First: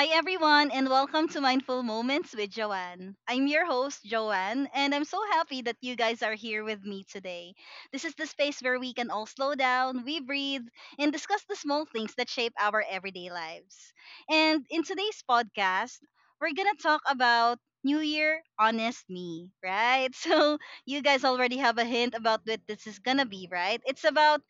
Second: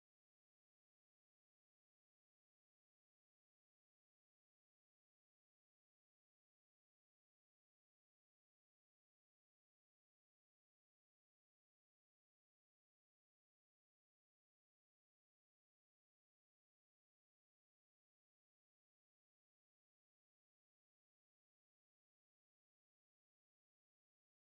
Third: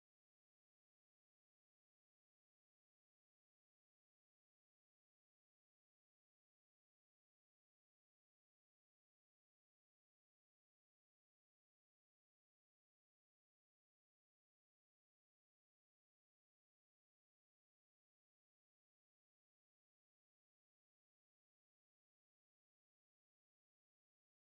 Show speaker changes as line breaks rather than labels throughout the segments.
Hi, everyone, and welcome to Mindful Moments with Joanne. I'm your host, Joanne, and I'm so happy that you guys are here with me today. This is the space where we can all slow down, we breathe, and discuss the small things that shape our everyday lives. And in today's podcast, we're going to talk about New Year Honest Me, right? So, you guys already have a hint about what this is going to be, right? It's about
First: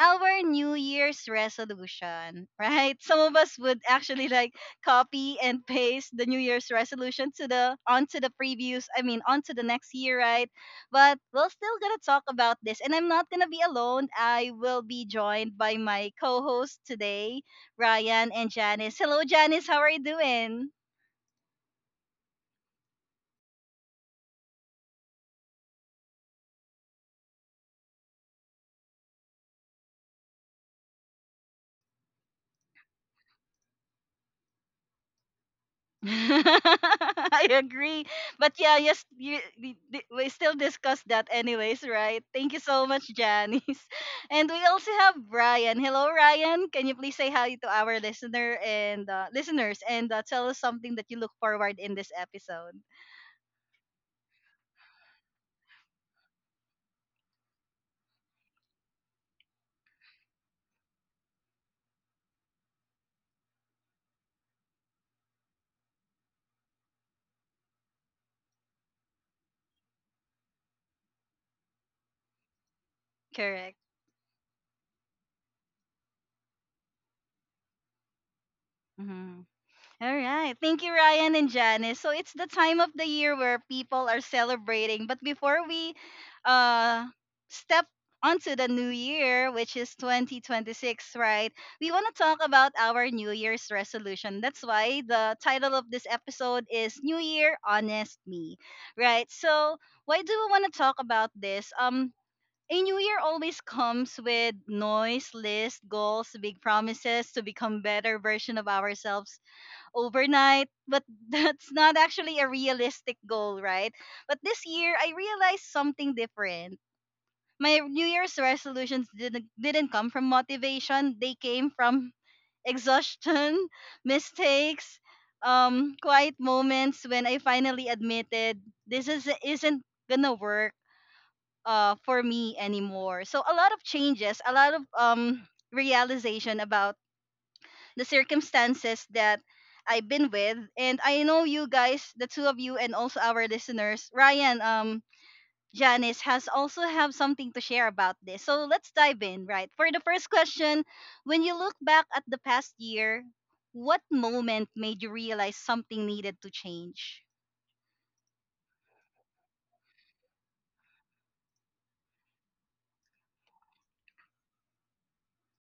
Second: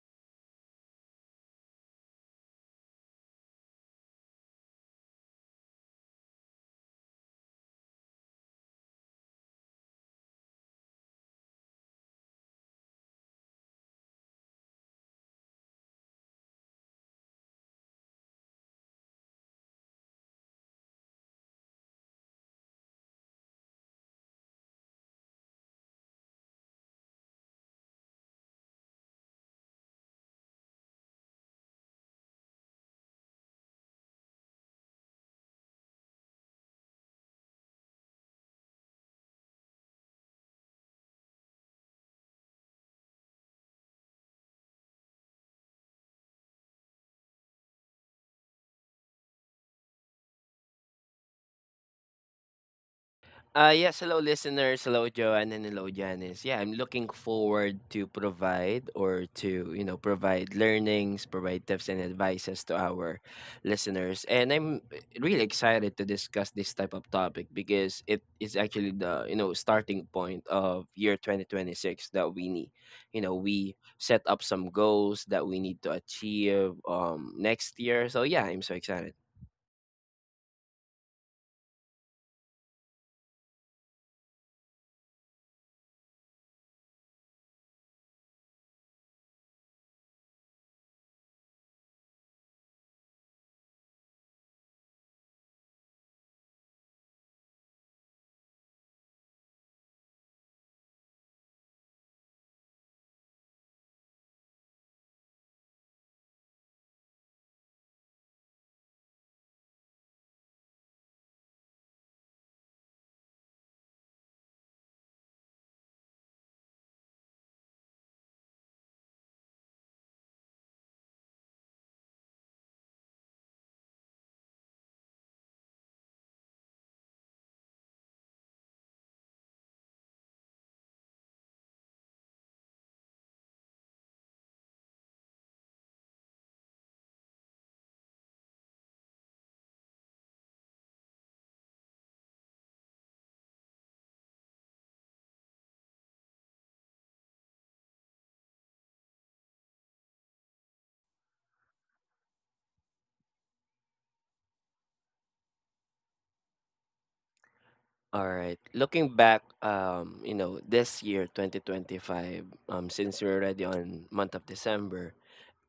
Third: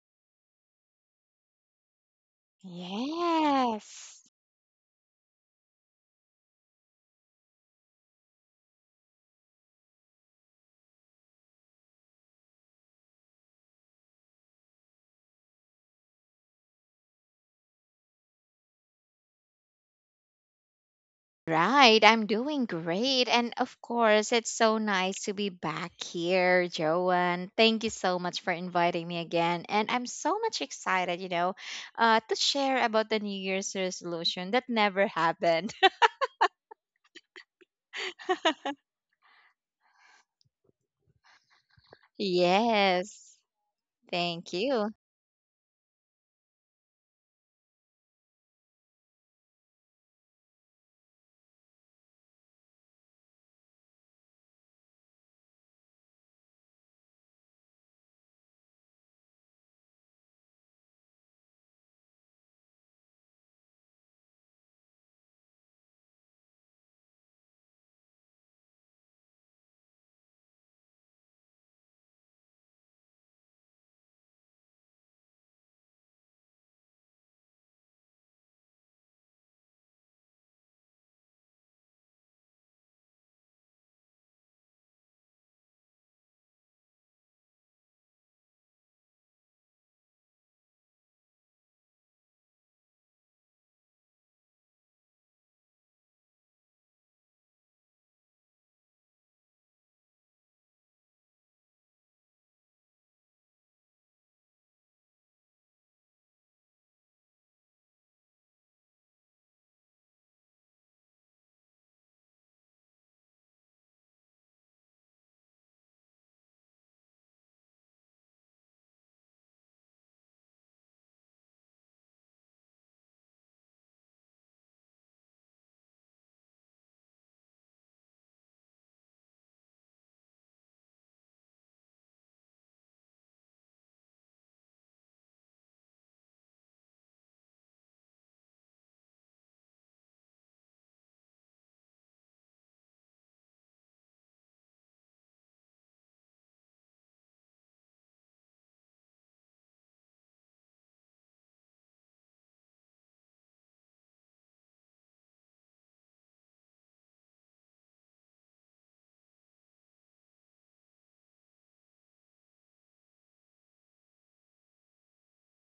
our New Year's resolution, right? Some of us would
Yes.
actually like copy and paste the New Year's resolution to the onto the previews. I mean, onto the next year, right? But we're still gonna talk about this, and I'm not gonna be alone. I will be joined by my co-host today, Ryan and Janice. Hello, Janice. How are you doing?
Right. I'm doing great. And of course, it's so nice to be back here, Joanne. Thank you so much for inviting me again. And I'm so much excited, to share about the New Year's resolution that never happened.
I agree. But yeah, yes, we still discuss that anyways, right? Thank you so much,
Yes.
Janice. And
Thank
we
you.
also have Ryan. Hello, Ryan. Can you please say hi to our listeners and tell us something that you look forward in this episode?
Yes, hello listeners, hello Joanne and hello Janice. Yeah, I'm looking forward to provide or to, you know, provide learnings, provide tips and advices to our listeners. And I'm really excited to discuss this type of topic because it is actually the starting point of year 2026 that we need. You know,
Correct.
we set up some goals that we need to achieve next year. So yeah, I'm so excited.
Mm-hmm. All right. Thank you, Ryan and Janice. So it's the time of the year where people are celebrating. But before we uh, step onto the new year, which is 2026, right? We want to talk about our New Year's resolution. That's why the title of this episode is New Year Honest Me, right? So why do we want to talk about this? A new year always comes with noise, list, goals, big promises to become better version of ourselves overnight, but that's not actually a realistic goal, right? But this year, I realized something different. My New Year's resolutions didn't come from motivation, they came from exhaustion, mistakes, quiet moments when I finally admitted isn't gonna work for me anymore. So, a lot of changes, a lot of realization about the circumstances that I've been with. And I know you guys, the two of you, and also our listeners, Ryan, Janice has also have something to share about this. So let's dive in, right? For the first question, when you look back at the past year, what moment made you realize something needed to change?
Alright. Looking back, you know, this year, 2025, since we're already on month of December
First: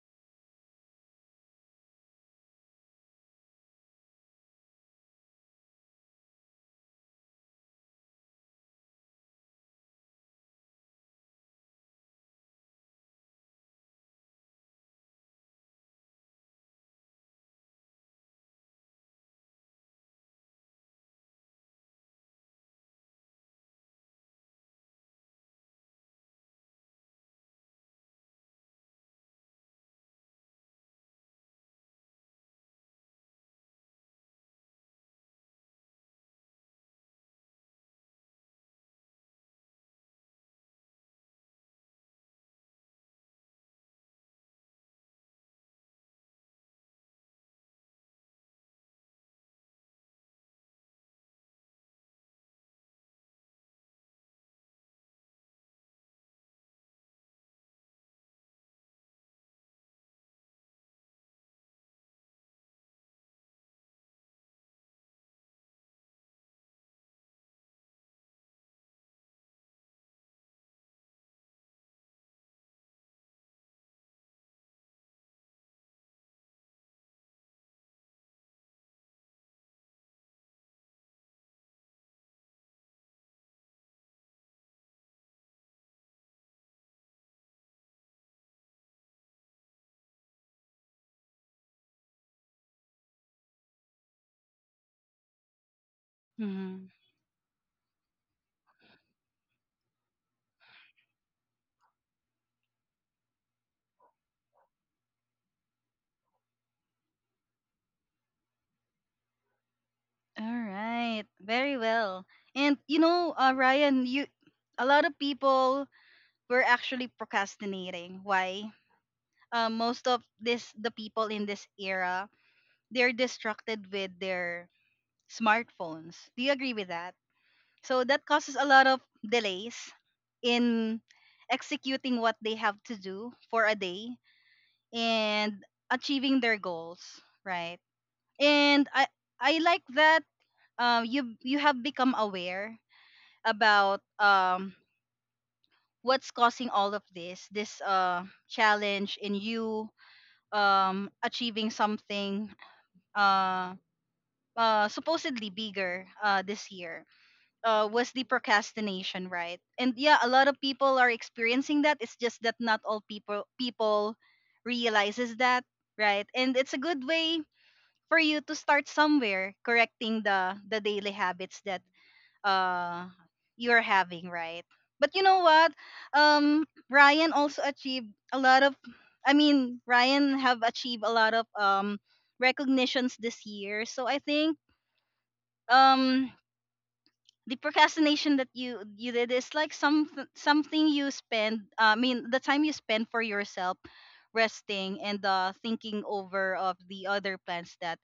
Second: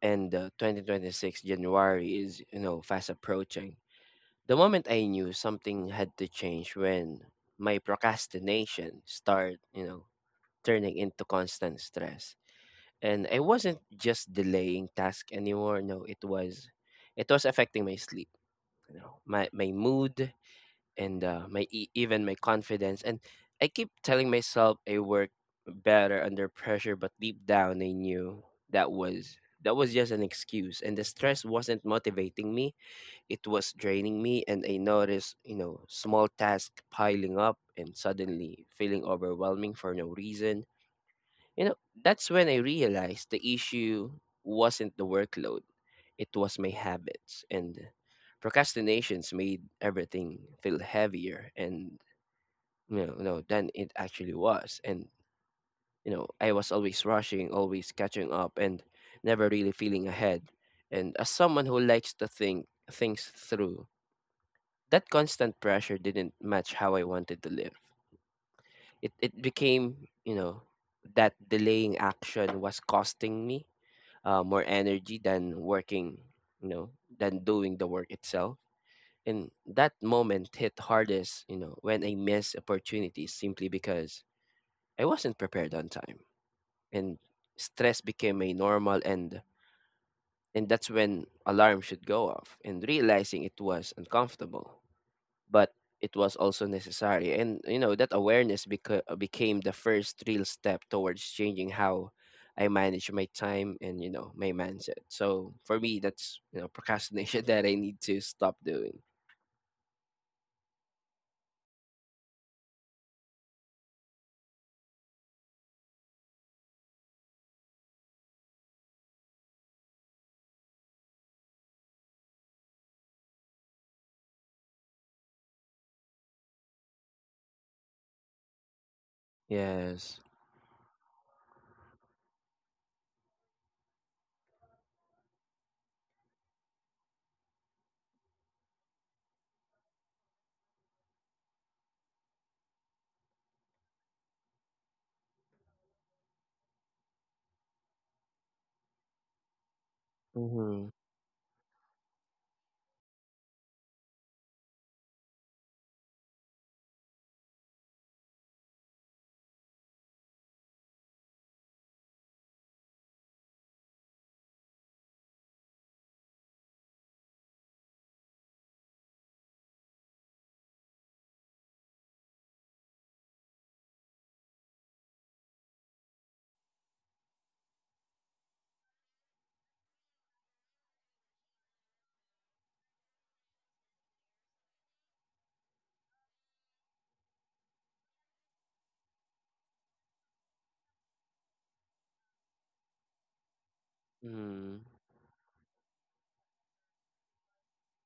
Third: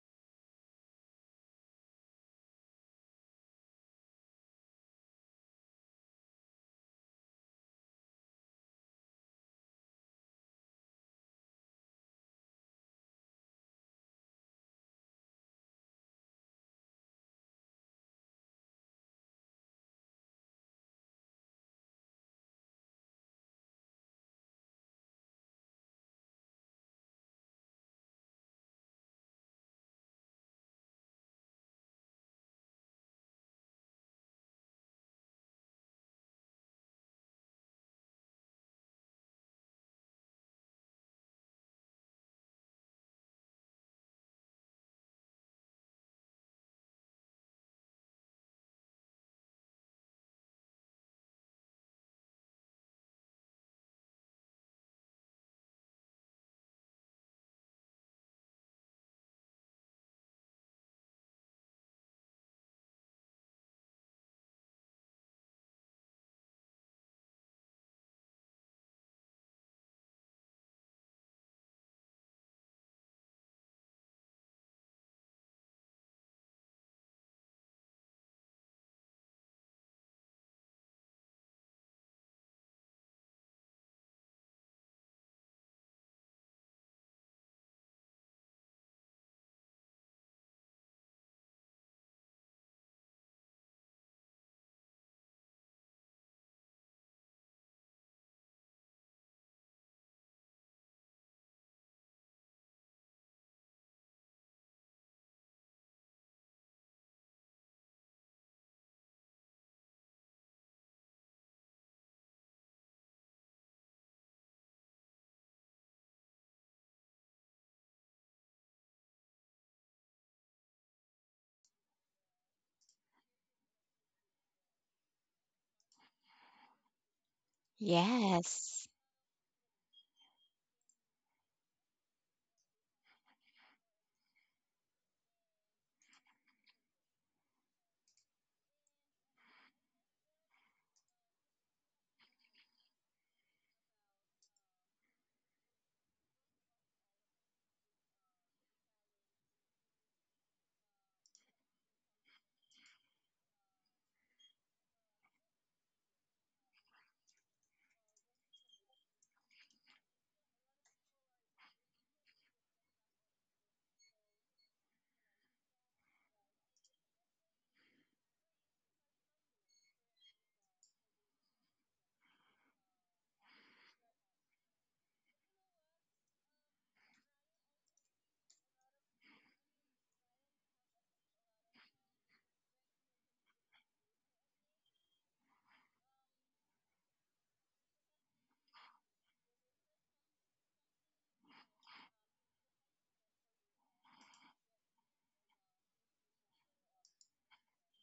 and 2026 January is, you know, fast approaching. The moment I knew something had to change when my procrastination started, you know, turning into constant stress. And I wasn't just delaying task anymore. No, it was affecting my sleep, you know, my mood and even my confidence, and I keep telling myself I work better under pressure, but deep down I knew that was that was just an excuse, and the stress wasn't motivating me, it was draining me. And I noticed, you know, small tasks piling up and suddenly feeling overwhelming for no reason, you know, that's when I realized the issue wasn't the workload, it was my habits. And procrastinations made everything feel heavier and, you know, no, than it actually was. And, you know, I was always rushing, always catching up, and never really feeling ahead. And as someone who likes to think things through, that constant pressure didn't match how I wanted to live. It became, you know, that delaying action was costing me more energy than working, you know, than doing the work itself. And that moment hit hardest, you know, when I missed opportunities simply because I wasn't prepared on time. And stress became a normal, and that's when alarm should go off, and realizing it was uncomfortable but it was also
Mhm.
necessary. And you know, that awareness became the first real step towards changing how I manage my time and, you know, my mindset. So for me, that's, you know, procrastination that I need to stop doing.
All right, very well. And you know, Ryan, you a lot of people were actually procrastinating. Why? Most of this the people in this era they're distracted with their smartphones, do you agree with that? So that causes a lot
Yes.
of delays
Yes.
in executing what they have to do for a day and achieving their goals, right? And I like that. Um, you have become aware about um, what's causing all of this uh, challenge in you
Mm-hmm.
um, achieving something uh, supposedly bigger this year was the procrastination, right? And yeah, a lot of people are experiencing that. It's just that not all people realizes that, right? And it's a good way for you to start somewhere correcting the daily habits that uh, you're having, right? But you know what? Um, Ryan also achieved a lot of. I mean, Ryan have achieved a lot of recognitions this year. So I think um, the procrastination that you did is like some something you spend I mean the time you spend for yourself
Mm-hmm.
resting and uh, thinking over of the other plans that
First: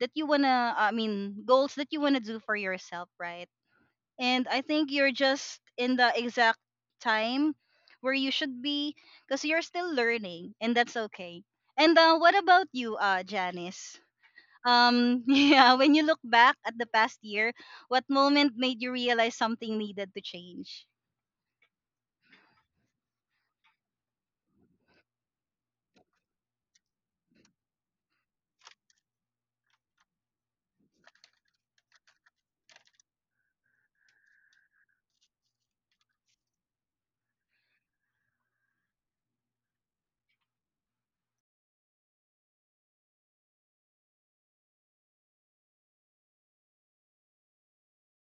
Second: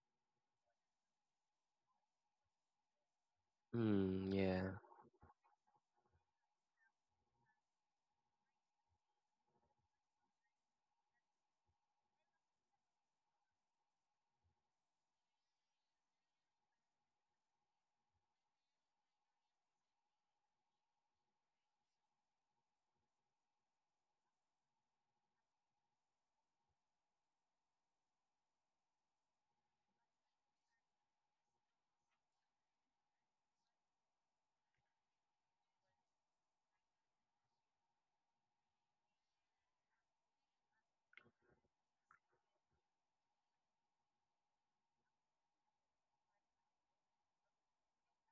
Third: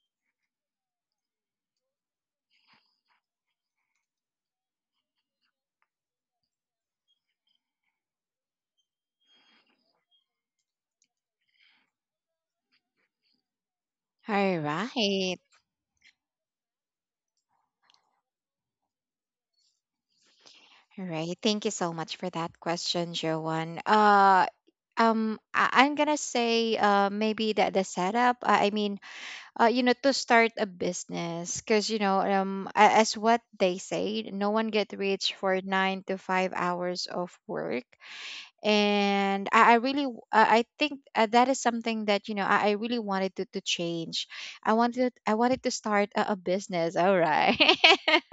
you want to I mean goals that you want to do for yourself, right?
Mm,
And I
yeah.
think you're just in the exact time where you should be because you're still learning and that's okay. And uh, what about you, uh, Janice?
All
Um,
right.
yeah, when you look back at the past year, what moment made you realize something needed to change?
All right. Thank you so much for that question, Joanne. I'm gonna say maybe that the setup, I mean, to start a business, because as what they say, no one get rich for 9 to 5 hours of work. And I think, that is something that I really wanted to, change. I wanted to start a business, all right.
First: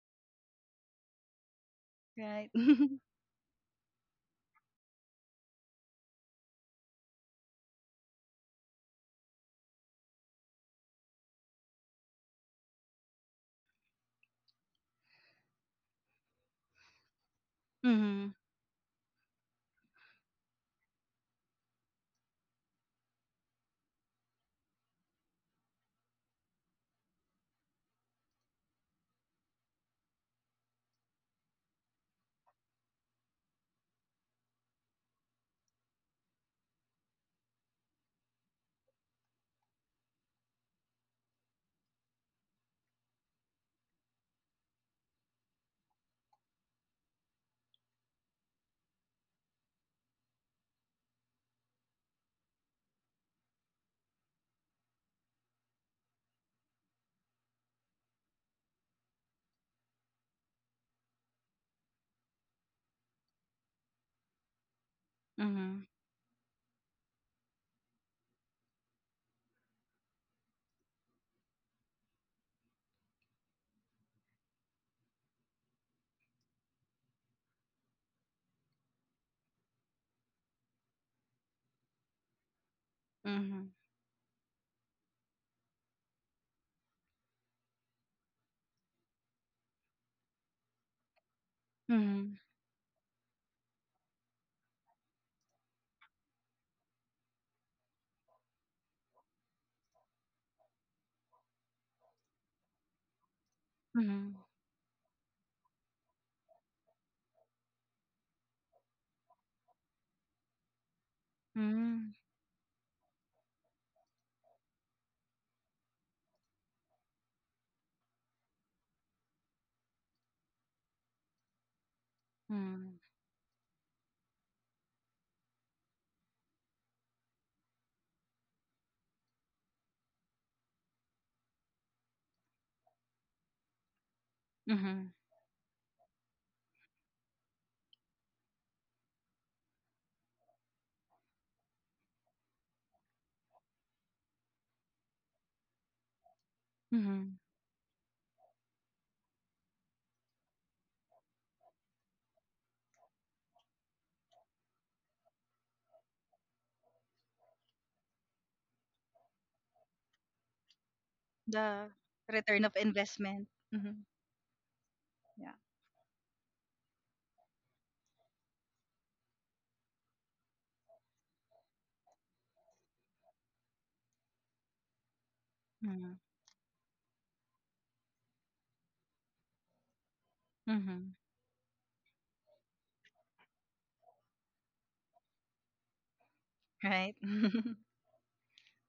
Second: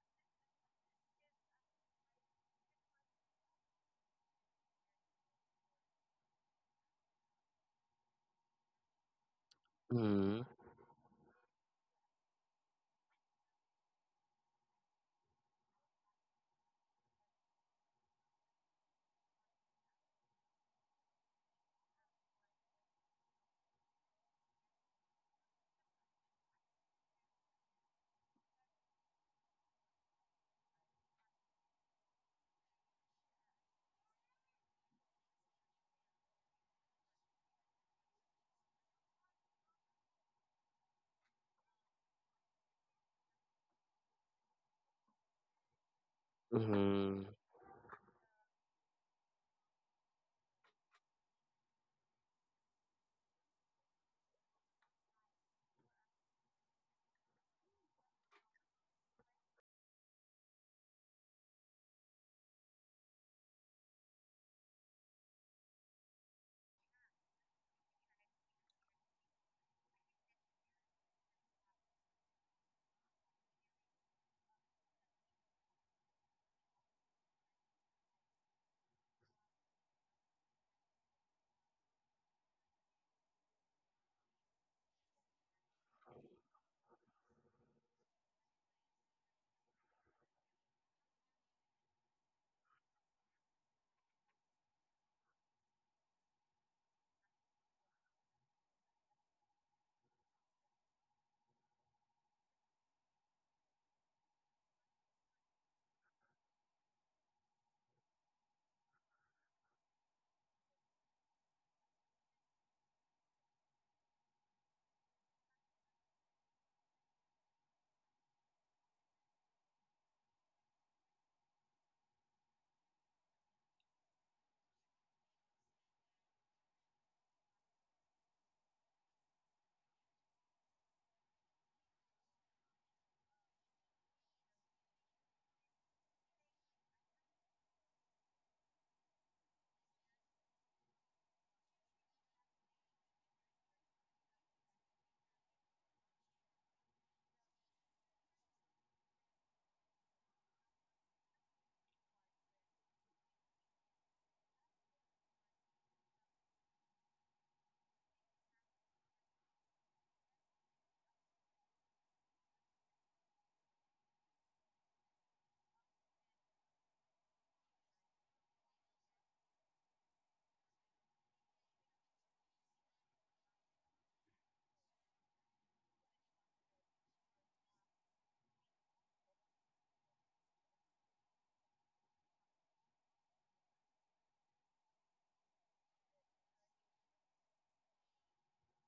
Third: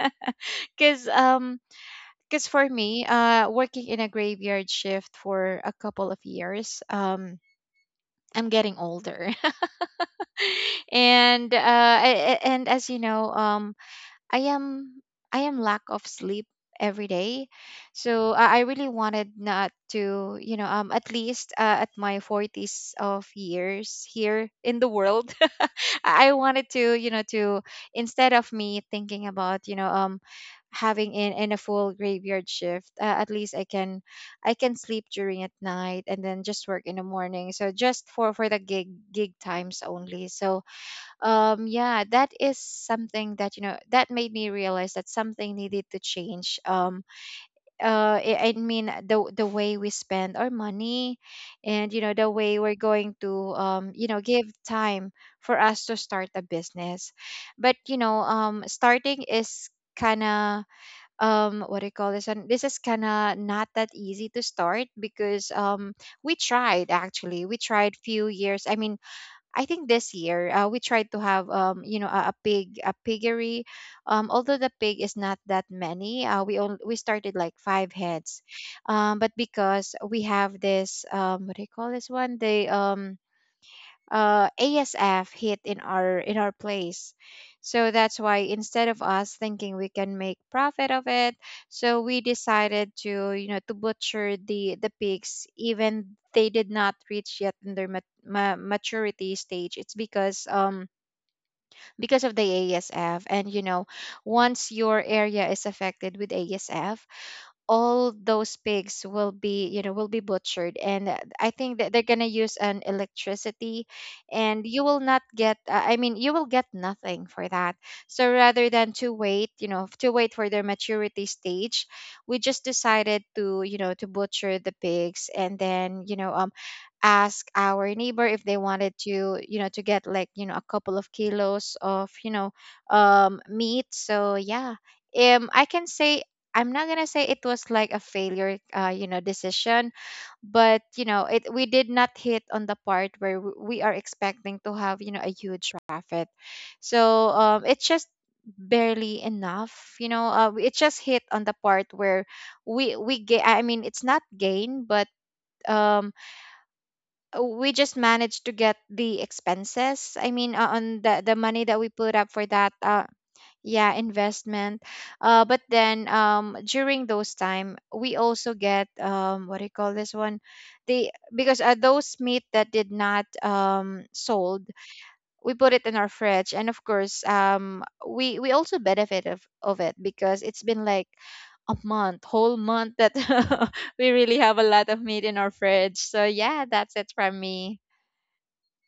because um because,
Right.
for
Mm-hmm.
me, working in a graveyard shift for a couple of years, I'm getting older,
Mm-hmm.
and as you know, I am, lack of sleep every day. So I really wanted not to, at least, at my 40s of years here in the world, I wanted to, instead of me thinking about, having in, a full graveyard shift, at least I can sleep during at night and then just work in the morning, so just for the gig times only. So, yeah, that is something that that made me realize that something needed to change.
Yeah.
I mean, the way we spend our money, and the way we're going to, give time for us to start a business. But starting is kind of, um, what do you call this, and this is kind of not that easy to start because,
Mm-hmm.
we tried, actually, we tried few years, I mean. I think this year, we tried to have, a piggery, although the pig is not that many, we started like five heads, but because we have this, what do you call this one, the,
Mm-hmm.
ASF hit in our place. So that's why, instead of us thinking we can make profit of it, so we
Mm-hmm.
decided to, butcher the pigs even they did not reach yet in their maturity stage. It's because, of the ASF. And
Mm-hmm.
once your area is affected with ASF, all those pigs will be, will be butchered, and, I think that they're
Mm-hmm.
going to use an electricity, and you will not get, I mean, you will get nothing for that. So rather than to wait, you know to wait for their maturity stage, we just
Mm-hmm.
decided to, butcher the pigs, and then, ask our neighbor if they wanted to, get, like, a couple of kilos of, meat. So yeah, I can say, I'm not gonna say it was, like, a failure, decision, but you know, it we did not hit on the part where we are expecting to have, a huge profit.
Mm-hmm.
So, it's just barely enough. It just hit on the part where we get. I mean, it's not gain, but, um we just managed to get the expenses, I mean, on the money
The
that we put up for
return of
that,
investment. Mm-hmm.
yeah, investment.
Yeah.
But then, during those time we also get, what do you call this one, the because, those meat that did not, sold, we put it in our
Mm-hmm.
fridge. And of course, we also benefit of it because it's been, like,
Mm-hmm.
a month whole month that we really have a lot of meat in our fridge. So yeah, that's it
Right.
from me.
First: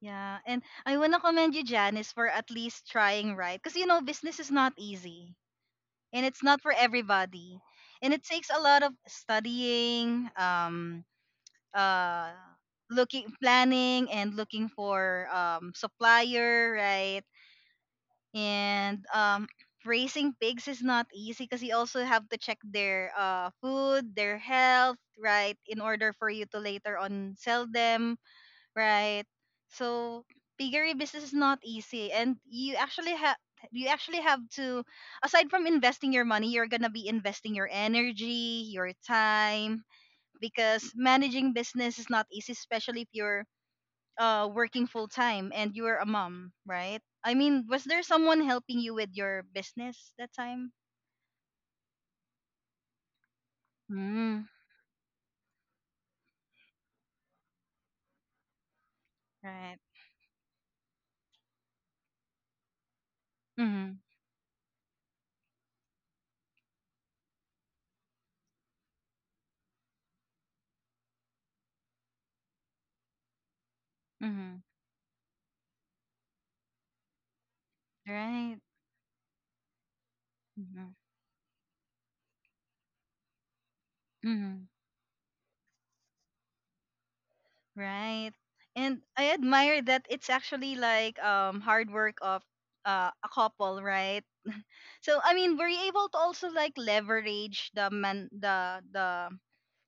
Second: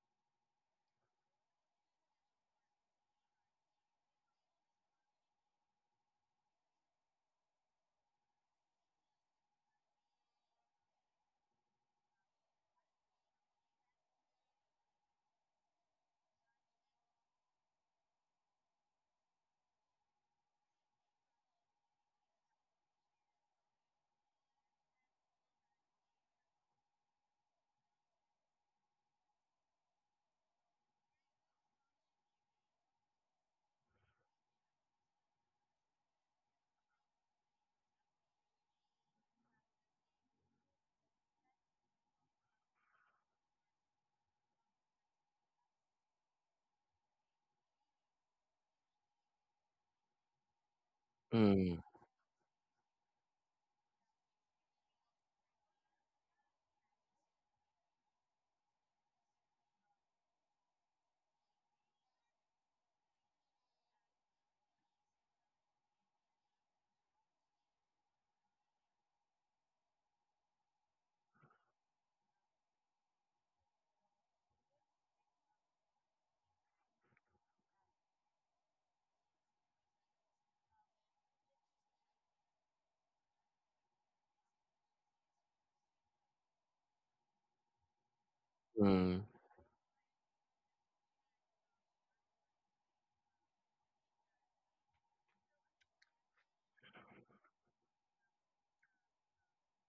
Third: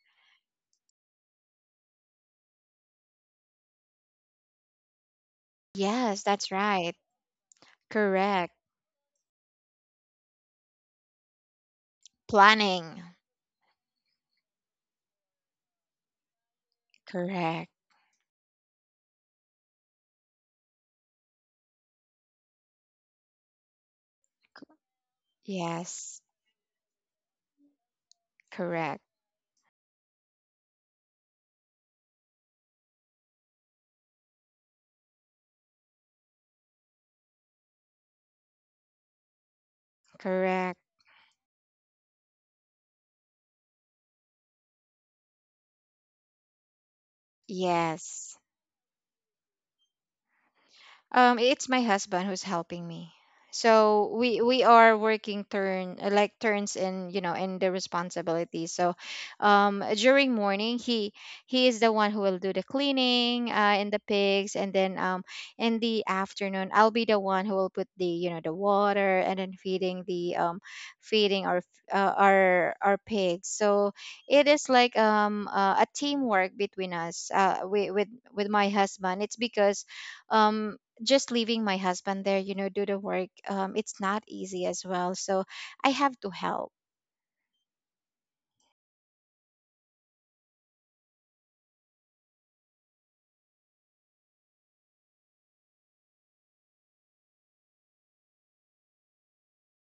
Yeah. And I want to commend you, Janice, for at least trying, right. Because, you know, business is not easy
Yes,
and it's
that's
not for
right.
everybody. And it takes
Correct.
a lot of studying, uh,
Planning.
looking planning and looking for um, supplier, right?
Correct.
And um, raising pigs is not easy because you also have to check their uh, food, their health, right, in order
Yes.
for you to later on sell them,
Correct.
right? So piggery business is not easy and you actually have to, aside from investing your money, you're gonna be investing your energy, your time,
Correct.
because managing business is not easy, especially if you're working full time and you're a mom, right? I mean, was there
Yes.
someone helping you with your business that time?
It's my
Mm-hmm.
husband who's helping me. So we
Mm,
we are working turn like turns in, in the responsibility. So,
right.
during morning, he is the one who will do the cleaning, and
Mm-hmm.
the pigs, and then, in the afternoon, I'll be the one who will put the you know the water, and then feeding the feeding our pigs. So it
Mm-hmm.
is, like, a teamwork between us, with
Right.
my husband. It's because, um
Mm-hmm.
just leaving my husband there, do the work, it's not easy
Mm-hmm.
as well, so I have to help.
Right. And
Mm-hmm.
I admire that it's actually like um, hard work of a couple, right? So I mean, were you able to also like leverage the man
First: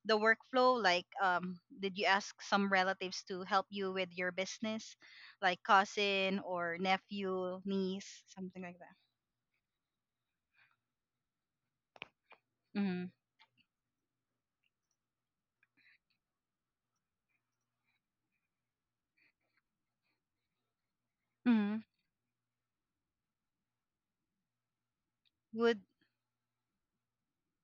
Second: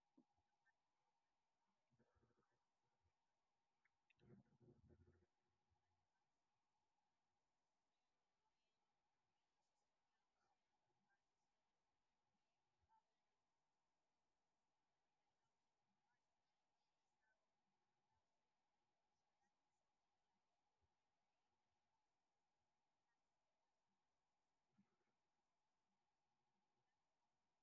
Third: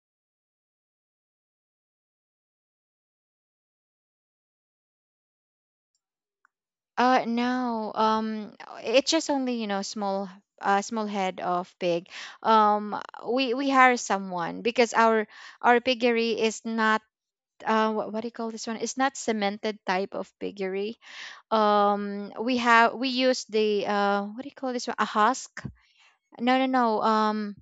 the workflow, like um, did you ask some relatives to help you with your business like cousin or nephew,
No,
niece, something like that?
it's just only, small, small head of pig. Um,
Mm-hmm.
we hire someone because our piggery is not, what do you call this one? It's not cemented type of piggery.
Mm-hmm.
We use the, what do you call this one? A husk?
Would
No, no, no.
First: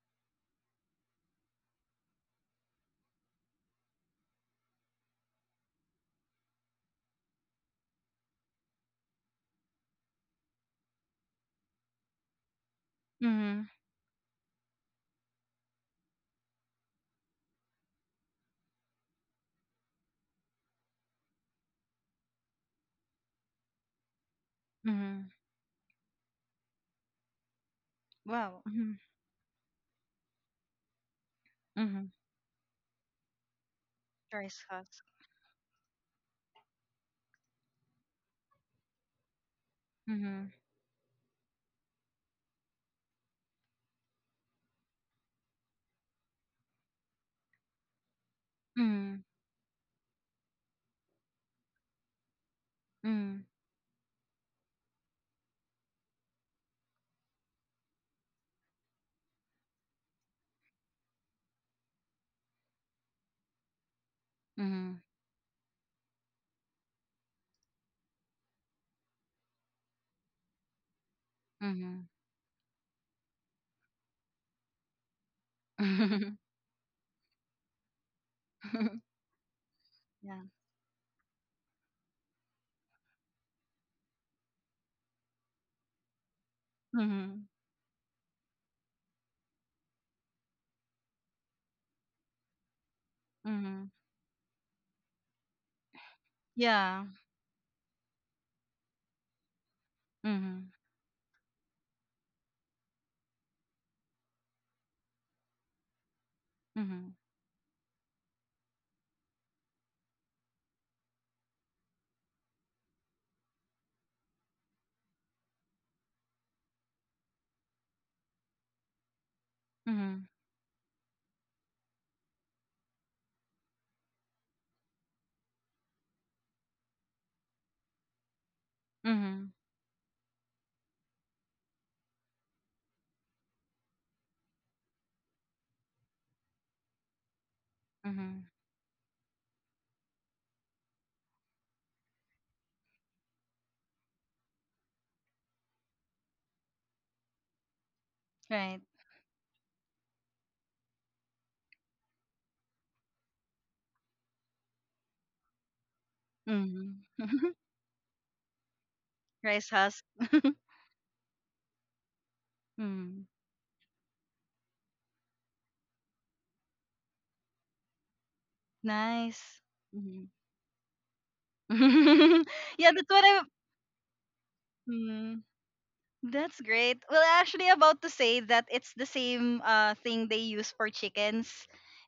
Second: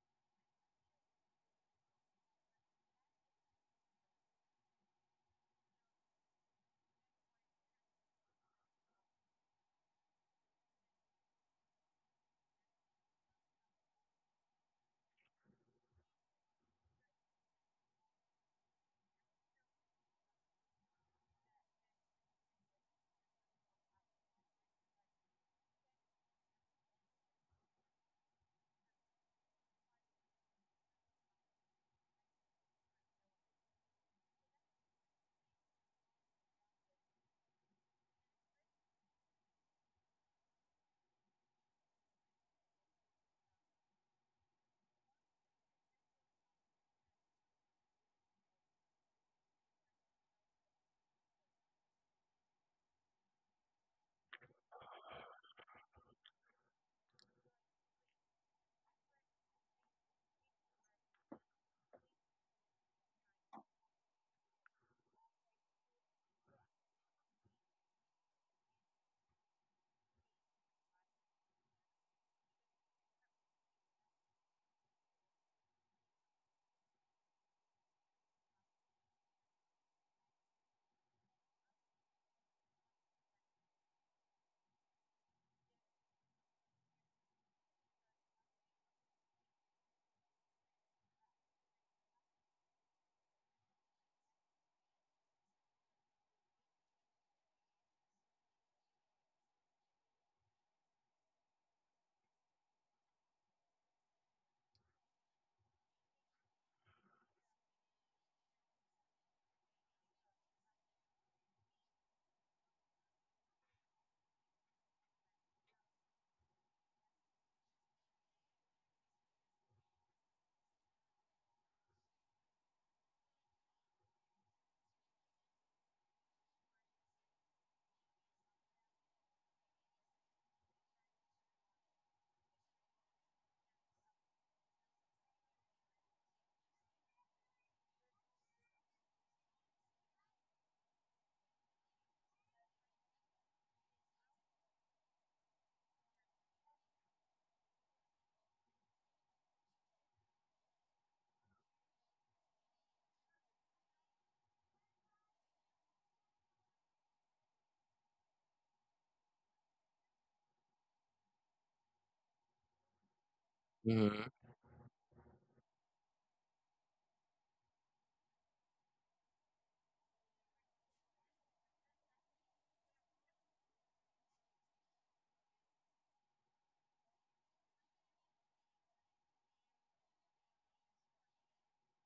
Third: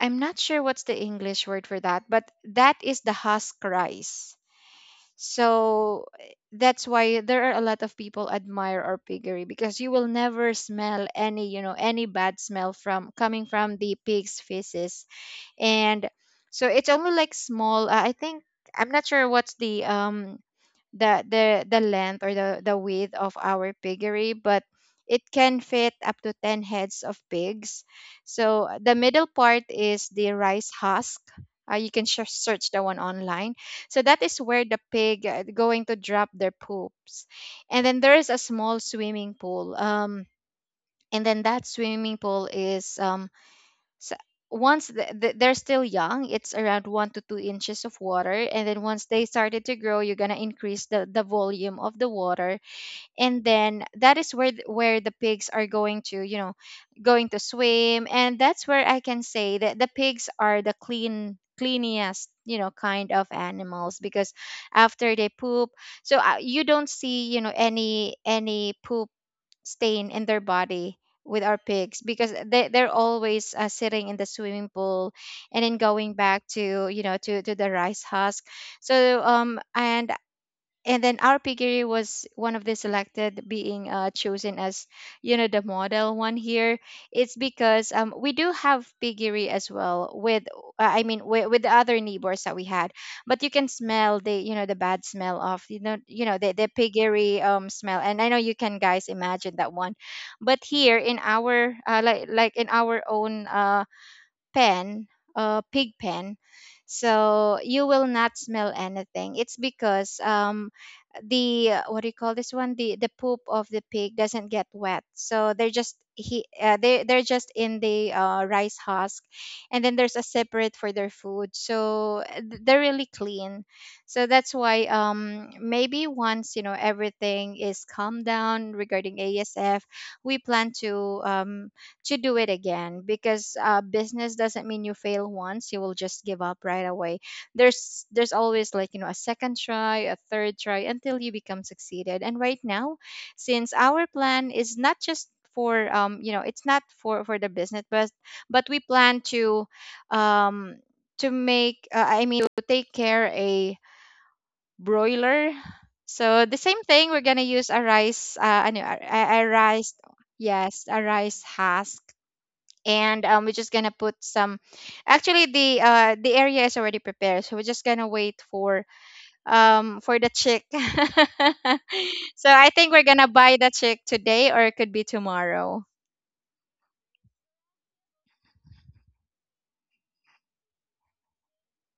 I'm not sure what's the English word for that, but that is the husk rice. So, that's why there are a lot of people admire our piggery because you will never smell any bad smell from coming
mm-hmm.
from the pig's feces. And so it's only, like, small, I think, I'm not sure what's the length, or the width of our piggery, but it
Mm-hmm.
can fit up to 10 heads of pigs.
Wow.
So,
Mm-hmm.
the middle part is the rice husk, you can
Mm-hmm.
search the one online, so that is where
Rice
the
husk.
pig, going to drop their poops. And then there is a small swimming pool,
Mm-hmm.
and then that swimming pool is, so, once they're still young, it's around 1 to 2 inches of water, and then once
Mm-hmm.
they started to grow, you're gonna increase the volume of the water,
Mm-hmm.
and then that is where the pigs are going to, swim. And that's where I can say that the pigs are the cleanest, kind of animals because
Mm-hmm.
after they poop, so, you don't see, any poop stain in their body with our pigs
Mm-hmm.
because they're always, sitting in the swimming pool, and then going back to, the rice husk. So, um and
Yeah.
and then our RPG was one of the selected, being, chosen as, the model one here. It's
Mm-hmm.
because, we do have piggery as well with, I mean, with, the other neighbors that we had. But you can
Mm-hmm.
smell the bad smell of, the
Yeah.
piggery, smell, and I know you can guys imagine that one. But
Mm-hmm.
here in our, like, in our own, pen, pig pen,
Mm-hmm.
so you will not smell anything. It's because, the what do you call this one? The poop of the pig doesn't get wet, so they're just in the, rice husk, and then there's a
Mm-hmm.
separate for their food, so, they're really clean. So that's why, maybe once, everything is calmed down regarding
Mm-hmm.
ASF, we plan to, do it again because, business doesn't mean you fail once you will just give up right away. There's
Mm-hmm.
always, like, a second try, a third try, until you become succeeded. And right now, since our plan is not just for you know it's not for for the business, but
Right.
we plan to, um make, I mean, to take care a broiler. So the same thing,
Mm-hmm.
we're gonna use a rice ano, a
Rice husk.
rice yes a rice husk.
Mm-hmm.
And, we're just gonna put
Mm-hmm.
some, actually, the area is already prepared, so we're just gonna wait for,
Nice. Mhm.
for the chick. So I
Yeah,
think
that's
we're
what
gonna
I
buy the chick today, or it could be
mm.
tomorrow.
That's great. Well, actually, about to say that it's the same uh, thing they use for chickens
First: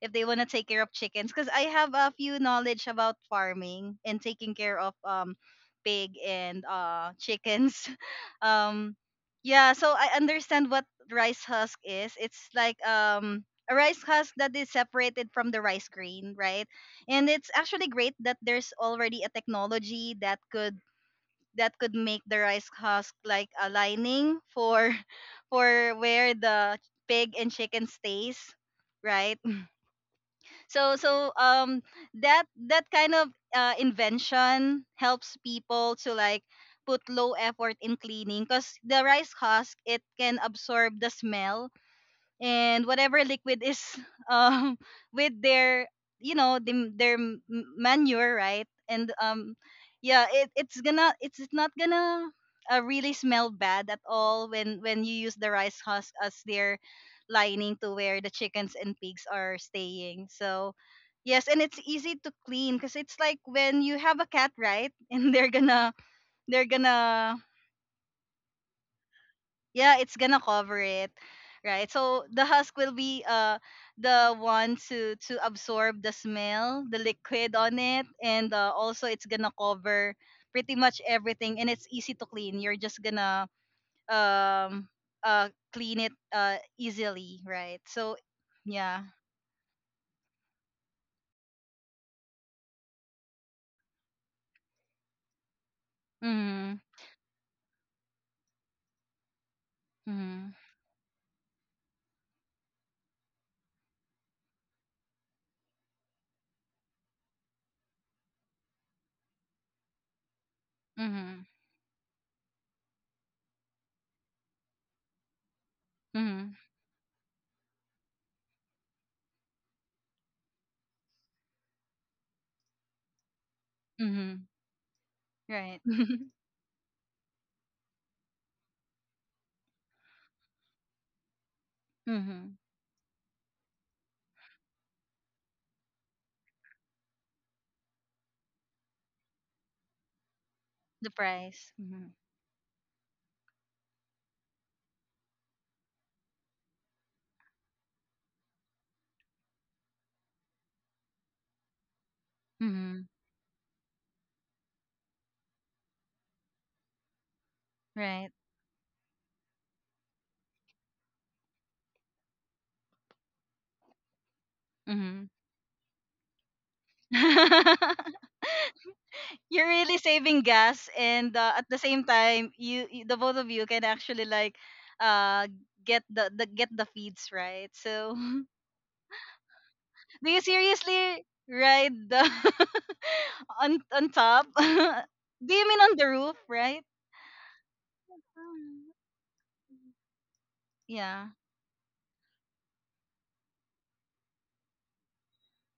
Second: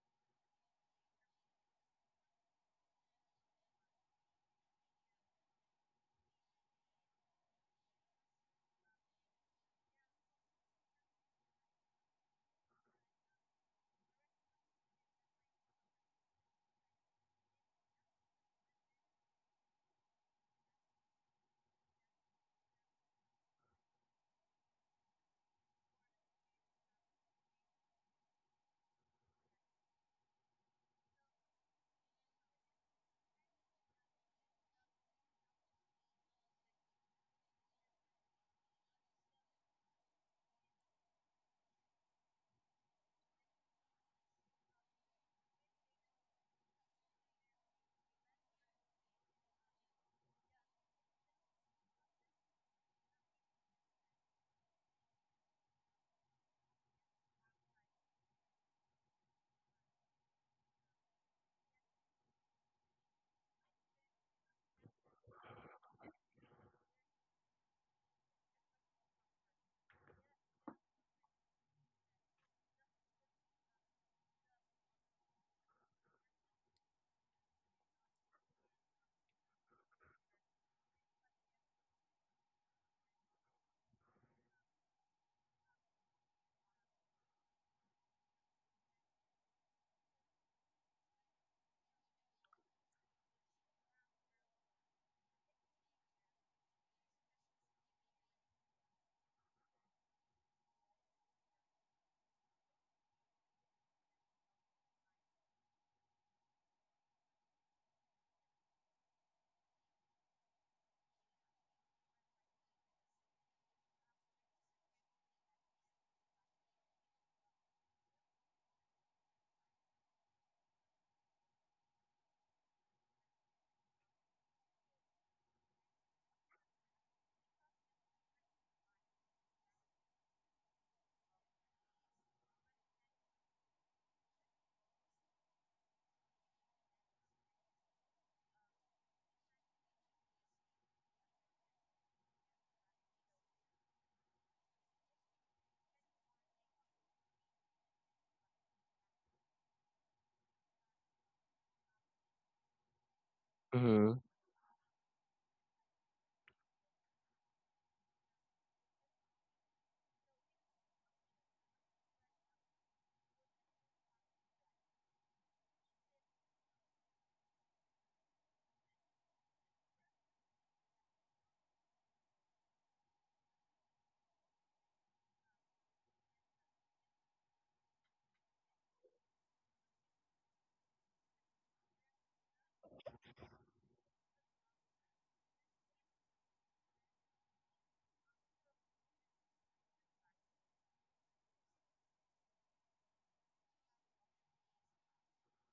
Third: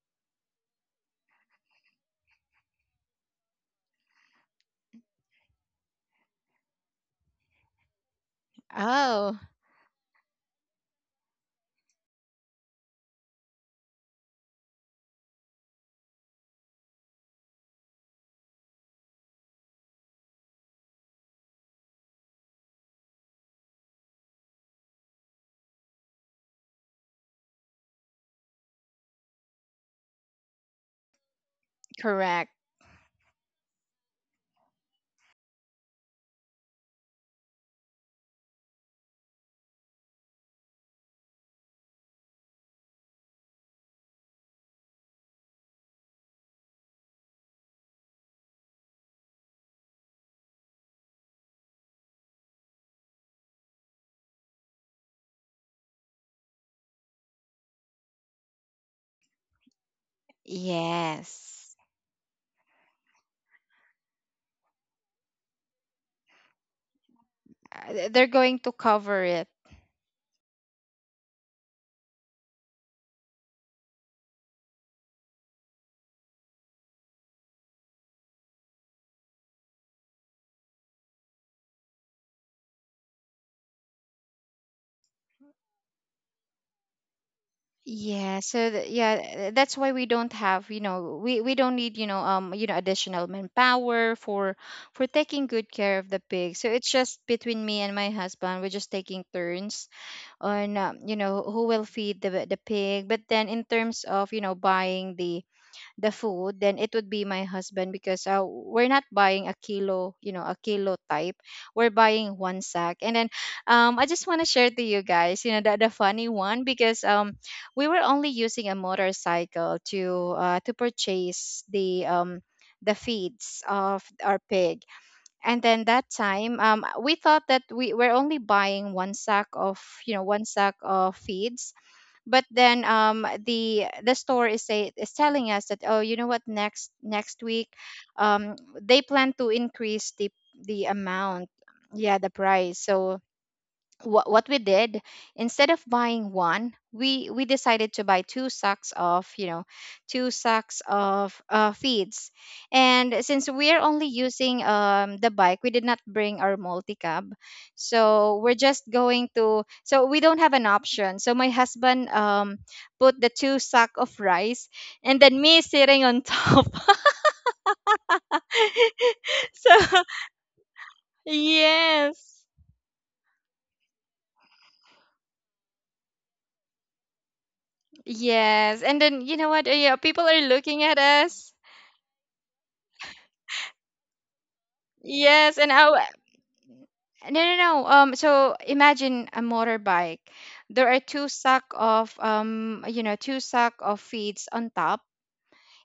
if they want to take care of chickens. Because I have a few knowledge about farming and taking care of um, pig and uh, chickens. Um,
Oh.
yeah. So I understand what rice husk is. It's like um, a rice husk that is separated from the rice grain, right? And it's actually great that there's already a technology that could make the rice husk like a lining for for where the pig and chicken stays, right? So so um, that
Correct.
that kind of invention helps people to like put low effort in cleaning because the rice husk, it can absorb the smell and whatever liquid is um, with their, you know, the, their m- manure, right? And um, yeah, it's gonna, it's not gonna really smell bad at all when you use the rice husk as their lining to where the chickens and pigs are staying, so yes. And
Yes.
it's easy to clean because it's like when you have a cat, right? And they're gonna
They're going to cover it.
yeah, it's gonna cover it, right? So the husk will be uh, the one to absorb the smell, the liquid on it, and also it's gonna cover pretty much everything and it's easy to clean. You're just gonna um, uh, clean it uh, easily, right? So
Yeah, so th-
yeah.
yeah, th- that's why we don't have, we don't need, additional manpower for taking good care of the pig. So
Mhm.
it's just between me and my husband, we're just taking turns
Mhm.
on, who will feed the pig. But then, in terms of, buying the food, then it would be my husband because, we're not buying a kilo type.
Mhm.
We're buying one sack. And then I just want to share to you guys, you know, the funny
Mhm.
one because we were only using a motorcycle to purchase the the feeds of our
Mhm.
pig. And then
Right.
that time, we thought that we were only buying one sack of, one sack of feeds, but
Mhm.
then the store is telling us that, "Oh, you know what, next week um they plan to increase the
The
amount,
price.
yeah,
Mhm.
the price." So what we did, instead of buying one, we decided to buy two sacks of, two sacks of feeds.
Mhm.
And since we're only
Mm-hmm.
using the bike, we did not bring our multi-cab,
Right.
so we're just going to, so we don't have an option, so my husband put the two sack of rice and
Mhm.
then me sitting on top. So
You're really saving gas and at the same
yes,
time you the both of you can actually like uh, get the get the feeds, right? So
yes, and then you know what, yeah, people
do
are
you
looking at
seriously
us.
ride the on top,
Yes,
do
and
you mean
oh,
on the roof, right?
no, no, no. So
Mm,
imagine a motorbike. There are two
yeah.
sack of two sack of feeds on top,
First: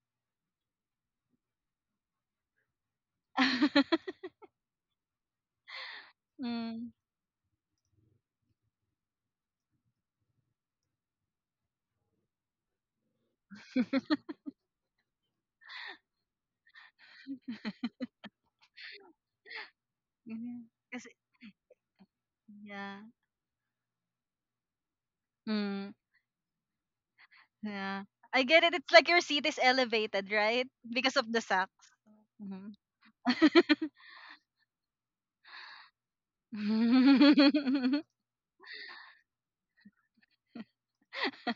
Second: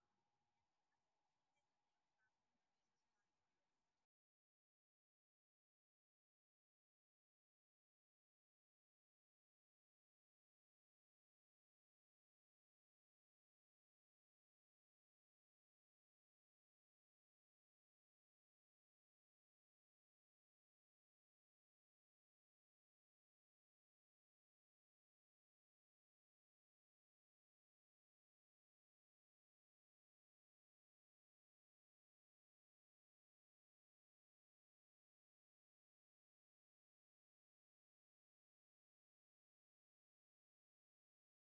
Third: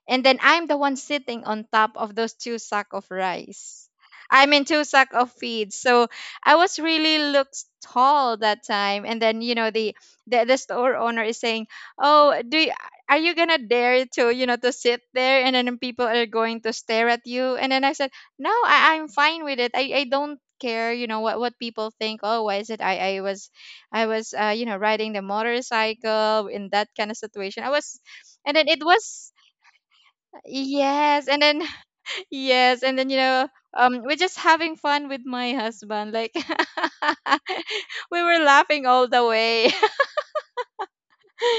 and then I'm the one sitting on top of those two sack of rice. I mean two sack of feed. So I was
Mm,
really looks tall that time. And then, you know, the store owner is saying, "Oh, are you gonna dare to you know to sit there? And then people are going to stare at you." And then I said, "No, I'm fine with it. I don't
mhm.
care
Kasi,
what people think. Oh, why is it?
yeah.
I was I was riding the
Mm,
motorcycle in that kind of situation." I was,
yeah, I
and
get
then
it.
it
It's like your
was,
seat is elevated, right? Because
yes,
of
and
the
then
sacks. Mhm.
yes, and then, we're just having fun with my husband. Like, we were laughing all the way.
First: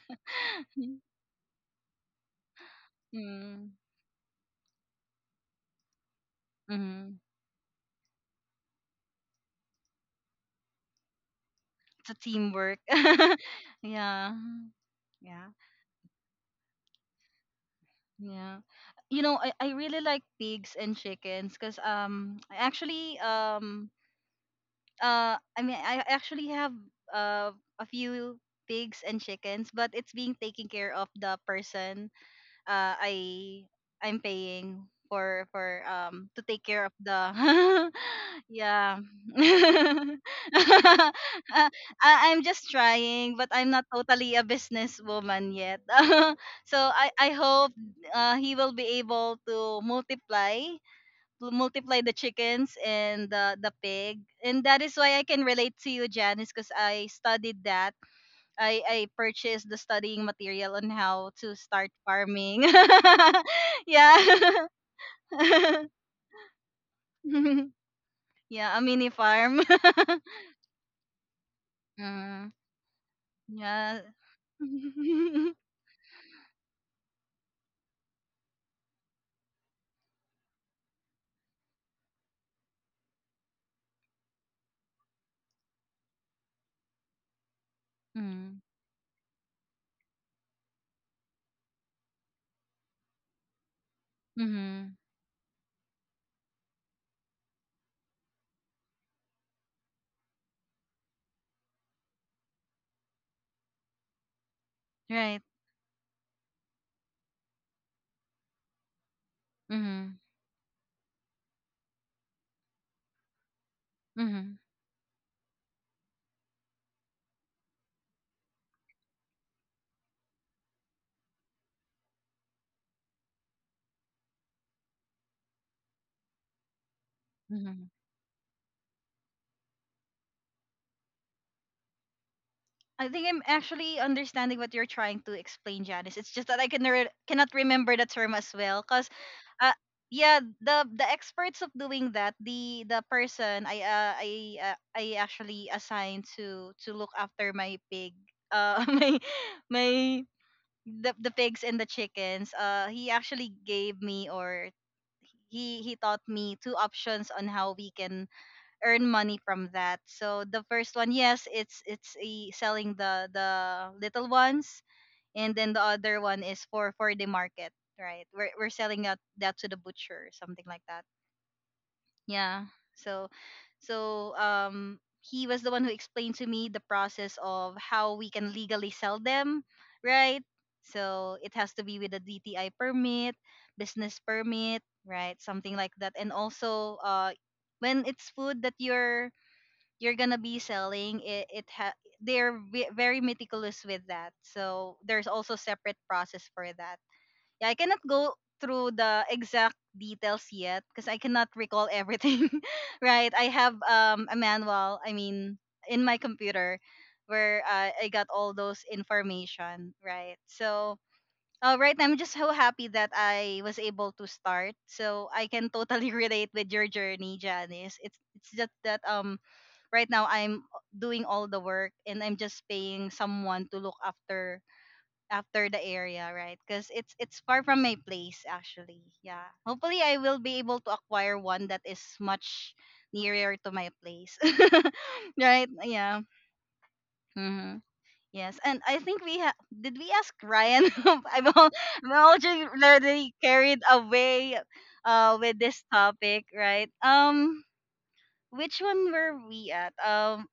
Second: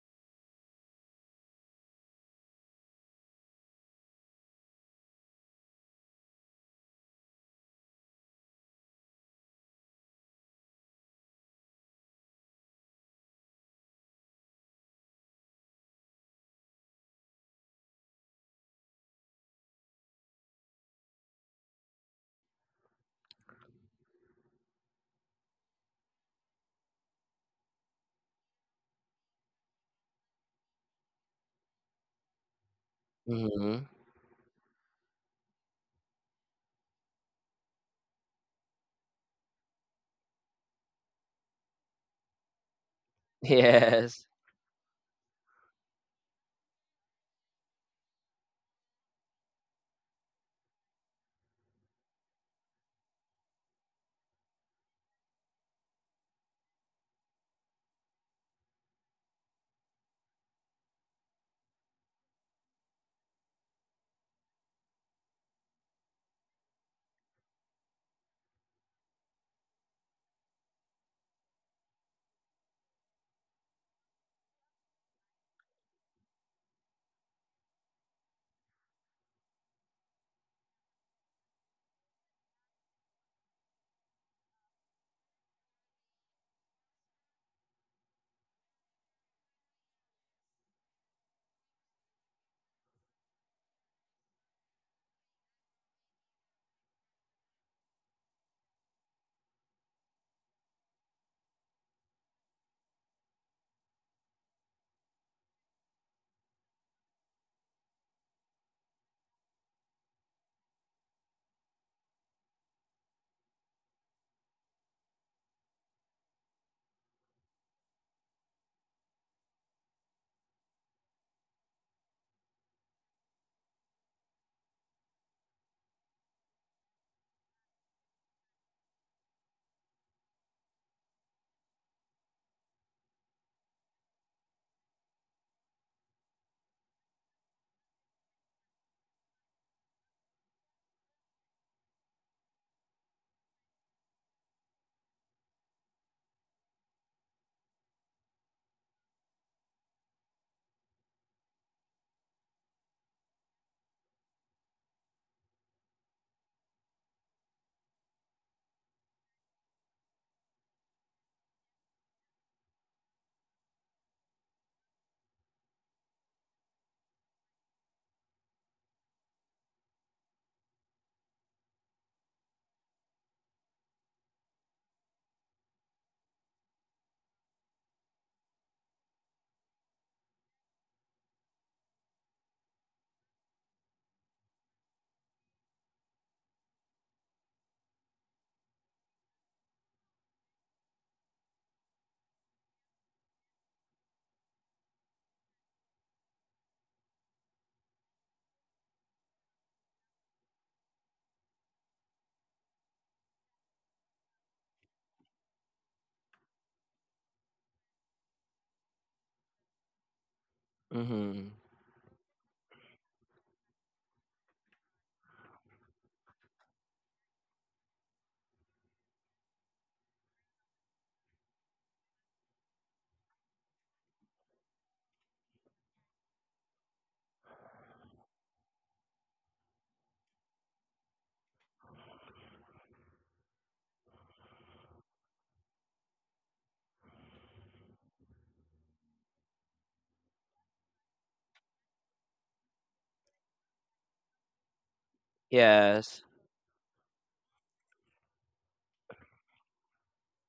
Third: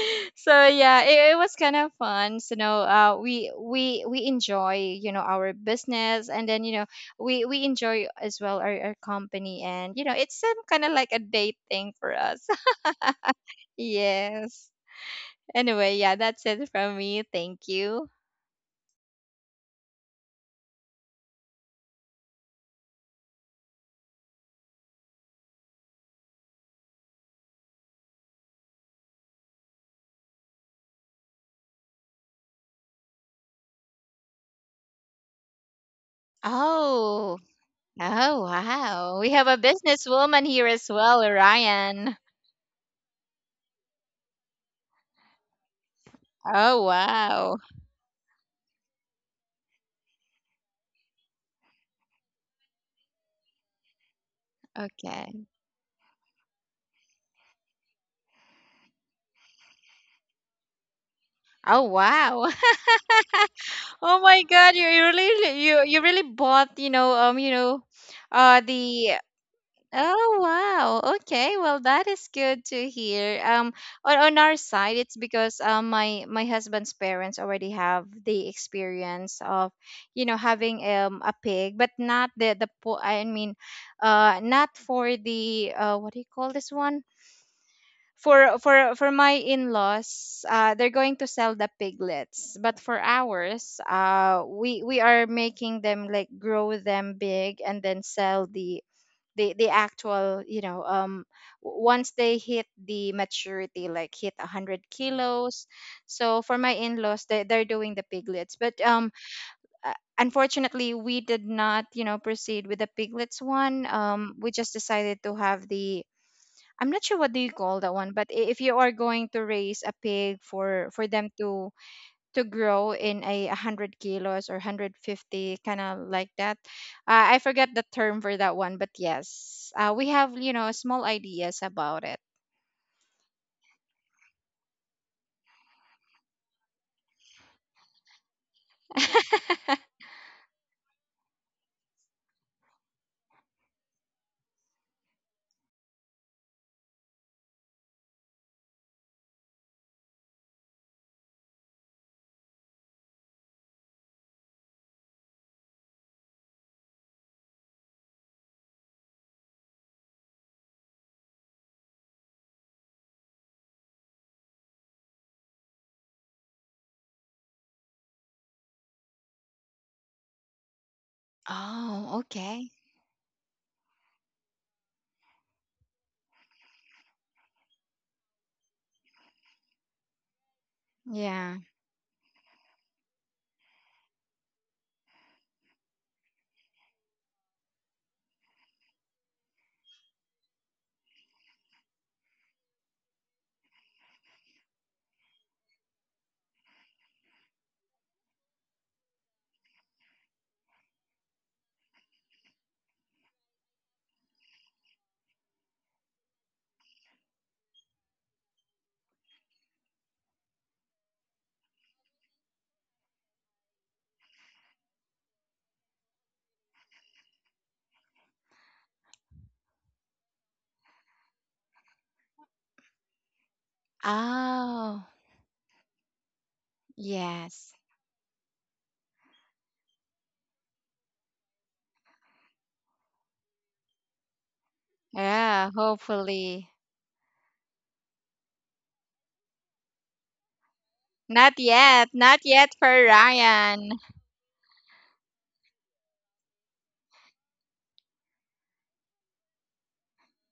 So yeah, it was kind of fun. So, we
Mm,
we we enjoy our business, and then,
mm,
we enjoy as well our company, and, it's some kind of like a date thing
it's a
for us.
teamwork. Yeah,
Yes.
yeah,
Anyway, yeah, that's it from me. Thank you.
yeah. You know, I really like pigs and chickens because um, I actually um, uh, I mean I actually have uh, a few pigs and chickens, but it's being taken care of the person I,
Mm-hmm.
I'm paying for um, to take care of
Oh.
the
Oh,
yeah.
wow. We have a businesswoman here as well,
Uh,
Ryan.
I'm just trying, but I'm not
Yes.
totally a businesswoman yet. So
Oh,
I
wow.
hope he will be able to multiply the chickens and the pig, and that is why I can
Okay.
relate to you, Janice, because I studied that. I purchased the studying material on how to
Oh,
start
wow.
farming.
Oh my
Yeah.
God, you, you really you you really bought,
Yeah, a mini
the.
farm.
Oh wow. Okay. Well, that is
Mm,
good to hear.
yeah.
On our side, it's because my husband's parents already have the experience of having a pig, but not I mean, not for the what do you call this one? For
Mm,
my in-laws, they're going to sell the piglets, but for ours, we
mm-hmm.
we are making them like grow them big and then sell the, the actual, you know, once they hit the maturity, like hit 100
Right.
kilos. So for my in-laws, they're doing the piglets, but
Mm-hmm.
unfortunately we did not, proceed with the piglets one. We
Mm-hmm.
just decided to have the, I'm not sure what do you call that one, but if you are going to raise a pig for them to grow in a 100 kilos or 150, kind of like that. I forget the
Mm-hmm.
term for that one, but yes, we have, small ideas about it.
I think I'm actually understanding what you're trying to explain, Janice. It's just that I can re- cannot remember the term as well, cause, uh, yeah, the experts of doing that, the person I actually assigned to look after my pig, uh, my my the pigs and the chickens. He actually gave me or he taught me two options on how we can earn money from that. So the first one, yes, it's a selling the little ones, and then the other one is for the market, right? We're selling that to the butcher, something like that.
Oh,
Yeah.
okay.
So so um, he was the one who explained to me the process of how we can legally sell them, right? So it
Yeah.
has to be with a DTI permit, business permit, right? Something like that. And also when it's food that you're gonna be selling it, very meticulous with that, so there's also separate process for that. Yeah, I cannot go through the exact details yet because I cannot recall everything. Right, I have a manual, I mean, in my computer where I got all those information, right? So
Mm-hmm.
all right, I'm just so happy that I was able to start, so I can totally relate with your journey, Janice. It's just that right now I'm doing all the work, and I'm just paying someone to look after
Oh,
after the area, right? Because it's far
yes.
from my place actually. Yeah. Hopefully I will be able to acquire one that is much nearer to my place.
Yeah,
Right? Yeah.
hopefully.
hmm Yes, and I think did we ask Ryan? I'm,
not
all,
yet
I'm
not
already
yet for
already carried
Ryan.
away with this
Yes.
topic, right? Which one were we at?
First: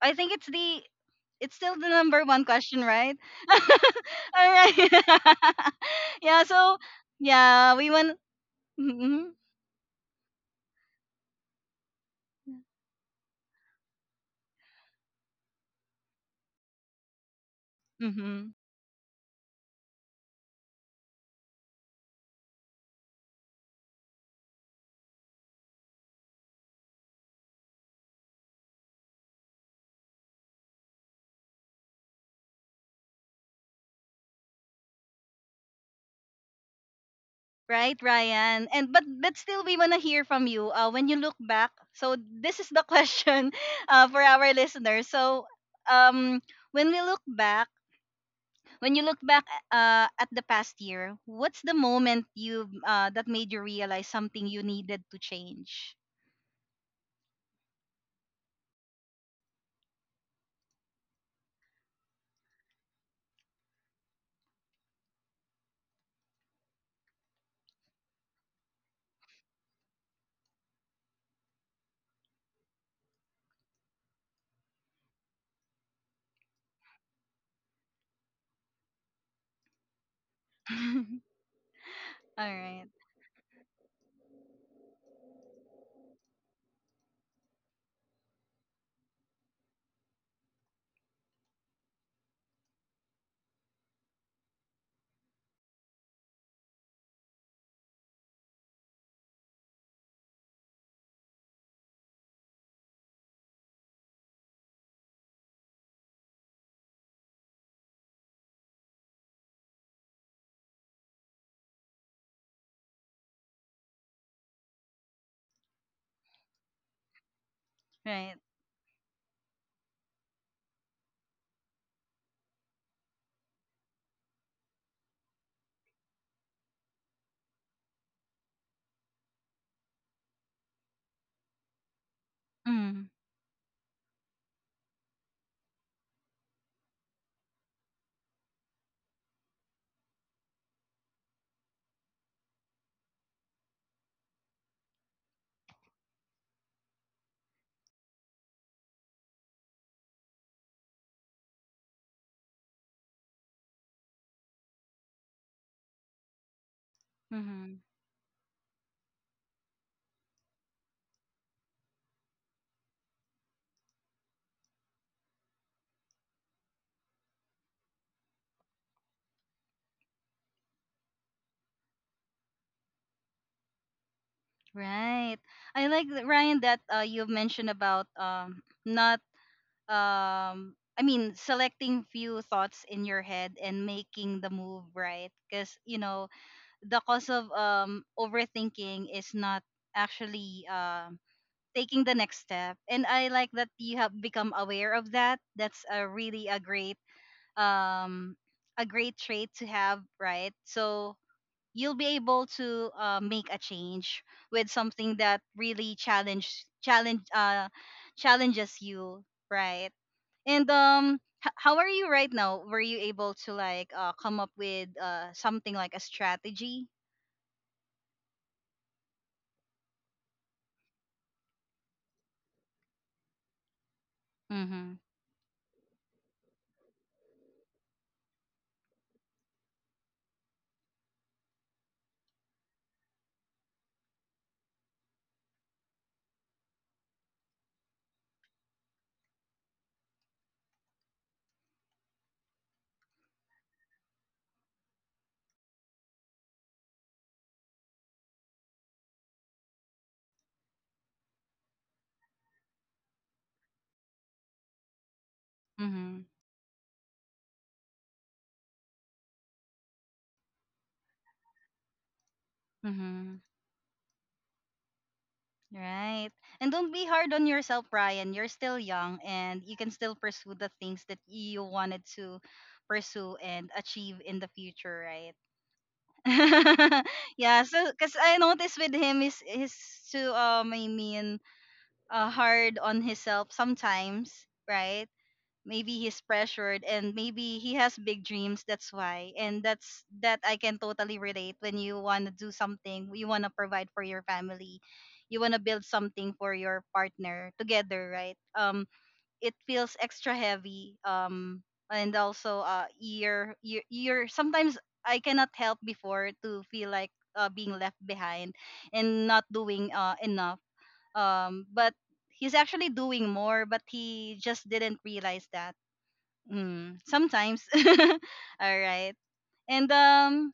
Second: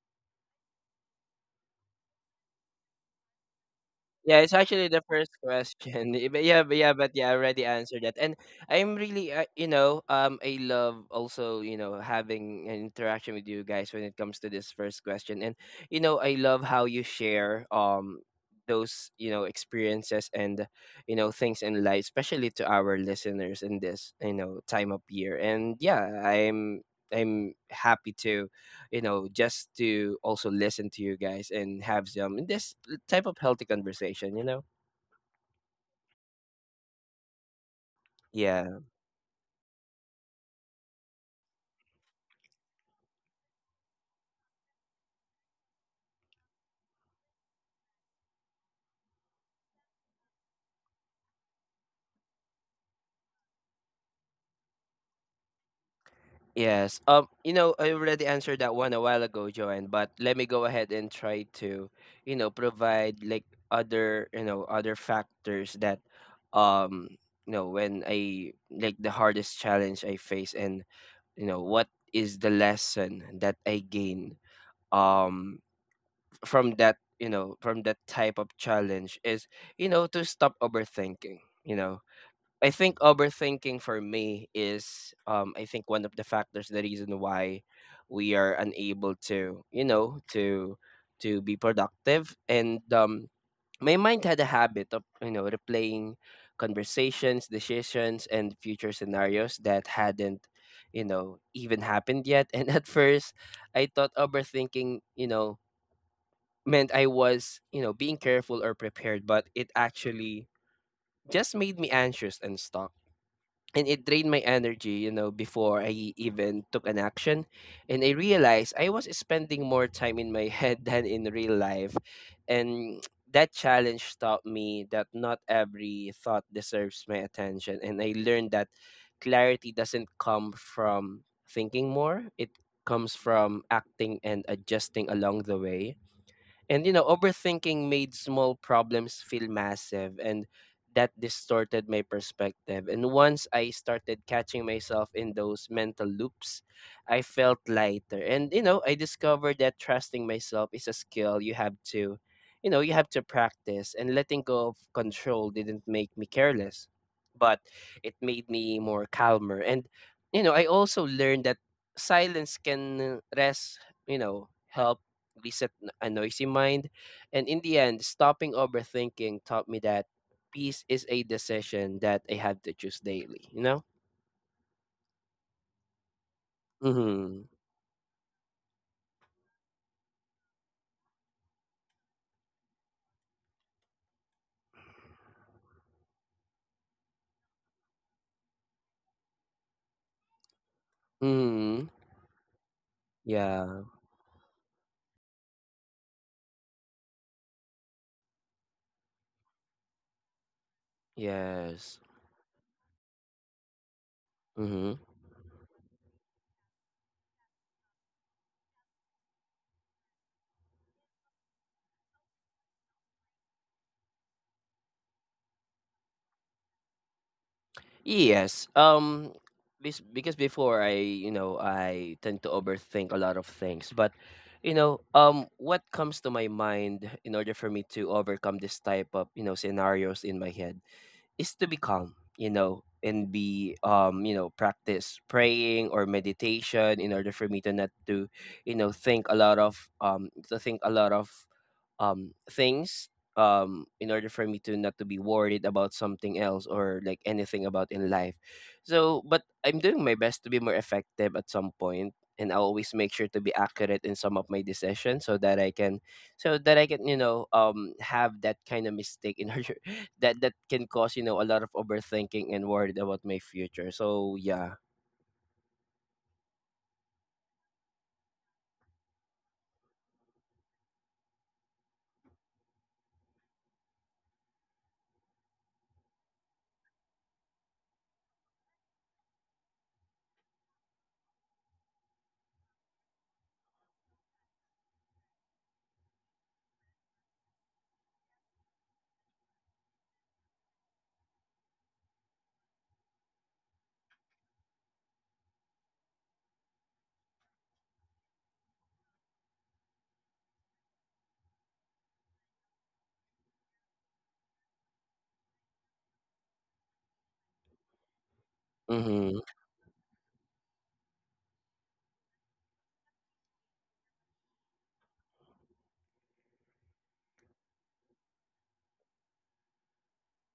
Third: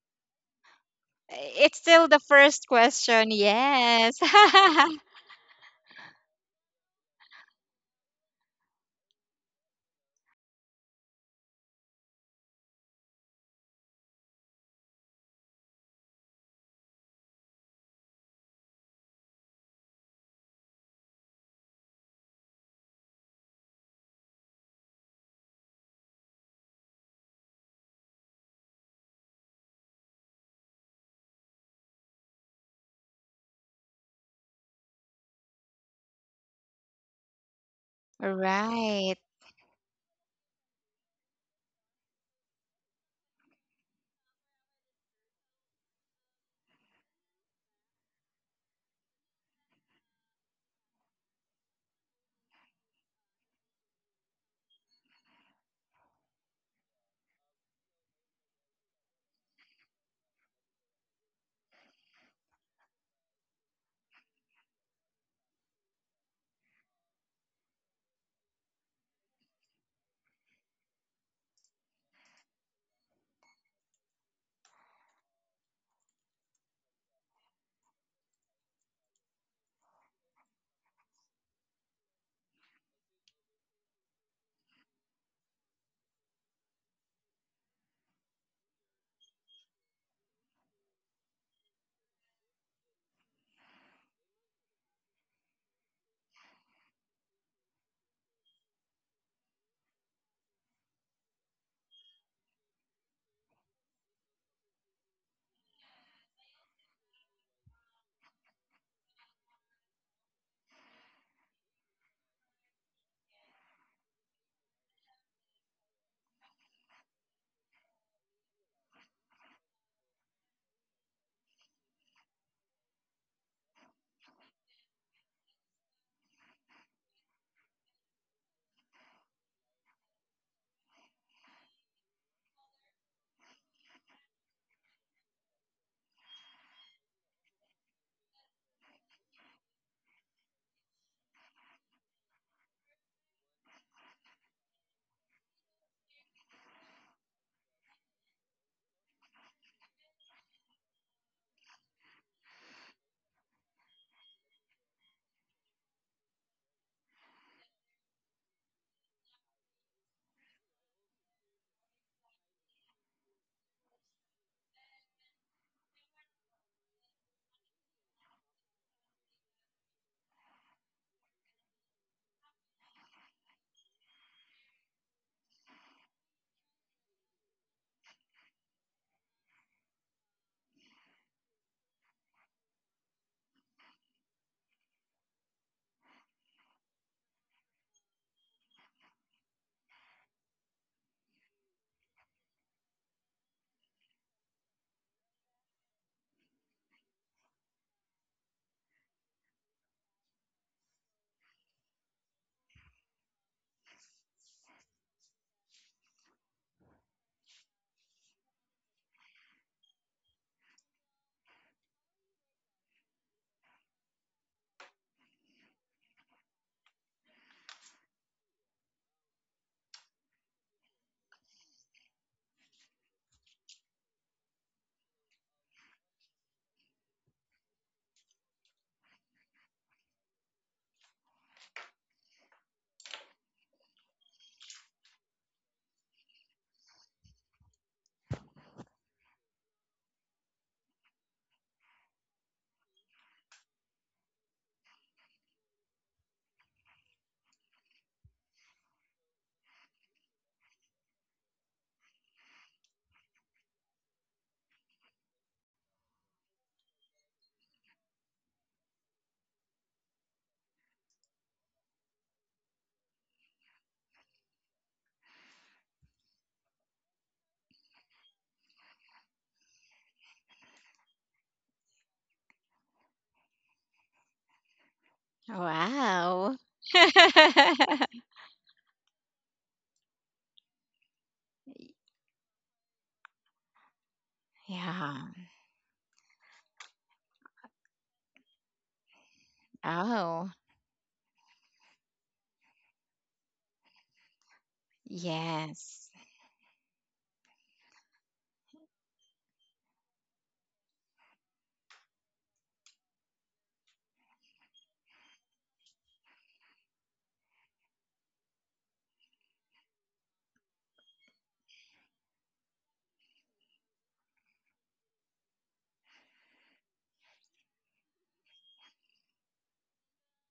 I think it's the— it's still
It's
the
still the
number one
first
question, right?
question, yes.
Yeah,
All
it's
right.
actually the first question. But
Yeah.
yeah, but
So
yeah, but yeah, I already
yeah, we
answered that.
want.
And I'm
hmm
really, you know, I love also, you know, having an interaction with you guys when it comes to this first question. And you know, I love how you share
Mm-hmm.
those, you know, experiences and you know, things in life, especially to our listeners in this, you know, time of year. And yeah, I'm. I'm happy to, you know, just to also listen to you guys and have some this type of healthy conversation, you know?
Right, Ryan.
Yeah.
And but
Right.
but still, we wanna hear from you. When you look back, so this is the question, for our listeners. So, um, when we look back, when you look back, at the past year, what's the moment you that made you realize something you needed to change?
Yes. You know, I already answered that one a while ago, Joanne, but let me go ahead and try to, you know, provide like other factors that um, you know, when I like the hardest challenge I face and, you know, what is the lesson that I gain um from that, you know, from that type of challenge is, you know, to stop
All
overthinking. You know, I
right,
think overthinking for me is I think one of the factors, the reason why we are unable to, you know, to be productive. And my mind had a habit of, you know, replaying conversations, decisions and future scenarios that hadn't, you know, even happened yet. And at first I thought overthinking, you know, meant I was, you know, being careful or prepared, but it actually just made me anxious and stuck, and it drained my energy, you know, before I even took an action. And I
right.
realized I was spending more time in my head than in real life. And that challenge taught me that not every thought deserves my attention. And I learned that clarity doesn't come from thinking more, it
Mm-hmm.
comes from acting and adjusting along the way. And you know, overthinking made small problems feel massive, and that distorted my perspective. And once I started catching myself in those mental loops, I felt lighter. And you know, I discovered that trusting myself is a skill you know, you have to practice, and letting go of control didn't make me careless, but it made me more calmer. And you know, I also learned that silence can rest, you know, help reset a noisy mind. And in the end, stopping overthinking taught me that peace is a decision that I have to choose daily, you know?
Right. I like that, Ryan, that you
Mm-hmm.
mentioned about not I mean selecting few thoughts in your head and making the move, right? Because you know the cause of overthinking is not actually
Mm-hmm.
taking the next step, and I like that
Yeah.
you have become aware of that. That's a really um a great trait to have, right? So
Yes.
you'll be able to make a change with
Mm-hmm.
something that really challenges you, right? And how are you right now? Were you able to like come up with something like a strategy?
Yes. This because before I, you know, I tend to overthink a lot of things, but you
Mm-hmm.
know, what comes to my mind in order for me to overcome this type of, you know, scenarios in my head is to be calm, you know, and be you know, practice praying or meditation in order for me to not to, you know, think a lot of to think a lot of things, in order for me to not to be worried about something else or like anything about in life. So but I'm doing my best to be more effective at some point, and I always make sure to be accurate in some of my decisions, so that I can
Mm-hmm.
you know, have that kind of mistake in order that that can cause, you know, a lot of overthinking and worried about my
Mm-hmm.
future. So yeah.
Right. And don't be hard on yourself, Brian. You're still young and you can still pursue the things that you wanted to pursue and achieve in the future, right?
Wow.
Yeah, so because I noticed with him is he's too I mean, hard on himself sometimes, right?
Yeah.
Maybe he's pressured and maybe he has big dreams. That's why, and that's that
Oh,
I can totally relate. When you want to do something, you want to provide for your family, you want to build
yes.
something for your partner together, right? It feels extra heavy and also ear sometimes I cannot help before to feel like being left behind and
Mm-hmm.
not doing enough. But he's actually doing more, but he just didn't realize that sometimes. All right. and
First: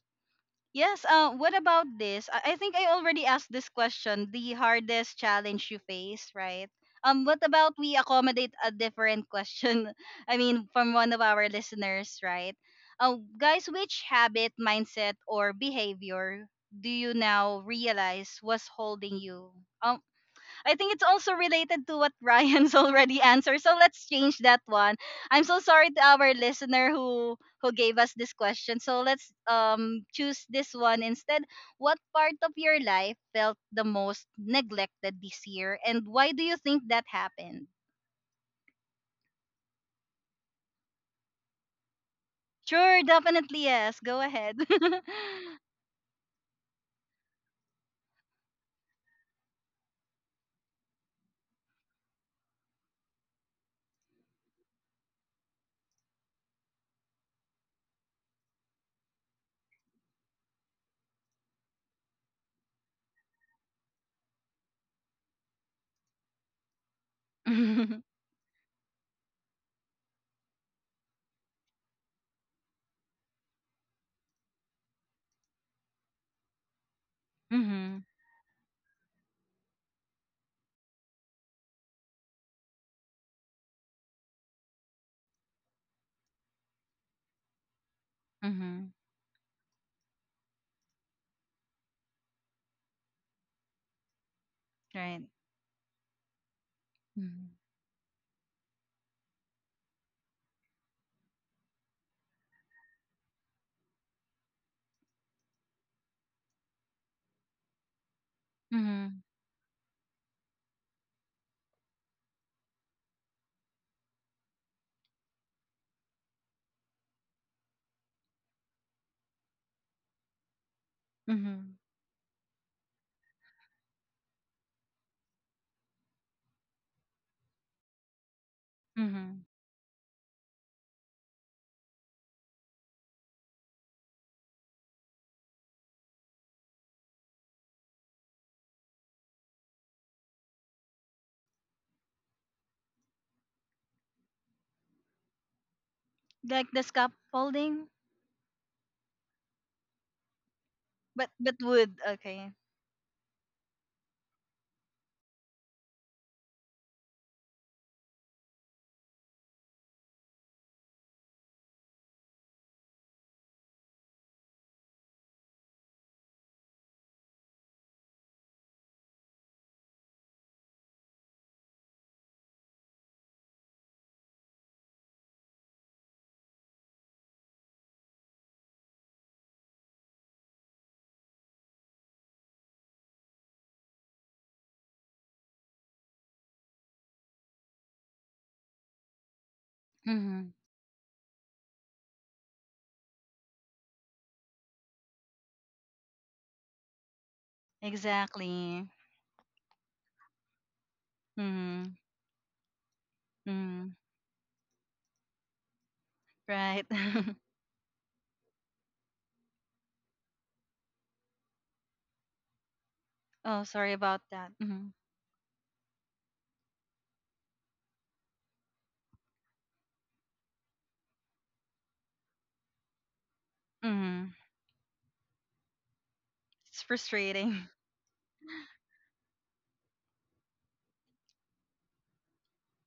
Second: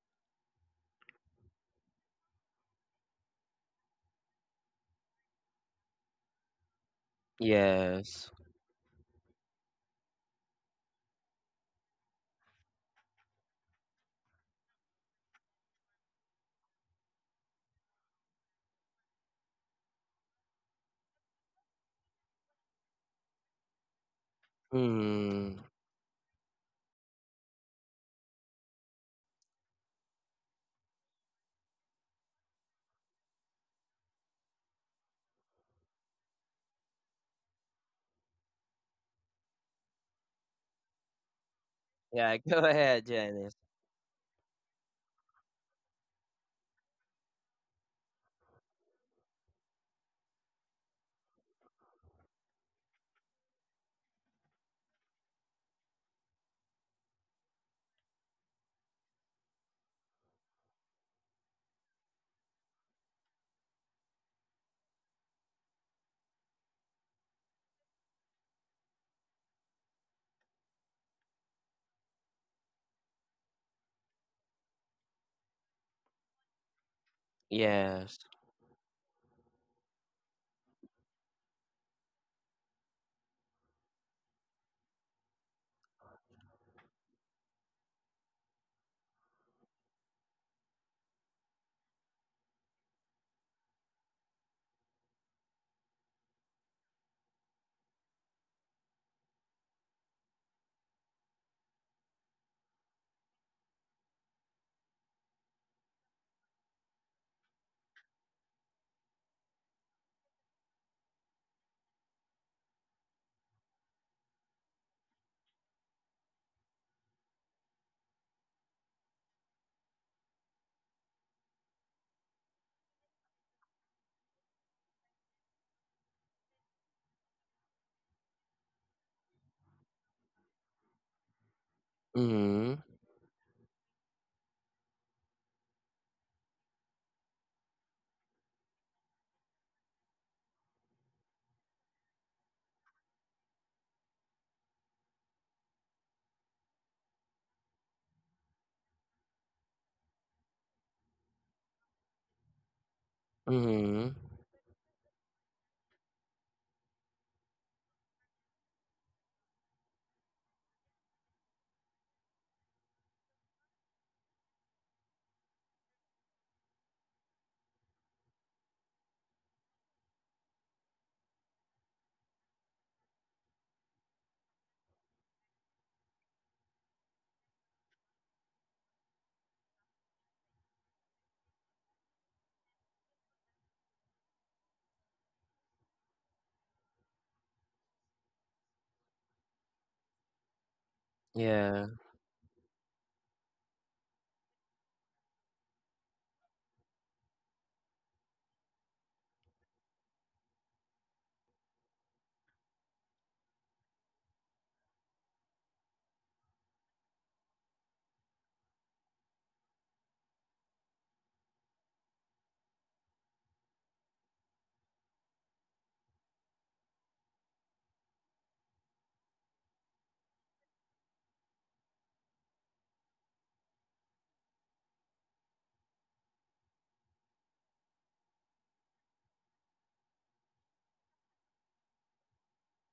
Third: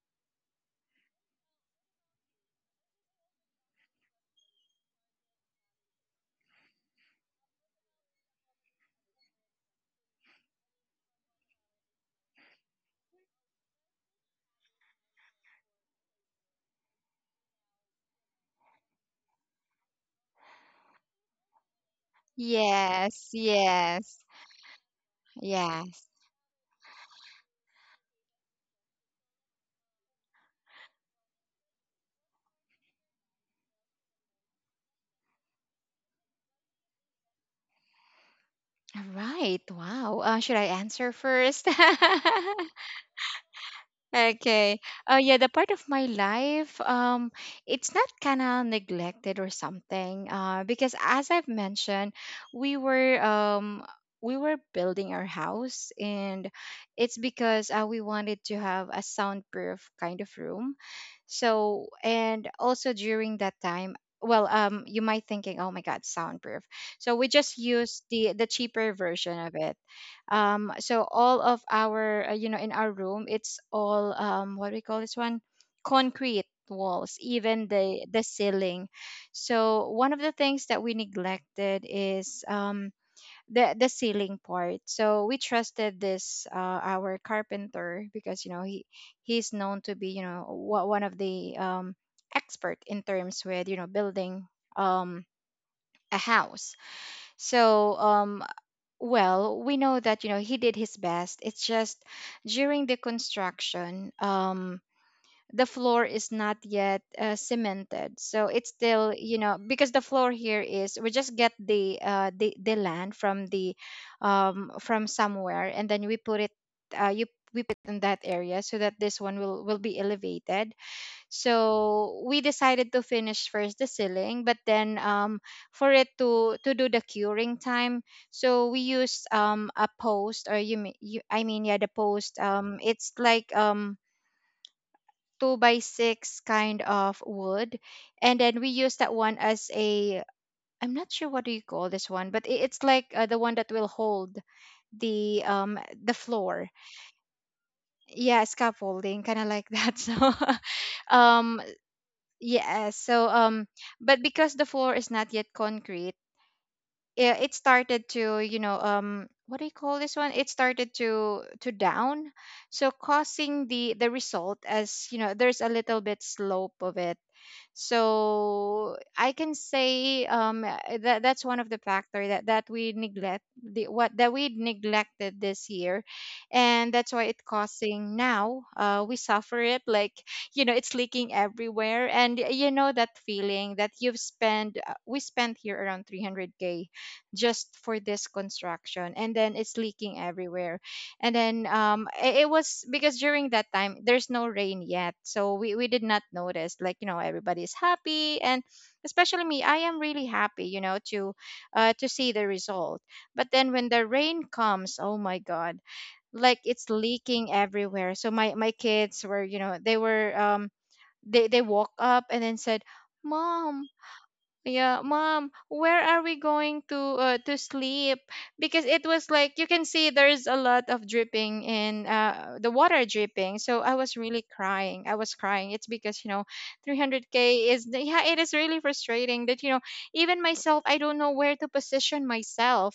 Yes, what about this? I think I already asked this question, the hardest challenge you face, right? What about we
Yes.
accommodate a different question? I mean, from one of our listeners, right? Guys, which habit, mindset, or behavior do you now realize was holding you? Um, I think it's also related to what Ryan's already
Yes,
answered. So let's
yes,
change that one. I'm so
Mm.
sorry to
yes.
our listener who— who gave us this question. So let's choose this one instead. What part of your life felt the most neglected this year, and why do you think that happened?
All right. Wow. Should I answer first?
Yeah, go
Sure,
ahead, Janice.
definitely yes. Go ahead.
Okay. Yeah, the part of my life, it's not kind of neglected or something. Because as I've mentioned, we were um we were building our house, and it's because, we wanted to have a soundproof kind of room. So, and also during that time, well, you might thinking, oh my God, soundproof. So we just
Mhm.
use the cheaper version of it. So all of our, in our room, it's all, what do we call this one, concrete walls, even
Mhm.
the
Yes.
the ceiling. So one of the things that we neglected is the ceiling part. So we trusted this, our carpenter, because, he
Mhm.
he's known to be, one of the, expert in terms with, building,
Right.
um, a house.
Mhm.
So, well, we know that, he did his best. It's just, during the construction, the floor is not yet, cemented, so it's still,
Mhm.
you know, because the floor here is, we just get the, the land from the, from somewhere, and then we put it, you we put in that area so that this one will be elevated.
Mhm.
So we decided to finish first the ceiling, but then, for it to do the curing time. So we use,
Mhm.
a post, or you, me- you I mean, yeah, the post,
Mm-hmm.
it's like, two by six kind of wood, and then we use that one as a, I'm not sure what do you call this one, but it's like, the one that will hold the, the floor.
Like the scaffolding,
Yeah, scaffolding, kind of like that. So,
but— but
um
wood, okay.
yeah. So,
Mhm.
but because the floor is not yet concrete, yeah, it started to, what do you call this one, it started to down, so causing the, result, as you know, there's a little bit slope of it. So I can say, that that's one of the factor that we neglect, the what that we neglected this year. And that's why it causing now, we suffer it, like, it's leaking everywhere. And, that feeling that you've spent we spent here around 300K just for this construction, and then it's leaking everywhere. And then,
Yeah.
it was because during that time there's no rain yet, so we did not notice, like, everybody's happy. And
Exactly.
especially me, I am really happy, to,
Mm-hmm.
to see the result. But then when
Mm-hmm.
the rain comes, oh my God, like, it's
Right.
leaking everywhere. So my kids were you know they were they woke up and then said,
Oh,
"Mom,
sorry about that. Mm-hmm.
yeah, Mom, where are we going to, to sleep? Because it was like you can see there's a lot of dripping in, the water dripping." So I was
Mm-hmm.
really crying. I was crying. It's because,
It's
300K
frustrating.
is yeah, it is really frustrating that, even myself, I don't know where to position myself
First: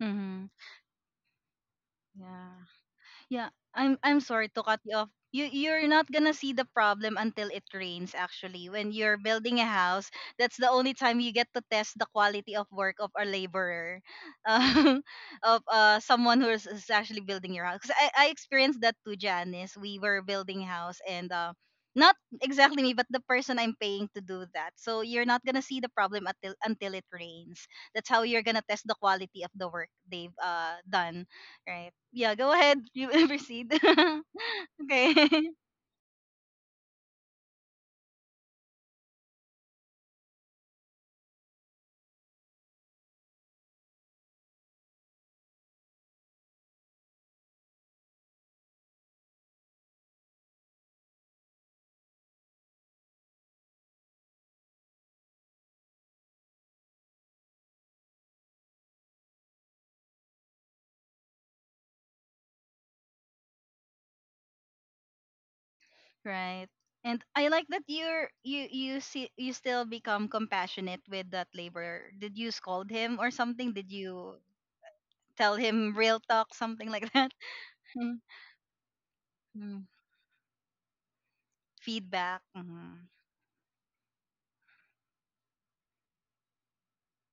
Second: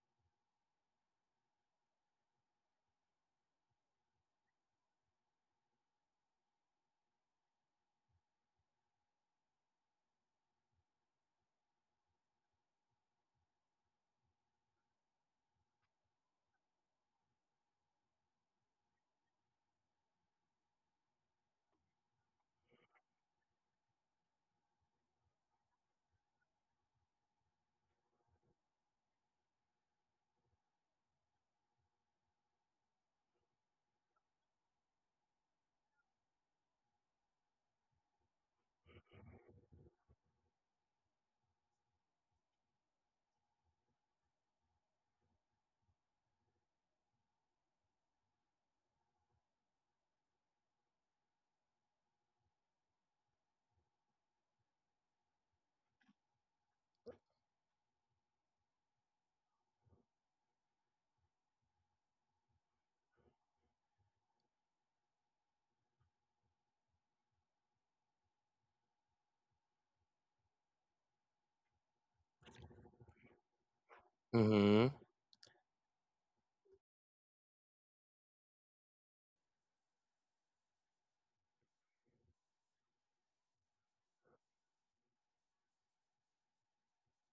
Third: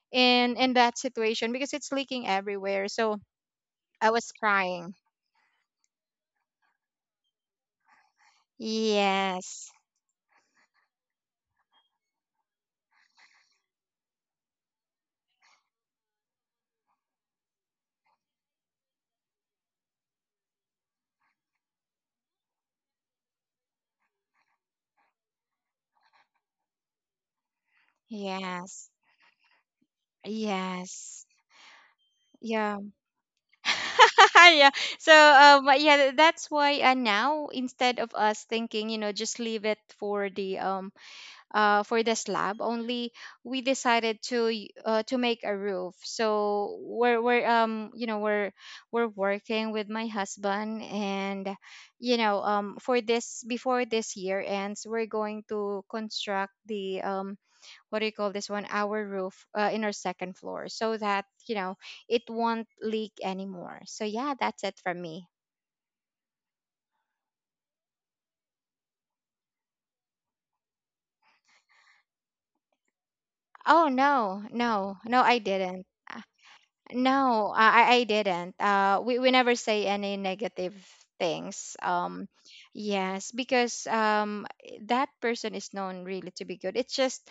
Mm-hmm.
in that situation, because it's leaking
Yeah.
everywhere. So
Yeah, I'm
I
I'm
was
sorry to cut
crying.
you off. You're not gonna see the problem until it rains actually. When you're building a
Yes.
house, that's the only time you get to test the quality of work of a laborer, um, of someone who is actually building your house. 'Cause I experienced that too, Janice. We were building house and not exactly me, but the person I'm paying to do that. So you're not gonna see the problem until it rains. That's how you're gonna test
Yes.
the quality of the work they've done.
Yes.
Right. Yeah, go ahead.
Yeah.
You proceed.
Yeah.
Okay.
So, but yeah, that's why, now instead of us thinking, just leave it for the, for the slab only, we decided to make a roof. So we're you know we're working with my husband, and, for this, before this year ends, we're going to construct the, what do you call this one, our roof, in our second floor, so that, it won't leak anymore. So yeah, that's it from me.
Right. And I like that you see you still become compassionate with that labor. Did you scold him or something?
Oh,
Did you
no,
Mhm.
no, no, I
tell
didn't.
him real
Uh,
talk, something like that?
no, I
Mm,
didn't, we never
mm.
say any negative things.
Feedback. Mhm,
Yes, because, that person is known really to be good. It's just,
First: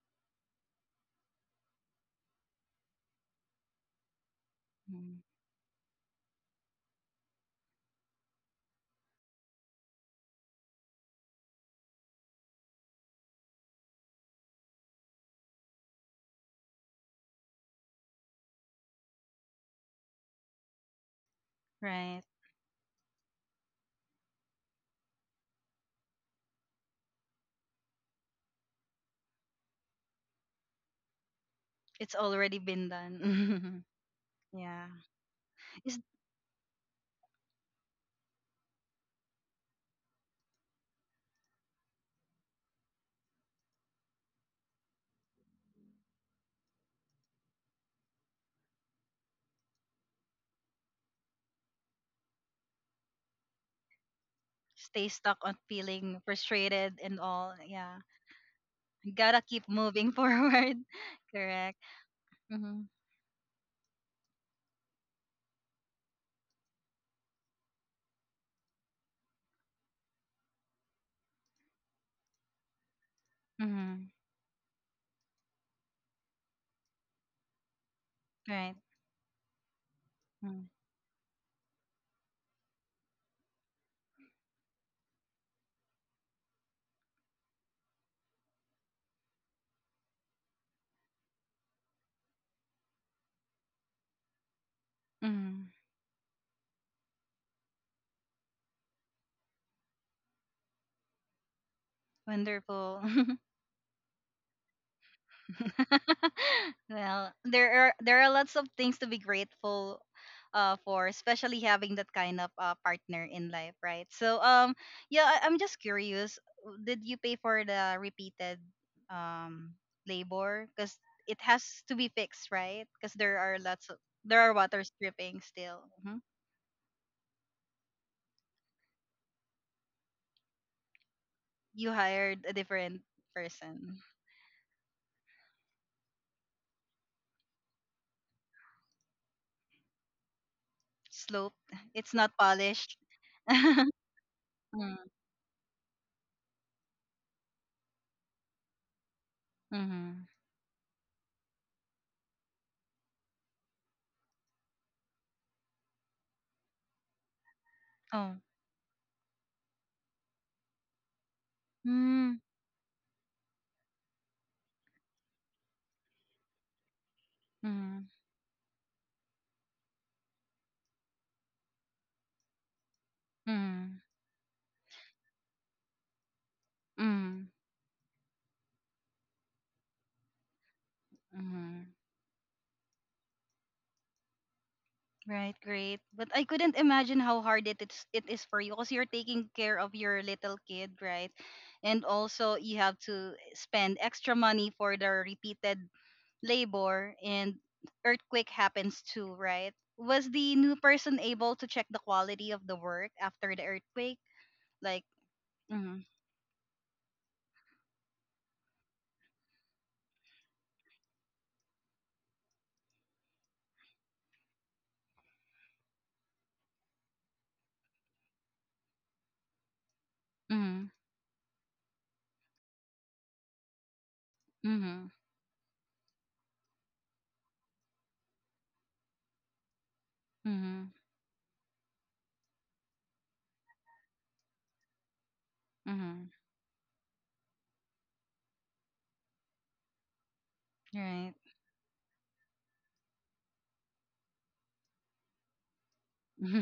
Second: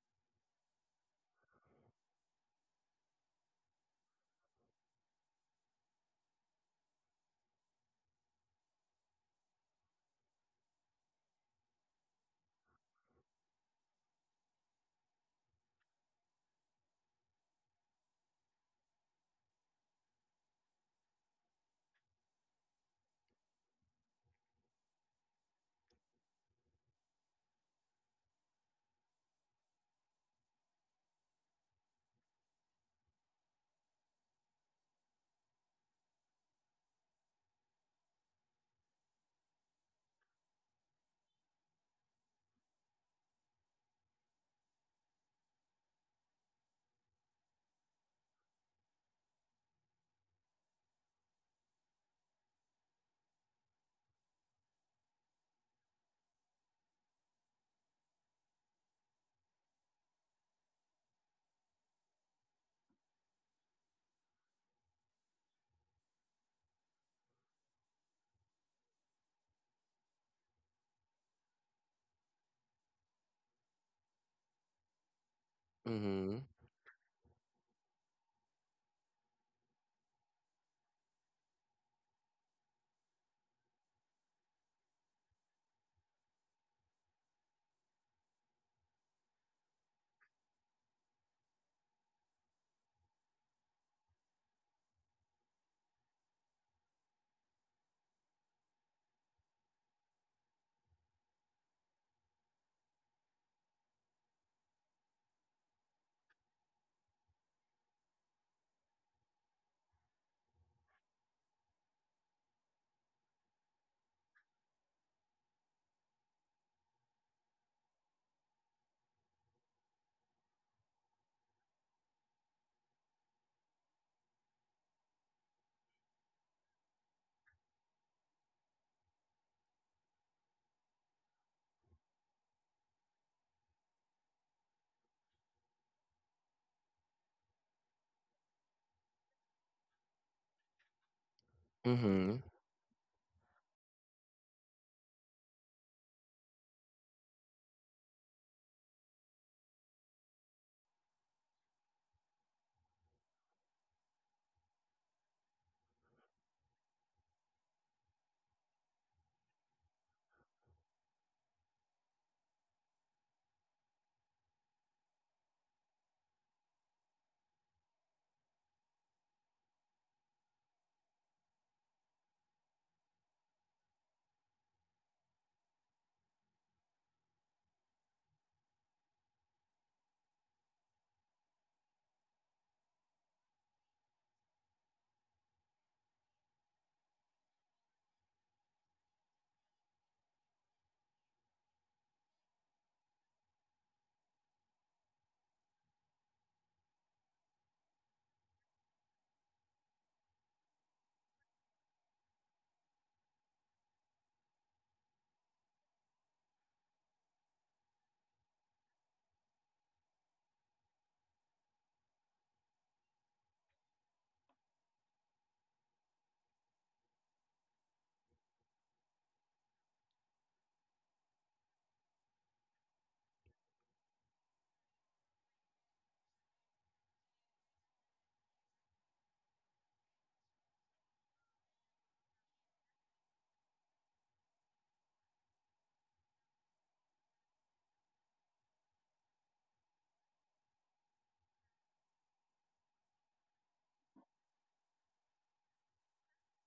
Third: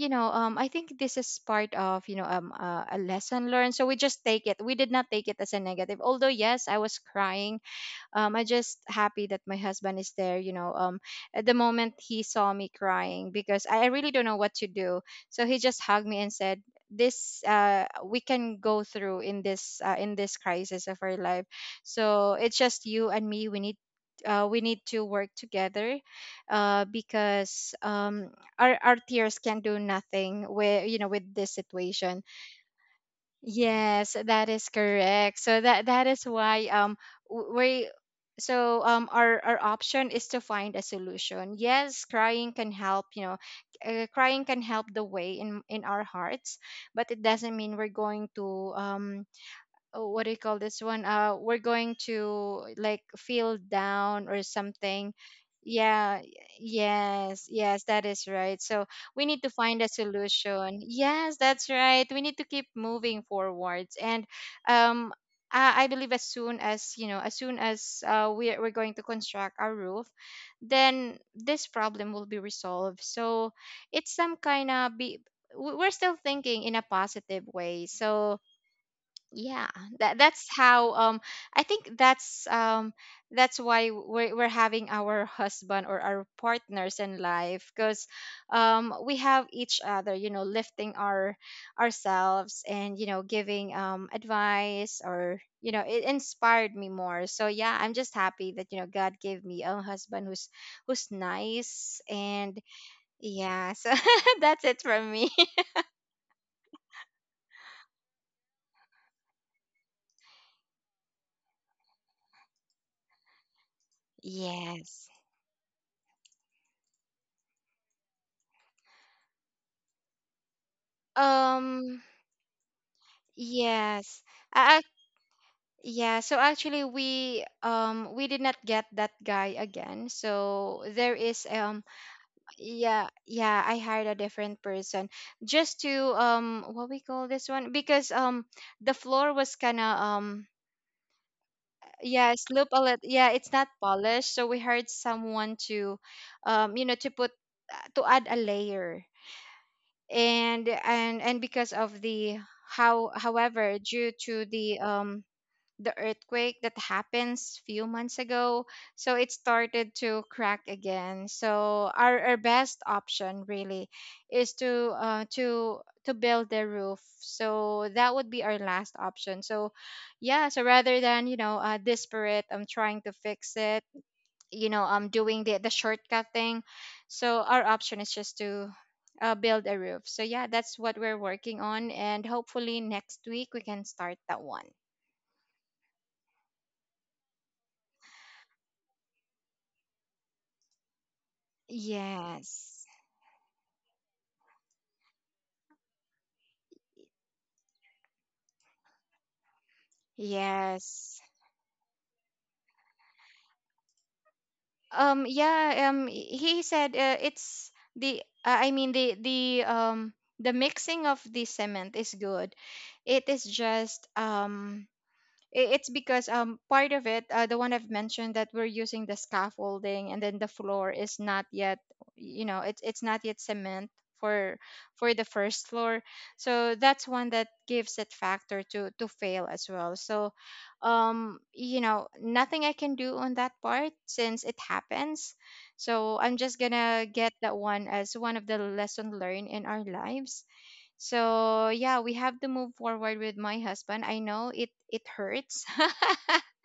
I think this is part of, a lesson learned, so we just take it, we did not
mm.
take it as a negative, although yes, I was crying. I just happy that my husband is there. At the moment he saw me crying, because I really don't know what to do, so he just hugged me and said, "This We can go through in this, crisis of our life.
Right.
So it's just you and me. We need." We need to work together, because, our tears can do nothing with, with this
It's
situation.
already been done.
Yes, that is
Yeah.
correct. So that
Just
that is why, we, so, our option is to find a solution. Yes, crying can help, crying can help the way in our hearts, but it doesn't mean we're going to, um oh, what do you call this one, we're going to like feel down or
stay
something.
stuck on
Yeah,
feeling frustrated and
yes,
all.
yes,
Yeah.
that is right. So we
Gotta
need to
keep
find a
moving forward.
solution. Yes, that's
Correct.
right. We need to keep
Mm-hmm.
moving forwards. And um, I, I believe as soon as, you know, as soon as we're going to construct our roof, then this problem will be resolved. So
Mm-hmm.
it's some kind of be, we're still
Mhm.
thinking in a positive way. So
Right.
yeah, that that's
Mm,
how um I think that's why we're having our husband or our partners in life because we have each other, you know, lifting our ourselves, and you know, giving advice, or
mm,
you know, it inspired me more. So yeah, I'm just happy that, you know, God gave me a husband who's who's nice. And
wonderful.
yeah, so that's it from me.
Well, there are— there are lots of things to be grateful for, especially having that kind of partner in life, right? So
Yes.
yeah, I'm just curious, did you pay for the repeated um labor, cuz it has to
um
be fixed, right? Cuz there are lots of—
yes
there are
I,
water stripping still.
Yeah,
Mhm.
so actually we did not get that guy again. So there is
You hired a different
yeah, yeah, I
person.
hired a different person just to what we call this one, because the floor was kind of
Slope, it's
yeah,
not
Mhm.
slope a
polished.
little. Yeah, it's not polished, so we hired someone to you know, to put to add a layer.
Mm-hmm.
And because of the however due to the earthquake that happens few months
Oh.
ago, so it started to crack again. So our
Mm.
best option really is to to build the roof, so
Mm.
that would be our last option. So yeah, so rather than, you know, desperate I'm trying to fix it,
Mm.
you know, I'm doing the shortcut thing. So
Mm.
our option is just to build a roof. So yeah, that's what we're working
Mm.
on, and hopefully next week we can start that one.
Right, great. But I couldn't imagine how hard it is for you because you're taking care of your little kid, right? And also you
Yes.
have to spend extra money for the repeated labor, and earthquake happens too, right? Was the new person
Yes.
able to check the quality of the work after the earthquake? Like,
Yeah,
mm,
he said it's the I mean the the mixing of the cement is good. It is just it's because part of it, the one I've mentioned, that we're using the scaffolding and then the
mm,
floor is not yet, you know, it's not yet cement for
mm,
for the first floor. So that's one that gives it factor to fail as well. So
mm,
you know, nothing I can do on that part since it happens. So
mm,
I'm just gonna get that one as one of the lesson learned in our lives.
right.
So yeah, we have to move forward with my husband. I know it it hurts.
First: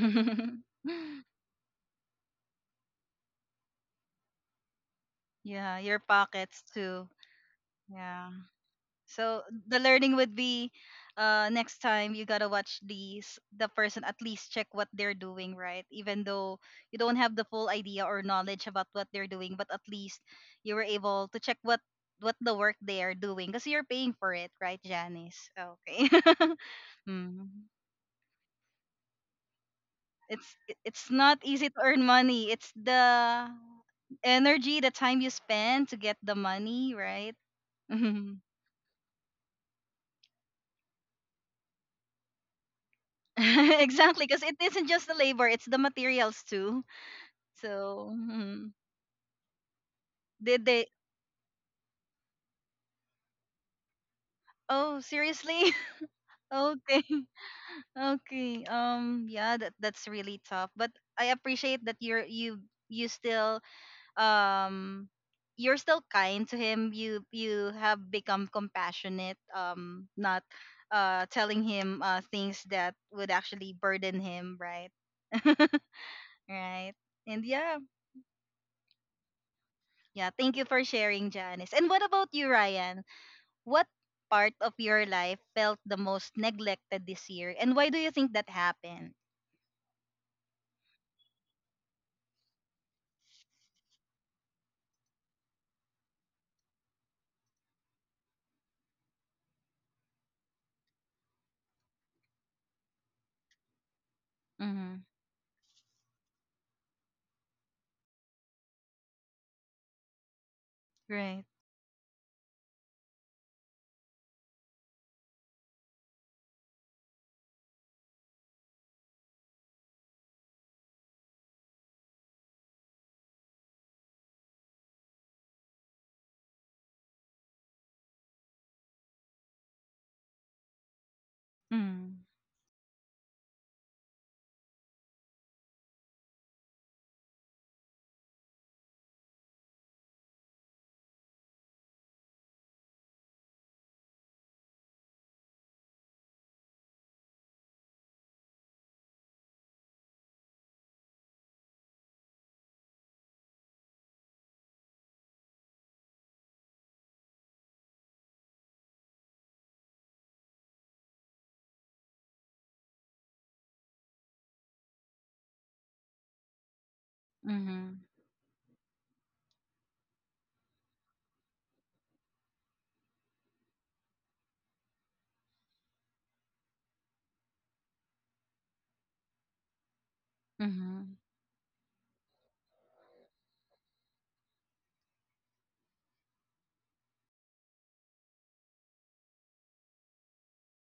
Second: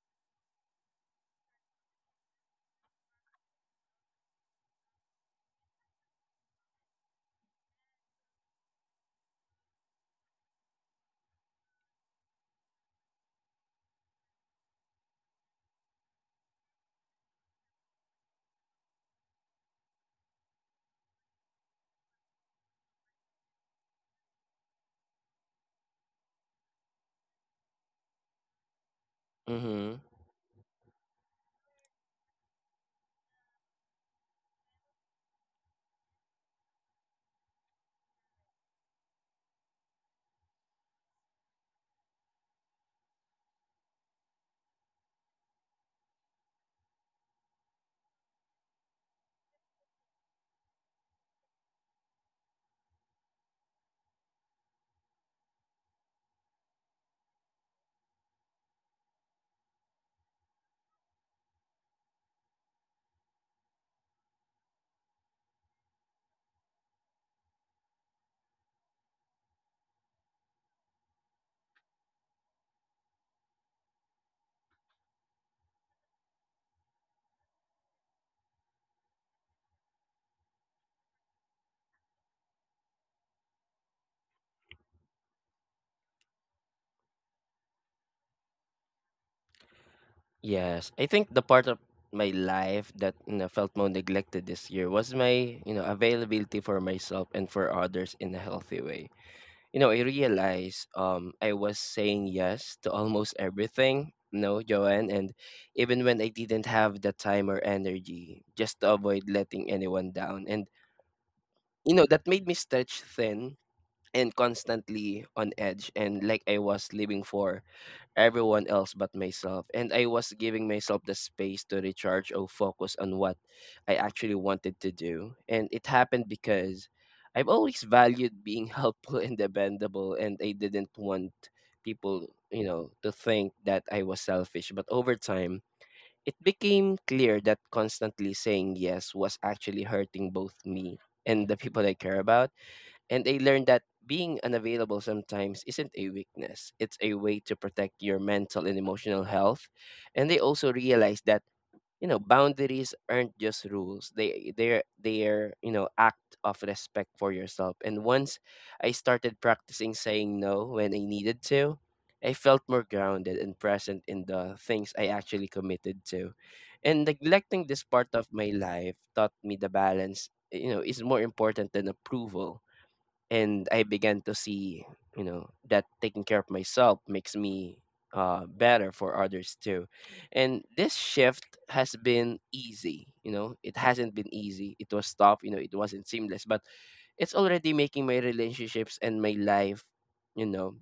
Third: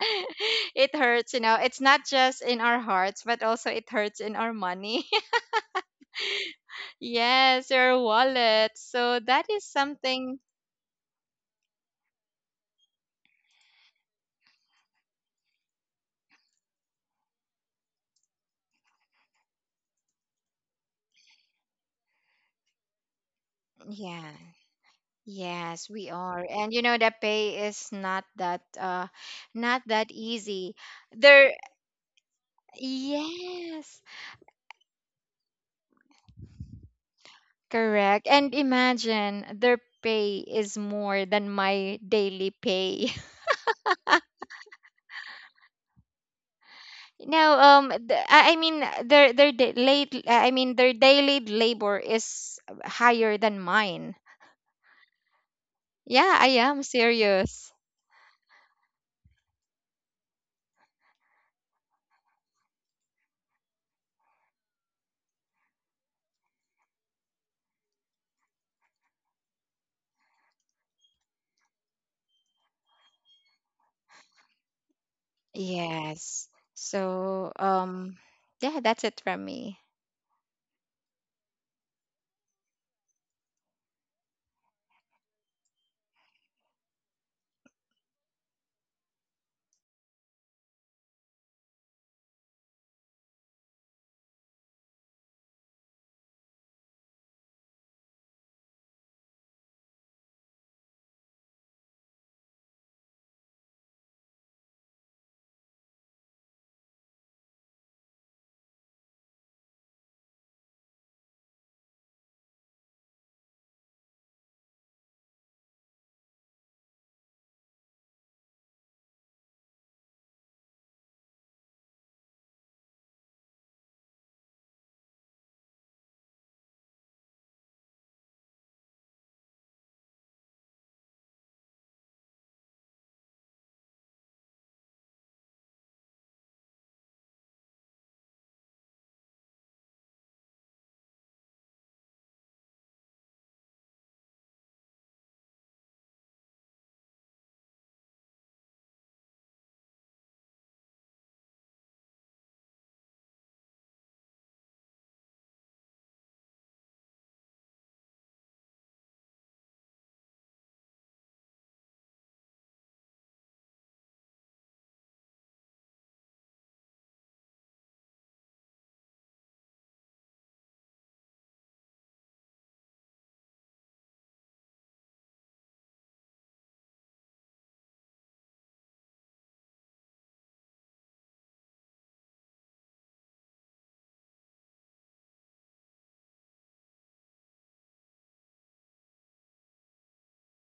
It hurts, you know. It's not just in our hearts, but also it hurts in our money.
Yeah, your pockets too.
Yes, your
Yeah.
wallet. So
So
that is
the learning would
something.
be next time you gotta watch these— the person at least check what they're doing, right? Even though you don't have the full idea or knowledge about what they're doing, but at least you were able to check what the work they are doing because you're paying for
Yeah.
it, right, Janice?
Yes,
Okay.
we are. And you know, the
Mm.
pay is not that not
Mhm.
that easy.
It's not
There
easy to earn money. It's the
yes.
energy, the time you spend to get the money, right?
Correct. And imagine their pay is more than my daily pay.
Exactly, because it isn't just the labor; it's the materials too.
No,
So
the, I
mm,
mean their da- late. I
did
mean
they?
their daily labor is higher than mine.
Oh, seriously?
Yeah, I am
Okay,
serious.
okay. Yeah, that that's really tough. But I appreciate that you still um you're still kind to him. You have become compassionate. Not telling him things that would actually burden him, right?
Yes.
Right. And
So,
yeah,
yeah, that's it from me.
yeah, thank you for sharing, Janice. And what about you, Ryan? What part of your life felt the most neglected this year, and why do you think that happened?
Yes. I think the part of my life that, you know, felt more neglected this year was my, you know, availability for myself and for others in a healthy way. You know, I realized I was saying yes to almost everything, no,
Mm-hmm.
Joanne, and even when I didn't have the time or energy, just to avoid letting anyone down. And
Right.
you know, that made me stretch thin and constantly on edge, and like I was living for everyone else but myself, and I was giving myself the space to recharge or focus on what I actually wanted to do. And it happened because I've always valued being helpful and dependable, and I didn't want
Mm-hmm.
people, you know, to think that I was selfish. But over time it became clear that constantly saying yes was actually hurting both me and the people I care about. And I learned that being unavailable sometimes isn't a weakness, it's a way to protect your mental and emotional health. And they also realized that, you know, boundaries aren't just rules. They're, you know, act of respect for yourself. And once I started practicing saying no when I needed to, I felt more grounded and present in the things I actually committed to. And neglecting this
Mm-hmm.
part of my life taught me the balance, you know, is more important than approval. And I began to see, you know, that taking care of myself makes me better for others too. And this
Mm-hmm.
shift has been easy, you know, it hasn't been easy. It was tough, you know, it wasn't seamless, but it's already making my relationships and my life, you know,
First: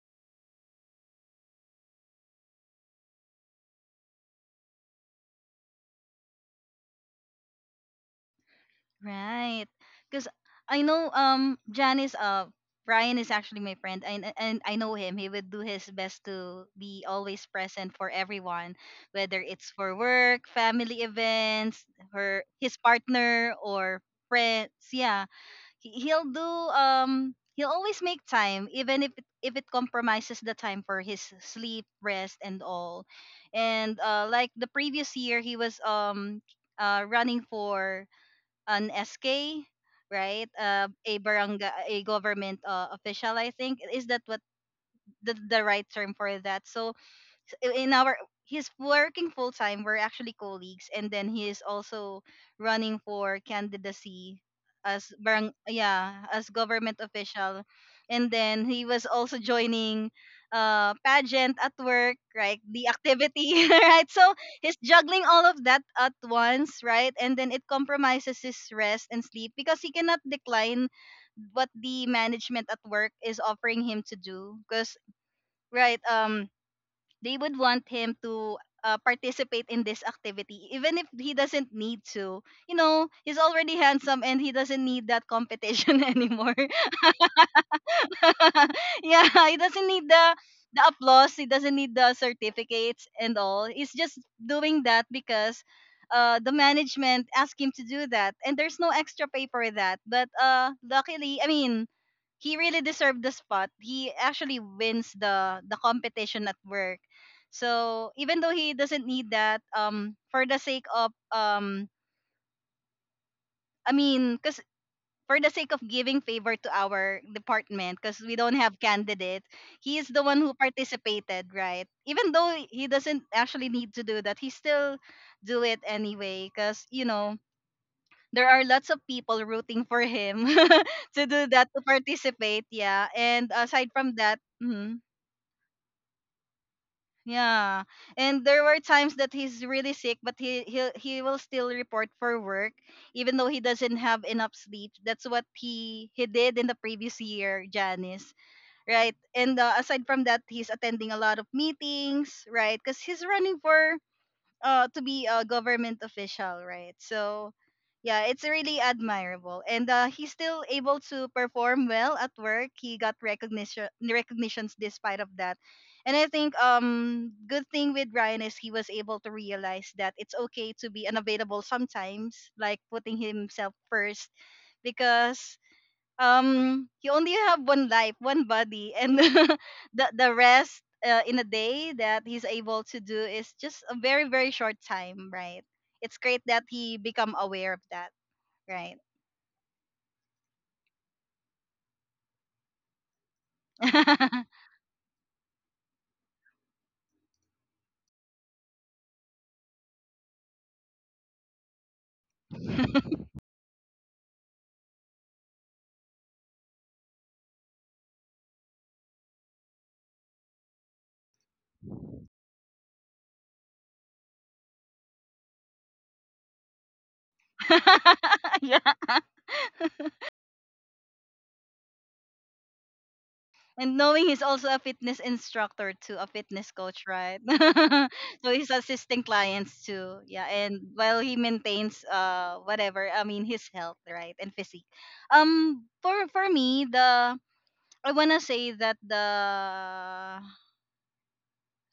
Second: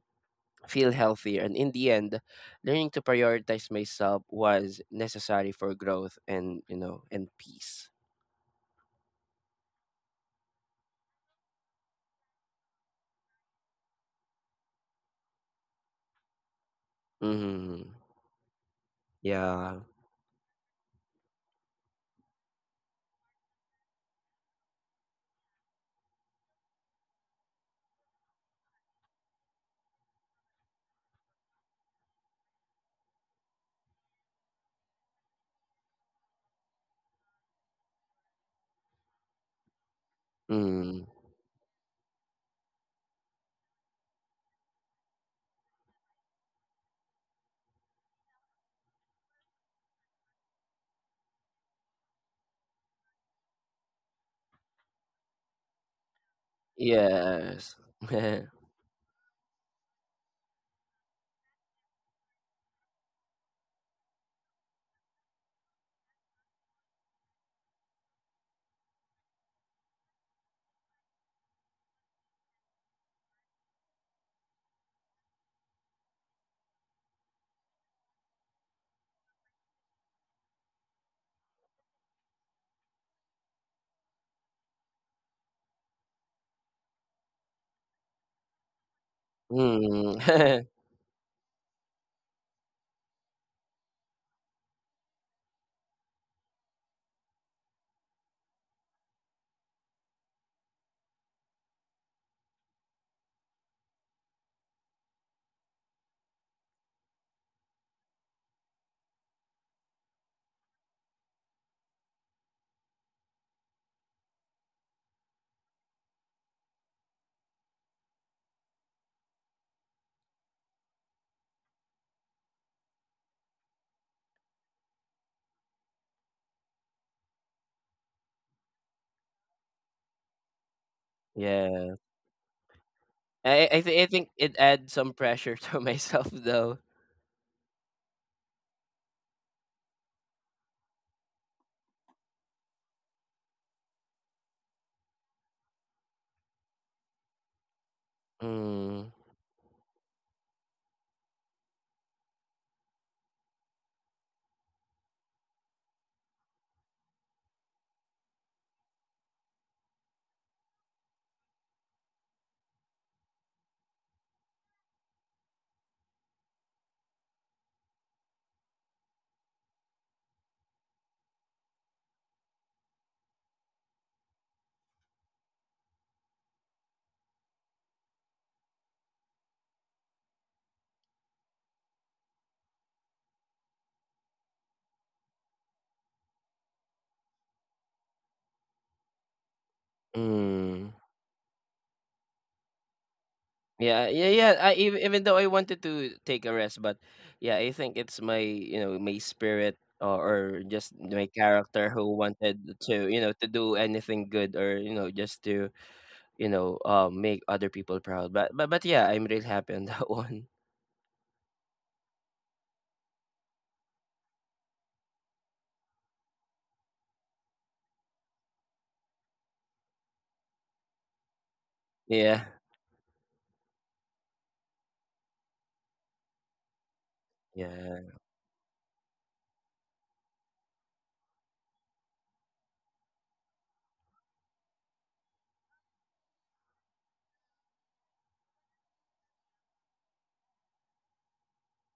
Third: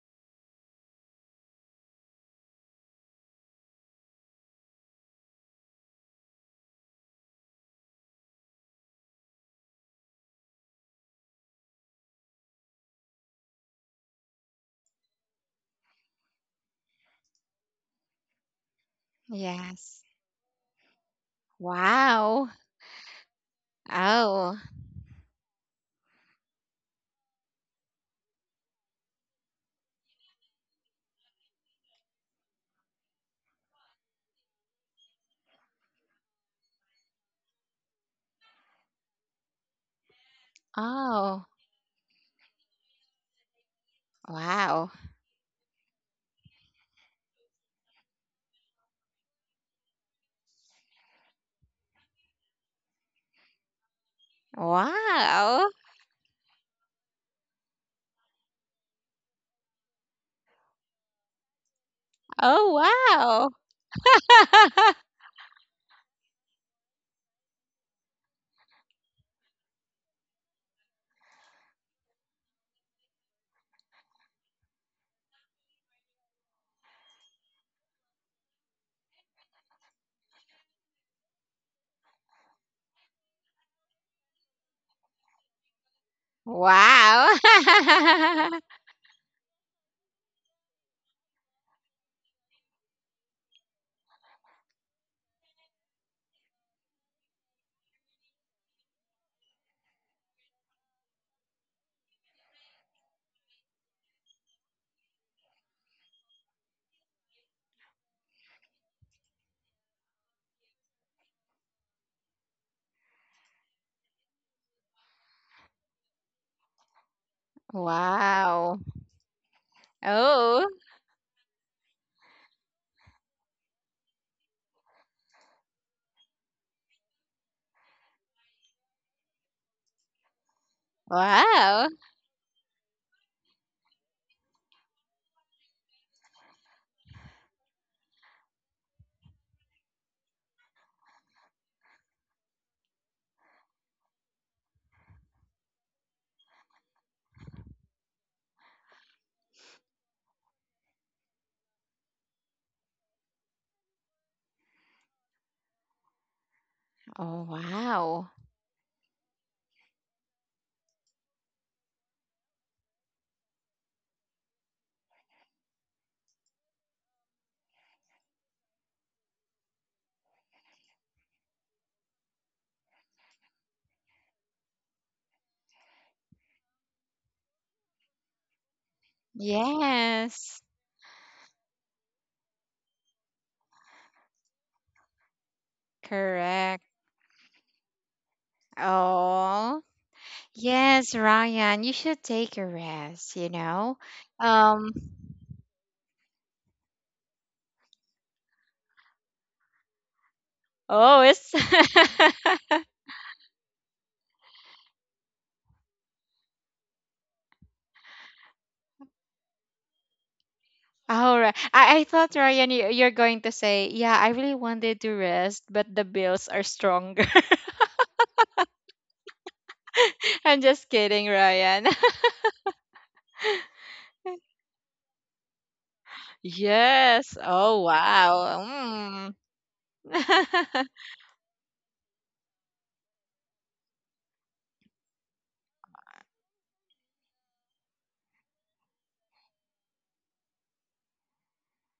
feel healthier. And in the end, learning to prioritize myself was necessary for growth and, you know, and peace.
Right. Because I know Janice, Ryan is actually my friend, and I know him. He would do his best to be always
Mm-hmm.
present for everyone, whether it's
Yeah.
for
Yes.
work, family events, her
Wow.
his partner or
Oh.
friends. Yeah, he'll do— he'll always make time even if it compromises the time for his sleep, rest and all. And like the previous year, he was running for an SK, right? Uh,
Mm.
a
Oh.
barangay, a government official, I think, is that what
Wow.
the right term for that. So in our— he's working full time. We're actually colleagues, and then he is also running for candidacy as barang
Wow.
yeah as government official,
Yes.
and then he was also joining pageant at work, right?
Oh,
The
wow.
activity. Right, so he's juggling all of that at once, right? And then it compromises his rest and sleep because he cannot decline what the management at work is offering him to do because, right, they would want him to participate in this activity even if he doesn't need to. You know, he's already handsome and he doesn't need that competition anymore.
Wow.
Yeah, he doesn't need
Hmm.
the— the applause. He doesn't need the certificates and all. He's just doing that because the management asked him to do that, and there's no extra pay for that. But luckily, I mean, he really deserved the spot. He actually wins the— the competition at work. So even though he doesn't need that, for the sake of I mean, cause for the sake of giving favor to our department because we don't
Wow.
have candidate, he is the one who
Oh.
participated, right? Even though he doesn't actually need to do that, he still do it anyway because you know there are lots of people rooting for him to do that,
Wow.
to
Yeah.
participate. Yeah. And
I
aside
I thi
from
I think
that,
it
mhm.
adds some pressure to myself though.
Yeah. And there were times that he's really sick, but he will still report for work even though he doesn't have enough sleep. That's what he did in the previous year, Janice,
Mm.
right? And aside from that, he's attending a lot of meetings, right? Cuz he's running for to be a government official, right?
Oh,
So
wow.
yeah, it's really admirable. And he's still able to perform well at work. He got recognitions despite of that. And I think good thing with Ryan is he was able to realize that it's okay to be unavailable sometimes, like putting himself first because you only have one life, one body, and the
Yes,
rest in a day that he's able to do is just a very very short time, right? It's great that
correct.
he become aware of that, right?
Oh,
Mm.
yes, Ryan, you should take a rest, you know?
Yeah. I
Um,
even though I wanted to take a rest, but yeah, I think it's my, you know, my spirit or just
oh,
my
it's.
character who wanted to, you know, to do anything good, or, you know, you know, make other people proud. But yeah, I'm really happy on that one.
All right. I thought, Ryan, you, you're going to say, yeah, I really wanted to rest, but the bills are stronger.
Yeah,
I'm just kidding, Ryan.
Yeah.
and knowing he's also a fitness instructor too, a fitness coach,
Yes.
right?
Oh,
Yeah.
So he's assisting
wow.
clients
Mm.
too, yeah, and while he maintains whatever, I mean his health, right, and physique. For me, the I wanna say that the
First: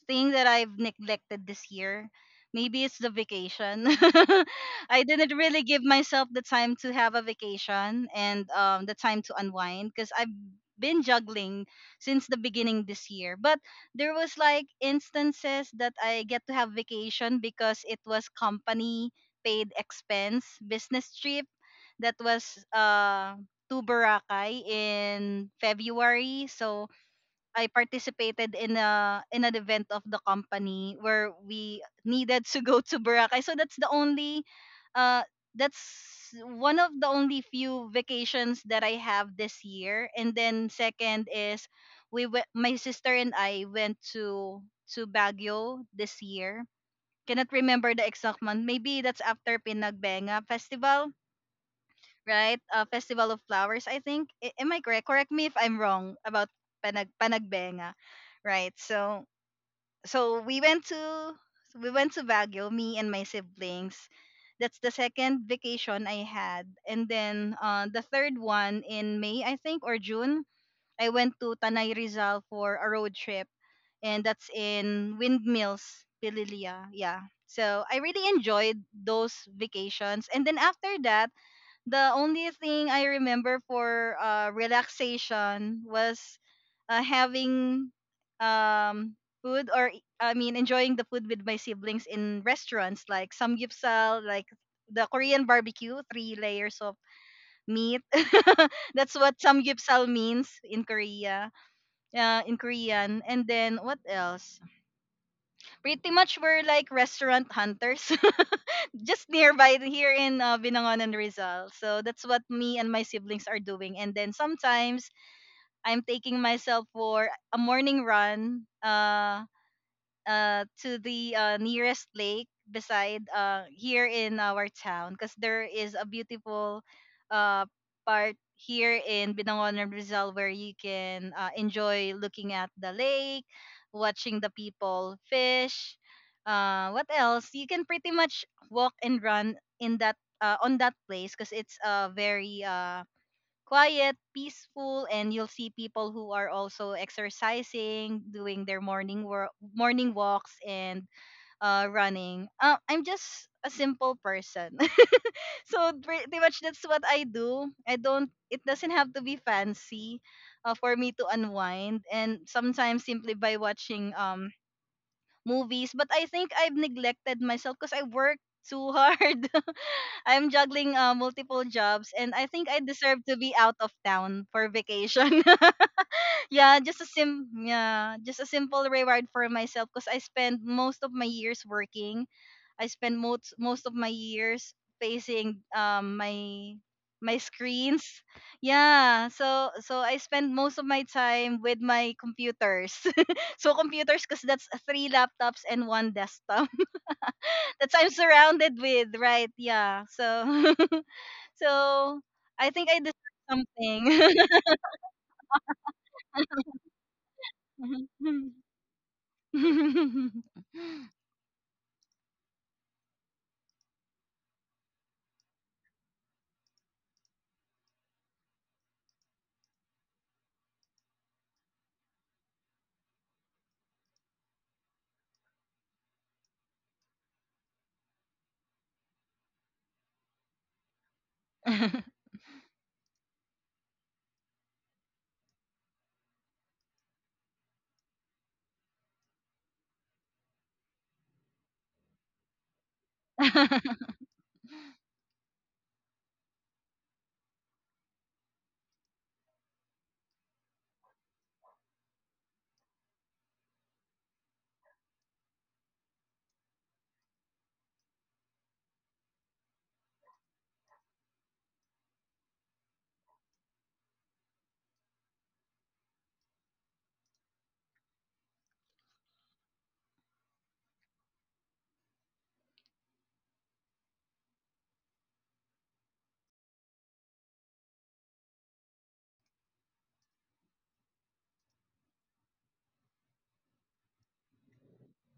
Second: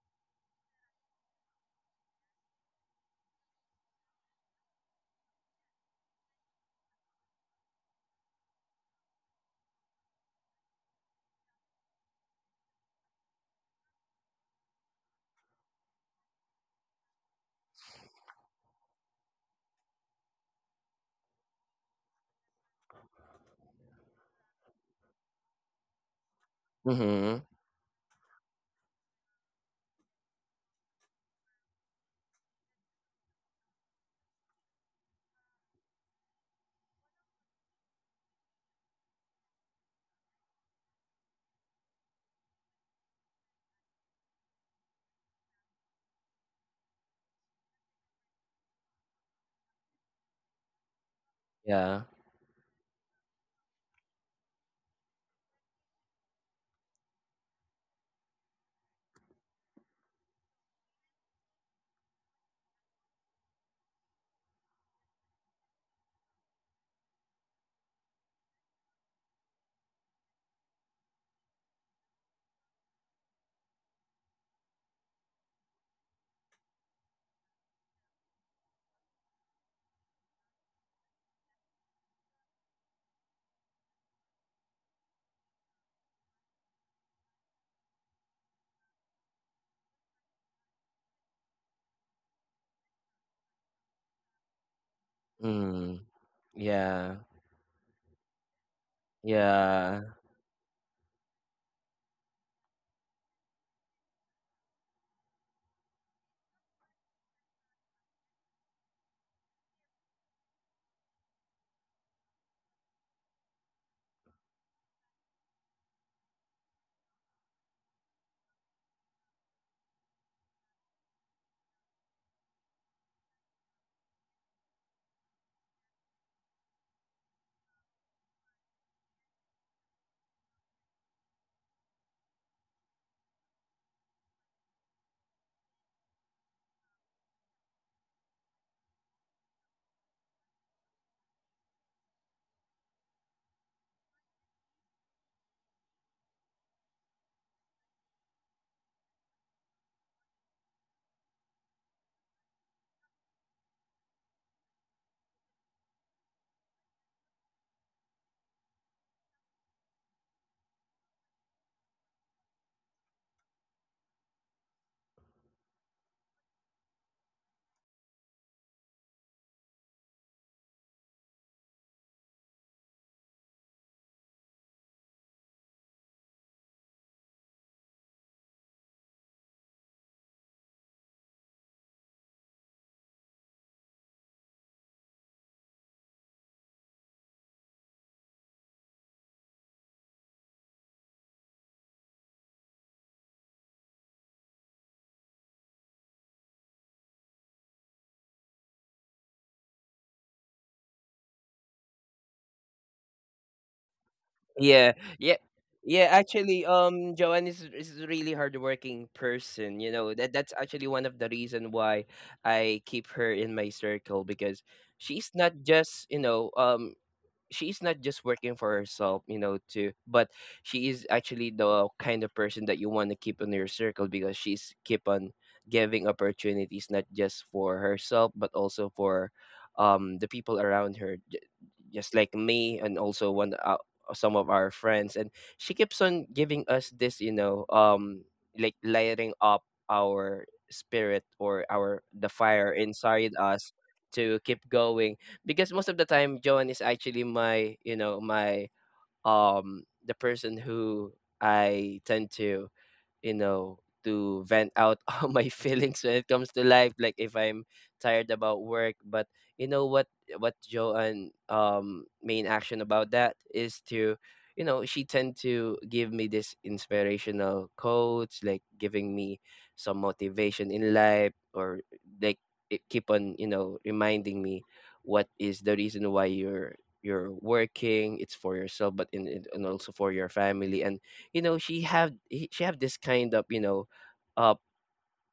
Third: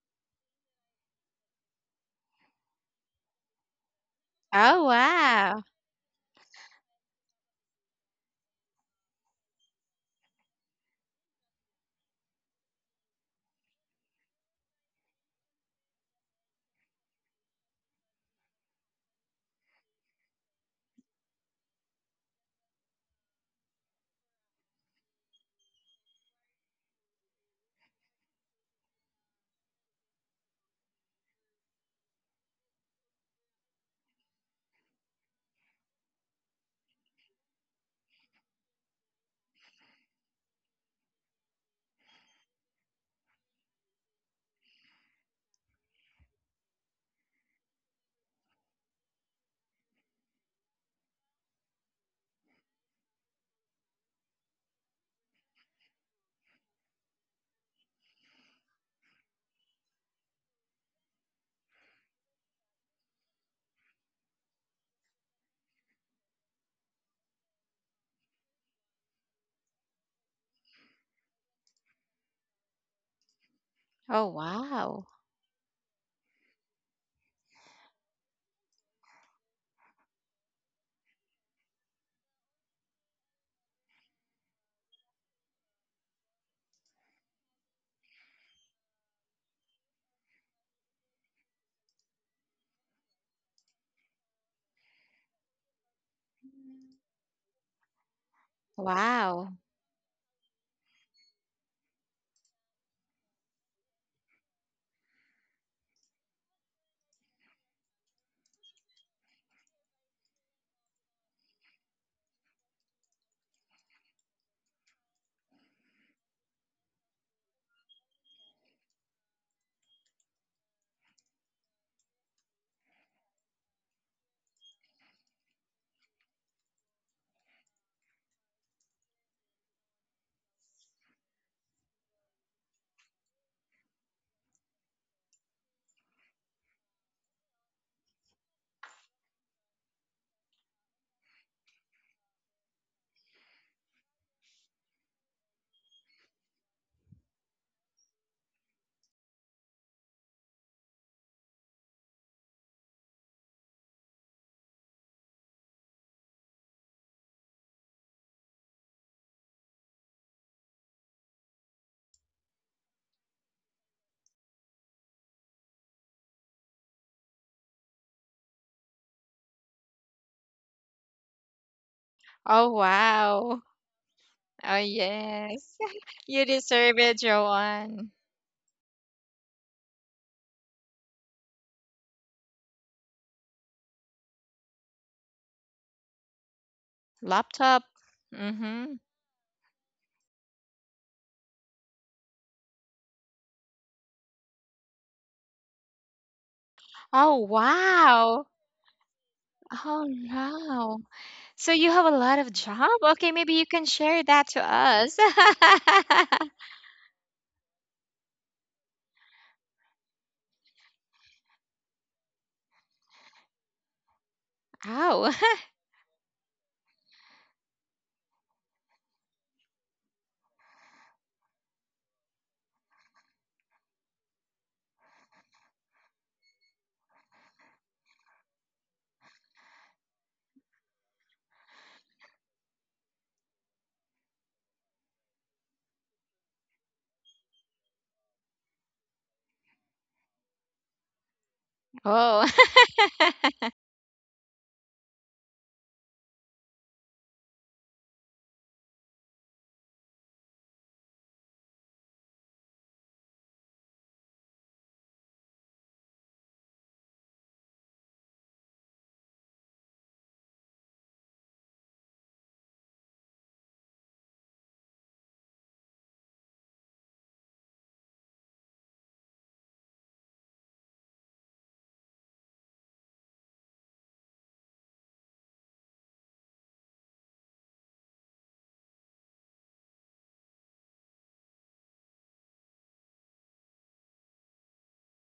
thing that I've neglected this year, maybe it's the vacation.
Oh,
I didn't
wow.
really give myself the time to have a vacation and the time to unwind because I've been juggling since the beginning this year. But there was like instances that I get to have vacation because it was company paid expense business trip that was to Boracay in February. So
Mhm.
I participated in a in an event of the company where we needed to go to Boracay. So that's the only uh that's one of the only few vacations that I have this year. And then second is my sister and I went to Baguio this year. Cannot remember the exact month. Maybe that's after Pinagbenga Festival,
Yeah.
right? Festival of Flowers, I think. Am I correct? Correct me if I'm wrong about Panagbenga, right? So so we went to we went to Baguio, me and my siblings. That's the second vacation I had, and then the third one in May, I think, or June. I went to Tanay Rizal for a road trip, and
Oh,
that's
wow.
in Windmills, Pililia. Yeah. So I really enjoyed those vacations, and then after that the only thing I remember for relaxation was having um, food or e- I mean enjoying the food with my siblings in restaurants like samgyeopsal, like the Korean
Mm.
barbecue, three layers of
Yeah.
meat. That's what
Wow.
samgyeopsal
Yeah.
means in Korea, in Korean. And then what else? Pretty much we're like restaurant hunters. Just nearby here in Binangonan, Rizal. So that's what me and my siblings are doing. And then sometimes I'm taking myself for a morning run. To the nearest lake beside here in our town, because there is a beautiful uh part here in Binangon and Rizal where you can enjoy looking at the lake, watching the people fish. What else? You can pretty much walk and run in that on that place because it's very quiet, peaceful, and you'll see people who are also exercising, doing their morning work, morning walks, and running. I'm just a simple person, so pretty much that's what I do. I don't. It doesn't have to be fancy for me to unwind, and sometimes simply by watching movies. But I think I've neglected myself because I work too hard. I'm juggling multiple jobs, and I
Oh,
think I deserve to be
wow.
out of town for
Oh,
vacation.
yes. You deserve it, Joanne.
Yeah, just a simple reward for myself because I spend most of my years working. I spend most of my years facing my
Laptop.
screens.
Mm-hmm.
Yeah, so I spend most of my time with my computers. So computers, because that's three laptops and one desktop.
Oh,
That's I'm
wow.
surrounded with, right?
Oh,
Yeah. So
no. So you have a
so
lot of
I
job?
think I
Okay,
deserve
maybe you can
something.
share that to
Yeah,
us.
yeah, yeah. Actually, Joanne is a really hardworking person. You know, that that's actually one of the reason why I keep her in my circle, because
Ow.
she's not just you know um she's not just working for herself, you know, too, but she is actually the kind of person that you want to keep in your circle, because she's keep on giving opportunities not just for herself but also for the people around her, just like me and also one some of our friends. And she keeps on giving us this, you know, like lighting up our spirit or our the
Oh.
fire inside us to keep going, because most of the time Joan is actually my, you know, my the person who I tend to, you know, to vent out all my feelings when it comes to life, like if I'm tired about work. But you know what Joanne main action about that is to, you know, she tend to give me this inspirational quotes, like giving me some motivation in life, or like it keep on, you know, reminding me, what is the reason why you're working? It's for yourself, but and also for your family. And you know, she have this kind of, you know, uh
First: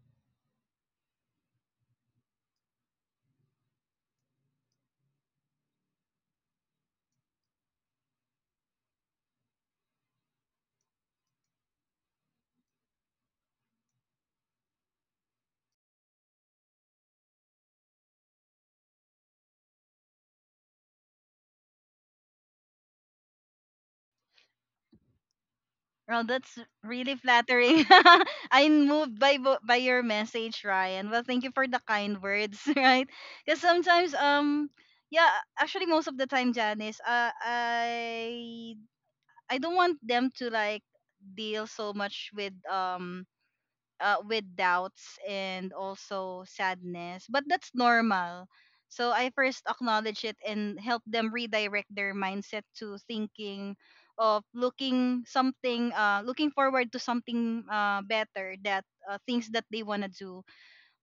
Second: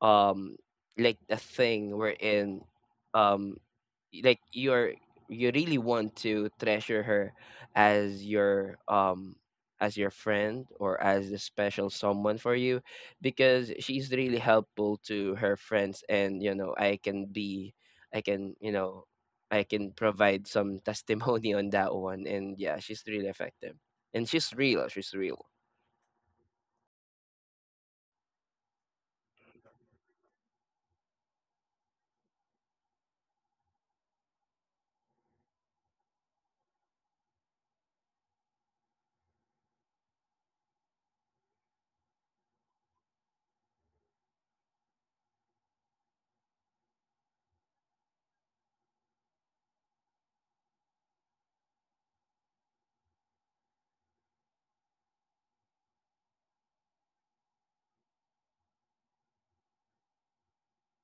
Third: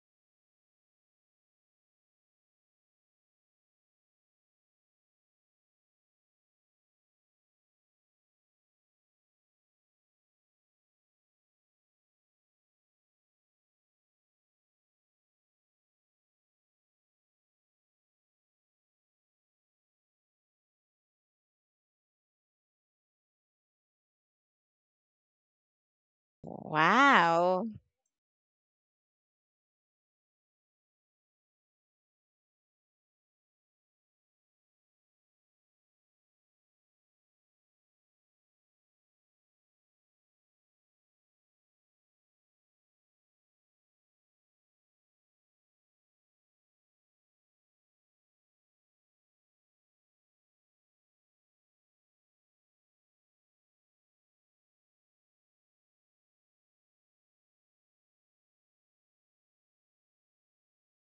um like a thing wherein, um like you're, you really want to treasure her as your um as your friend or as a special someone for you, because she's really helpful to her friends. And you know, I can, you know, I can provide some testimony on that one. And yeah, she's really effective, and she's real.
Well, that's really
Wow.
flattering. I'm moved by your message, Ryan. Well, thank you for the kind words, right? Because sometimes, yeah, actually, most of the time, Janice, I don't want them to like deal so much with doubts and also sadness. But that's normal. So I first acknowledge it and help them redirect their mindset to thinking of looking forward to something better, that things that they wanna do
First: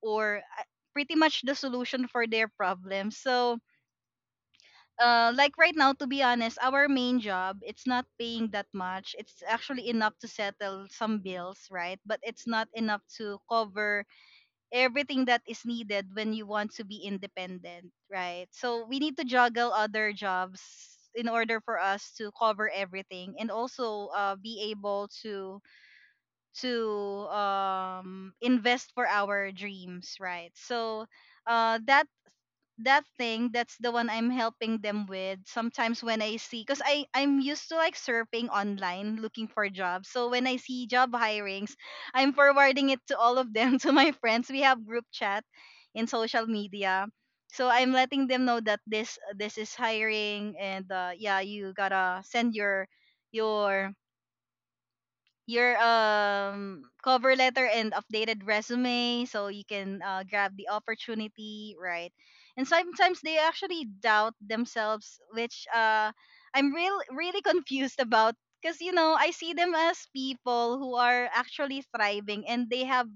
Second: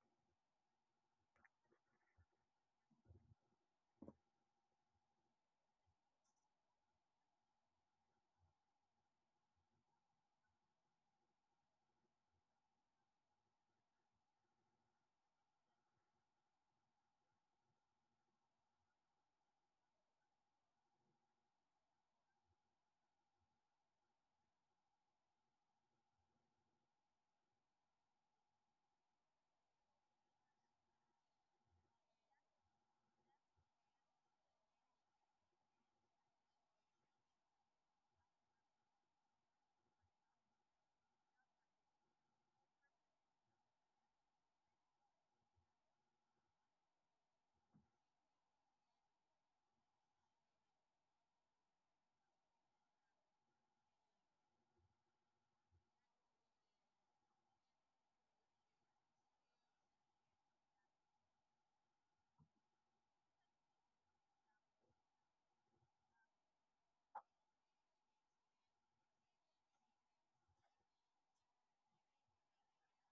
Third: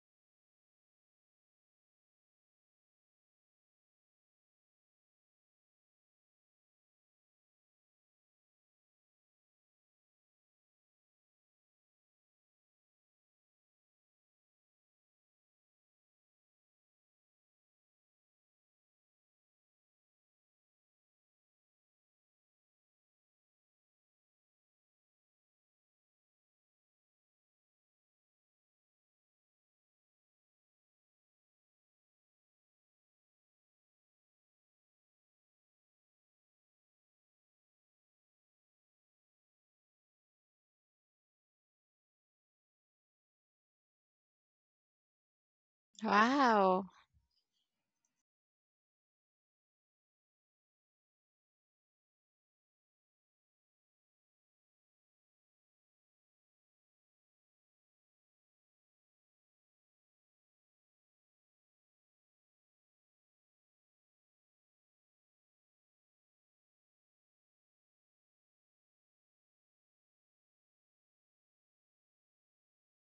or pretty much the solution for their problem. So like right now, to be honest, our main job it's not paying that much. It's actually enough to settle some bills, right? But it's not enough to cover everything that is needed when you want to be independent, right? So we need to juggle other jobs in order for us to cover everything and also be able to invest for our dreams, right? So uh, that that thing, that's the one I'm helping them with sometimes when I see, because I'm used to like surfing online looking for jobs, so when I see job hirings I'm forwarding it to all of them to my friends. We have group chat in social
Wow.
media, so I'm letting them know that this is hiring and yeah, you gotta send your your your cover letter and updated resume so you can grab the opportunity, right? And sometimes they actually doubt themselves, which I'm real really confused about, because you know I see them as people who are actually thriving and they have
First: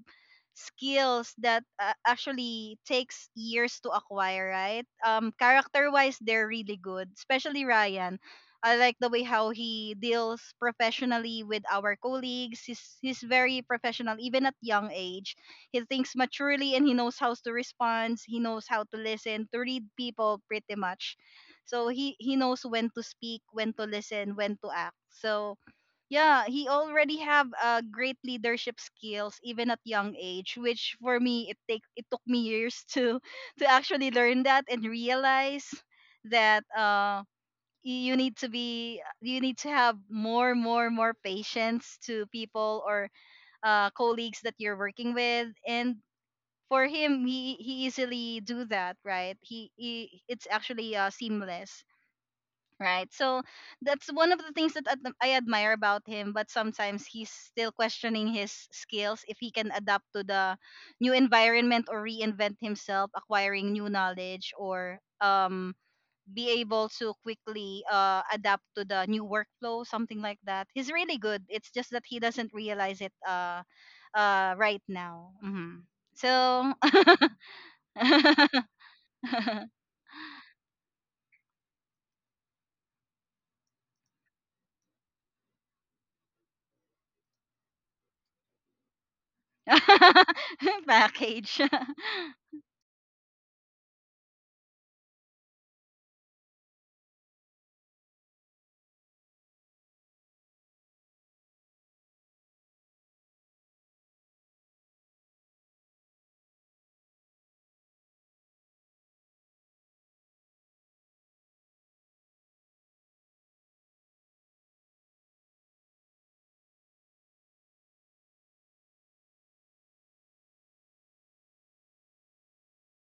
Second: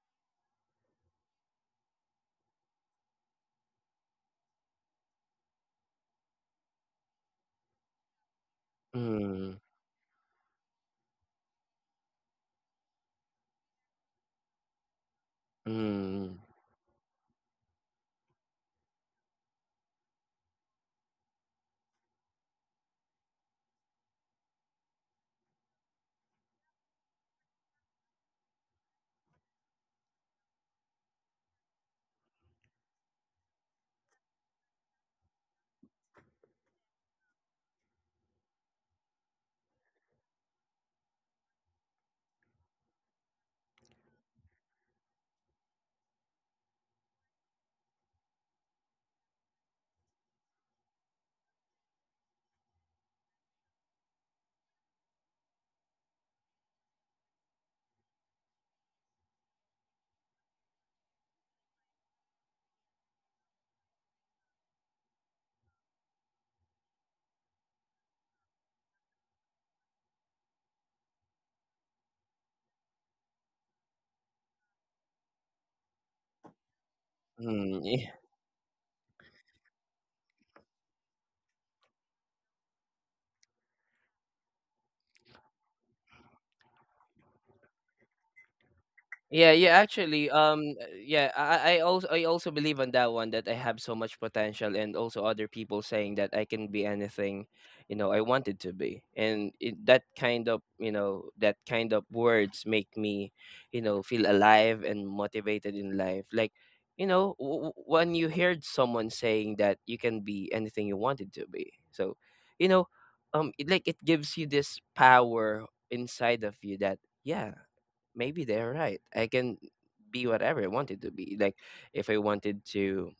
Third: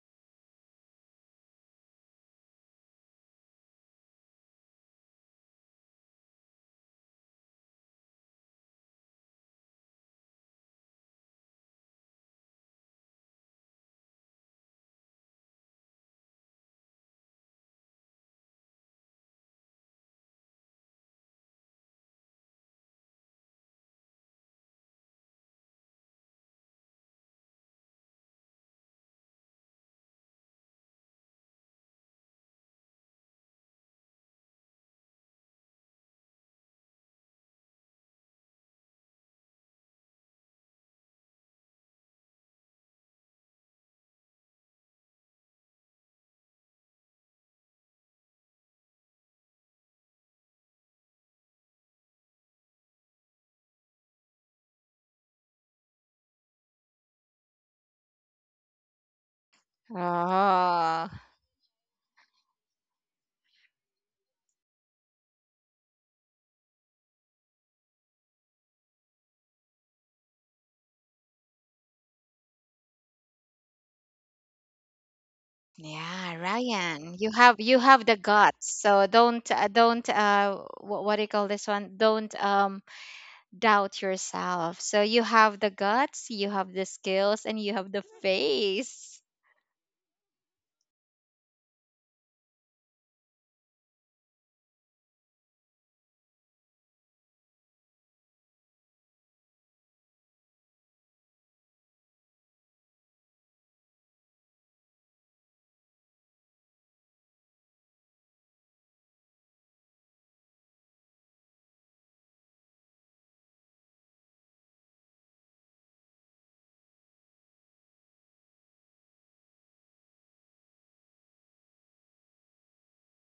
skills that actually takes years to acquire, right? Um, character wise they're really good, especially Ryan. I like the way how
Mm.
he deals professionally with our colleagues. He's very professional even at young age. He thinks
嗯
maturely and he knows how to respond. He knows how to listen, to read people pretty much. So he knows when to speak, when to listen, when to act. So yeah, he already have great leadership skills even at young age, which for me it took me years to to actually learn that and realize that you need to be, you need to have more patience to people or colleagues that you're working with. And for him, he easily do that, right? He, it's actually seamless, right? So that's one of the things that I admire about him. But sometimes he's still questioning his skills if he can adapt to the
Oh.
new environment or reinvent himself, acquiring new knowledge, or be able to quickly adapt to the new workflow, something like that. He's really good. It's just that he doesn't realize it right now. Hmm.
Yeah,
So,
Ryan, you
嗯，因
have the guts. So don't what do you call this one? Don't doubt yourself. So you have the guts, you have the skills, and you have the face.
Yeah, actually, yeah,
package.
I also believe on that one, that I have so much potential, and also other people saying that I can be anything, you know, I wanted to be. And it, that kind of, you know, that kind of words make me, you know, feel alive and motivated in life. Like, you know, when you heard someone saying that you can be anything you wanted to be, so, you know, it, like it gives you this power inside of you that yeah, maybe they're right. I can be whatever I wanted to be. Like if I wanted to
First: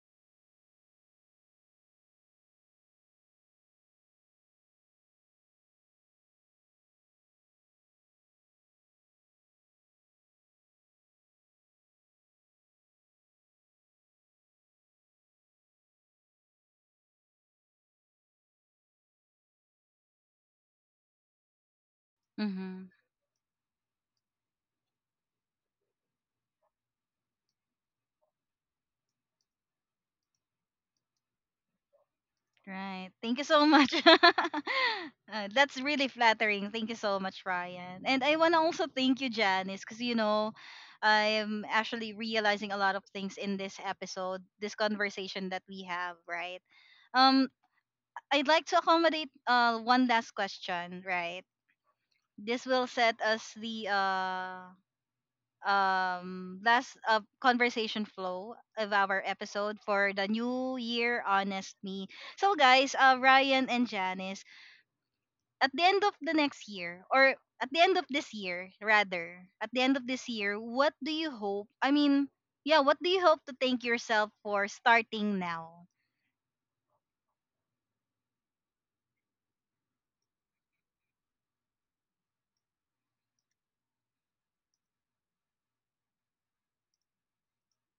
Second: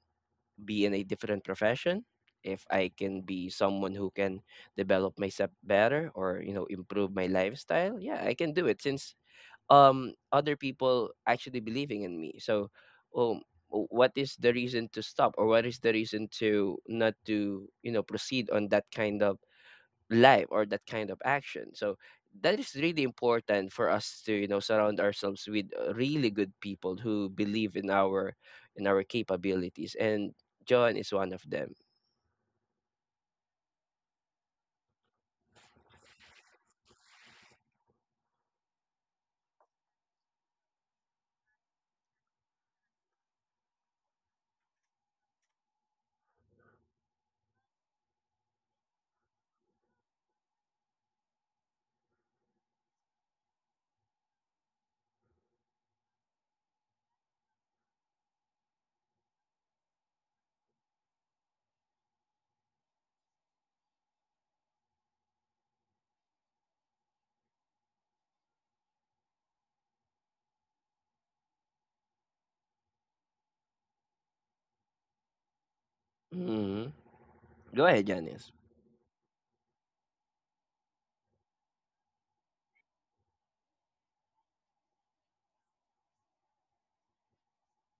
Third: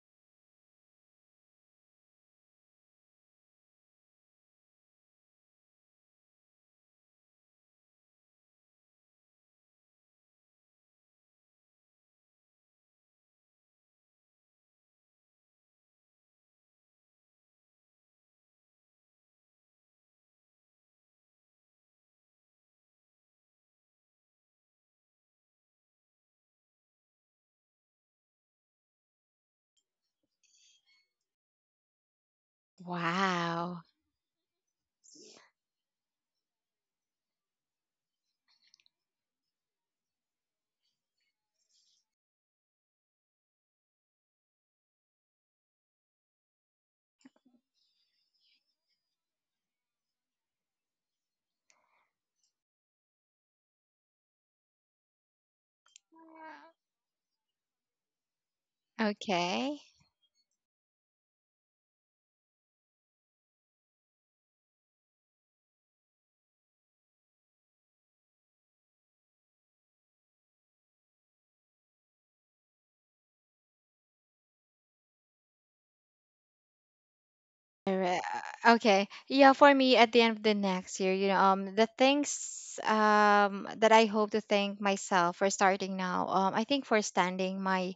be in a different profession, if I can be someone who can develop myself better, or, you know, improve my lifestyle, yeah, I can do it, since other people actually believing in me. So um what is the reason to stop, or what is the reason to not to, you know, proceed on that kind of life or that kind of action. So that is
Mhm.
really important for us to, you know, surround ourselves with really good people who believe in our capabilities. And John is one of them.
Right. Thank you so
Wow.
much. That's really flattering. Thank you so much, Ryan. And I want to also thank you, Janice, because, you know, I'm actually realizing a lot of things in this episode, this conversation that we have, right? Um, I'd like to accommodate one last question, right? This will set us the last conversation flow of our episode
Okay.
for the new year, honest me. So guys, Ryan and Janice, at the end of this year, rather at the end of this year what do you hope, yeah, what do you hope to thank yourself for starting now?
Hmm. Go ahead,
Alright.
Janice.
Okay. Yeah, for me at the end of the next year, you know, the things that I hope to thank myself for starting now. I think for standing my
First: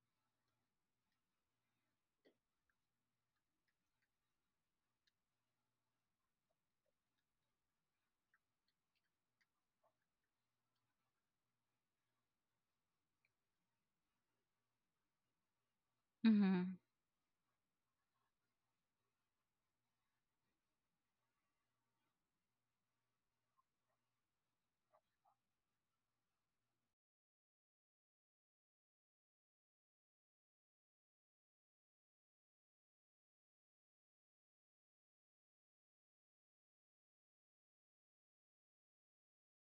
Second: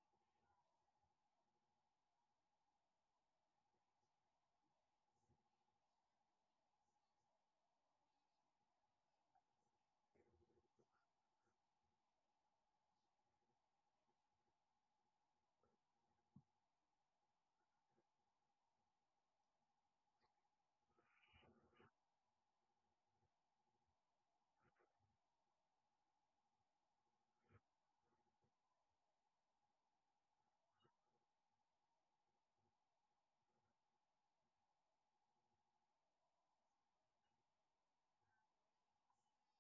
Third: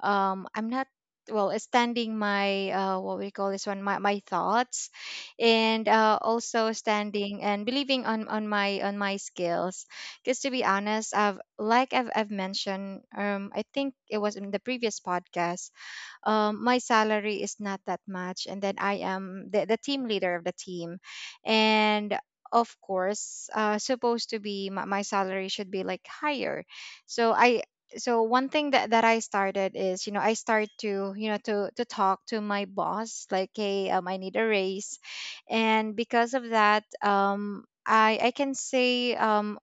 I'm not well, it's standing my what we call this one, my thoughts, and also standing and believing on my skills. Because to be honest, I've mentioned, I think it was in the previous podcast,
Mm-hmm.
my salary is not that much, and then I am the team leader of the team. And of course, supposed to be my salary should be like higher. So I, so one thing that I started is, you know, I start to, you know, to talk to my boss like, "Hey, I need a raise." And because of that, I can say,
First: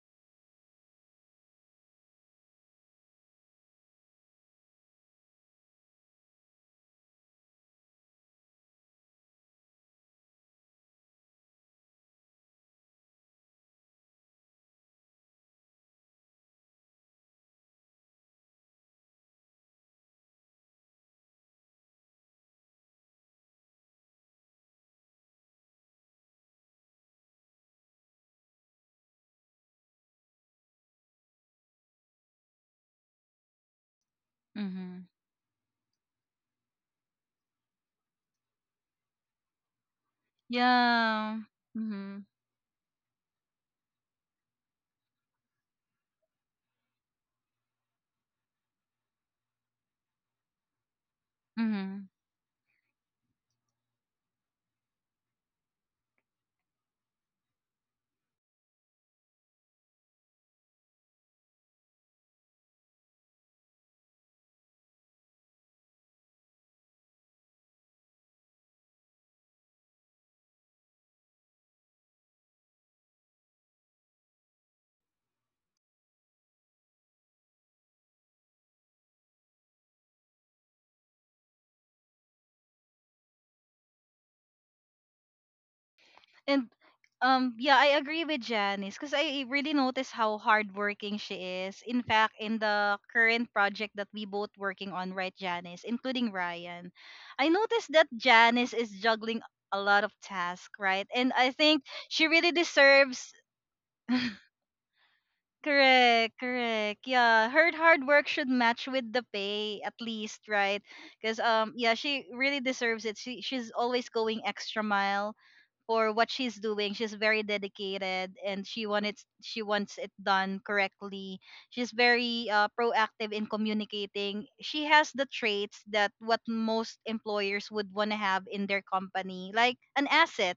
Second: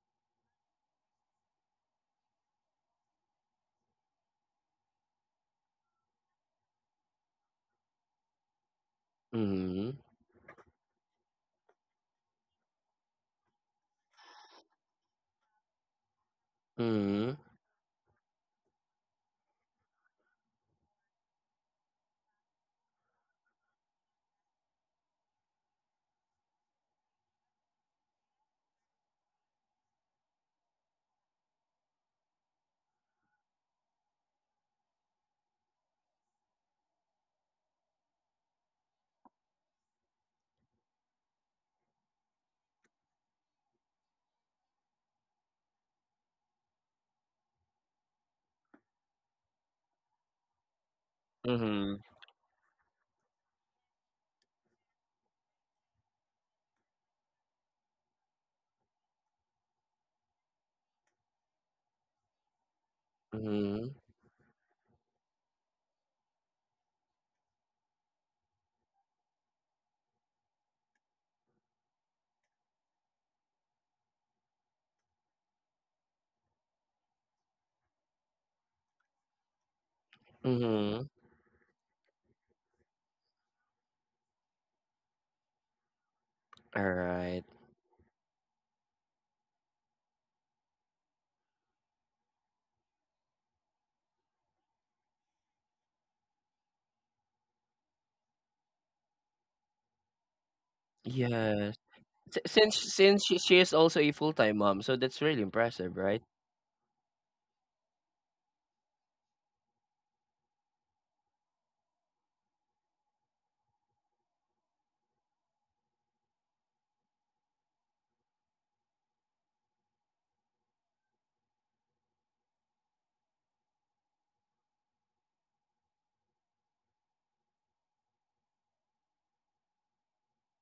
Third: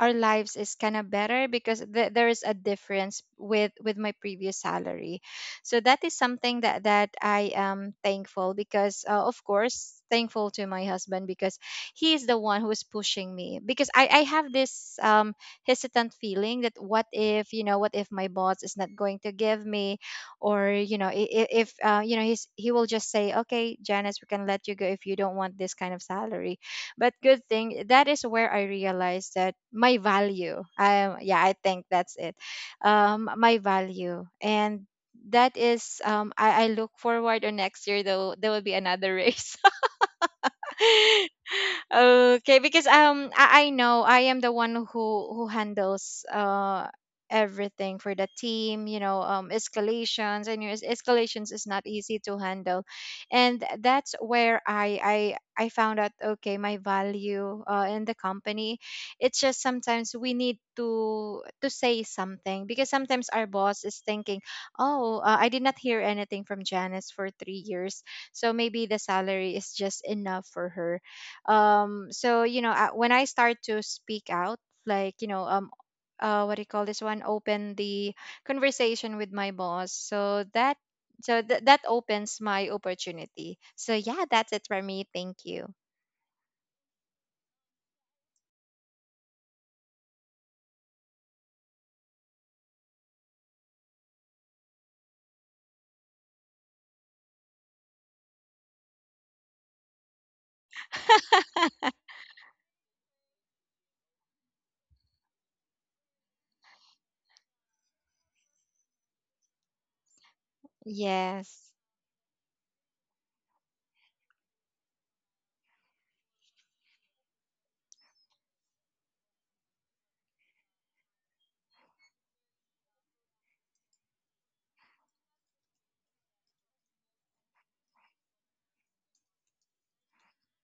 our lives is kind of better because there is a difference with my previous salary. So that is something that that I am thankful, because of
Mm-hmm.
course thankful to my husband, because he is the one who is pushing me, because I have this hesitant feeling that, what
Mm-hmm.
if, you know, what if my boss is not going to give me, or you know, if you know, he's he will just say, "Okay, Janice, we can let you go if you don't want this kind of salary." But good thing, that is where I realized that my value. Yeah, I think that's it. My value, and
Mm-hmm.
that is I look forward to next year, though there will be another race.
Yeah. Mm-hmm.
Okay, because I know, I am the one who handles everything for the team, you know, escalations, and escalations is not
Mm-hmm.
Mm-hmm.
easy to handle. And that's where I found out, okay, my value in the company. It's just sometimes we need to say something, because sometimes our boss
Mm-hmm.
is thinking, "Oh, I did not hear anything from Janice for 3 years, so maybe the salary is just enough for her." So, you know, when I start to speak out, like, you know, what do you call this one, open the conversation with my boss, so that
Mm-hmm.
so that opens my opportunity. So yeah, that's it for me, thank you.
And
All right.
yeah, I agree with Janice because I really notice how hardworking she is. In fact, in the current project that we both working on, right Janice, including Ryan, I noticed that Janice is juggling a lot of tasks, right? And I
Yes.
think she
S-
really
since since
deserves.
she is also a full time mom, so that's really impressive, right?
Correct, correct. Yeah, her hard work should match with the pay at least, right? Because
Yes.
yeah, she really deserves it. She's always going extra mile for what she's doing. She's very dedicated and she wants it done correctly. She's very proactive in communicating. She has the traits that what most employers would want to have in their company, like an asset,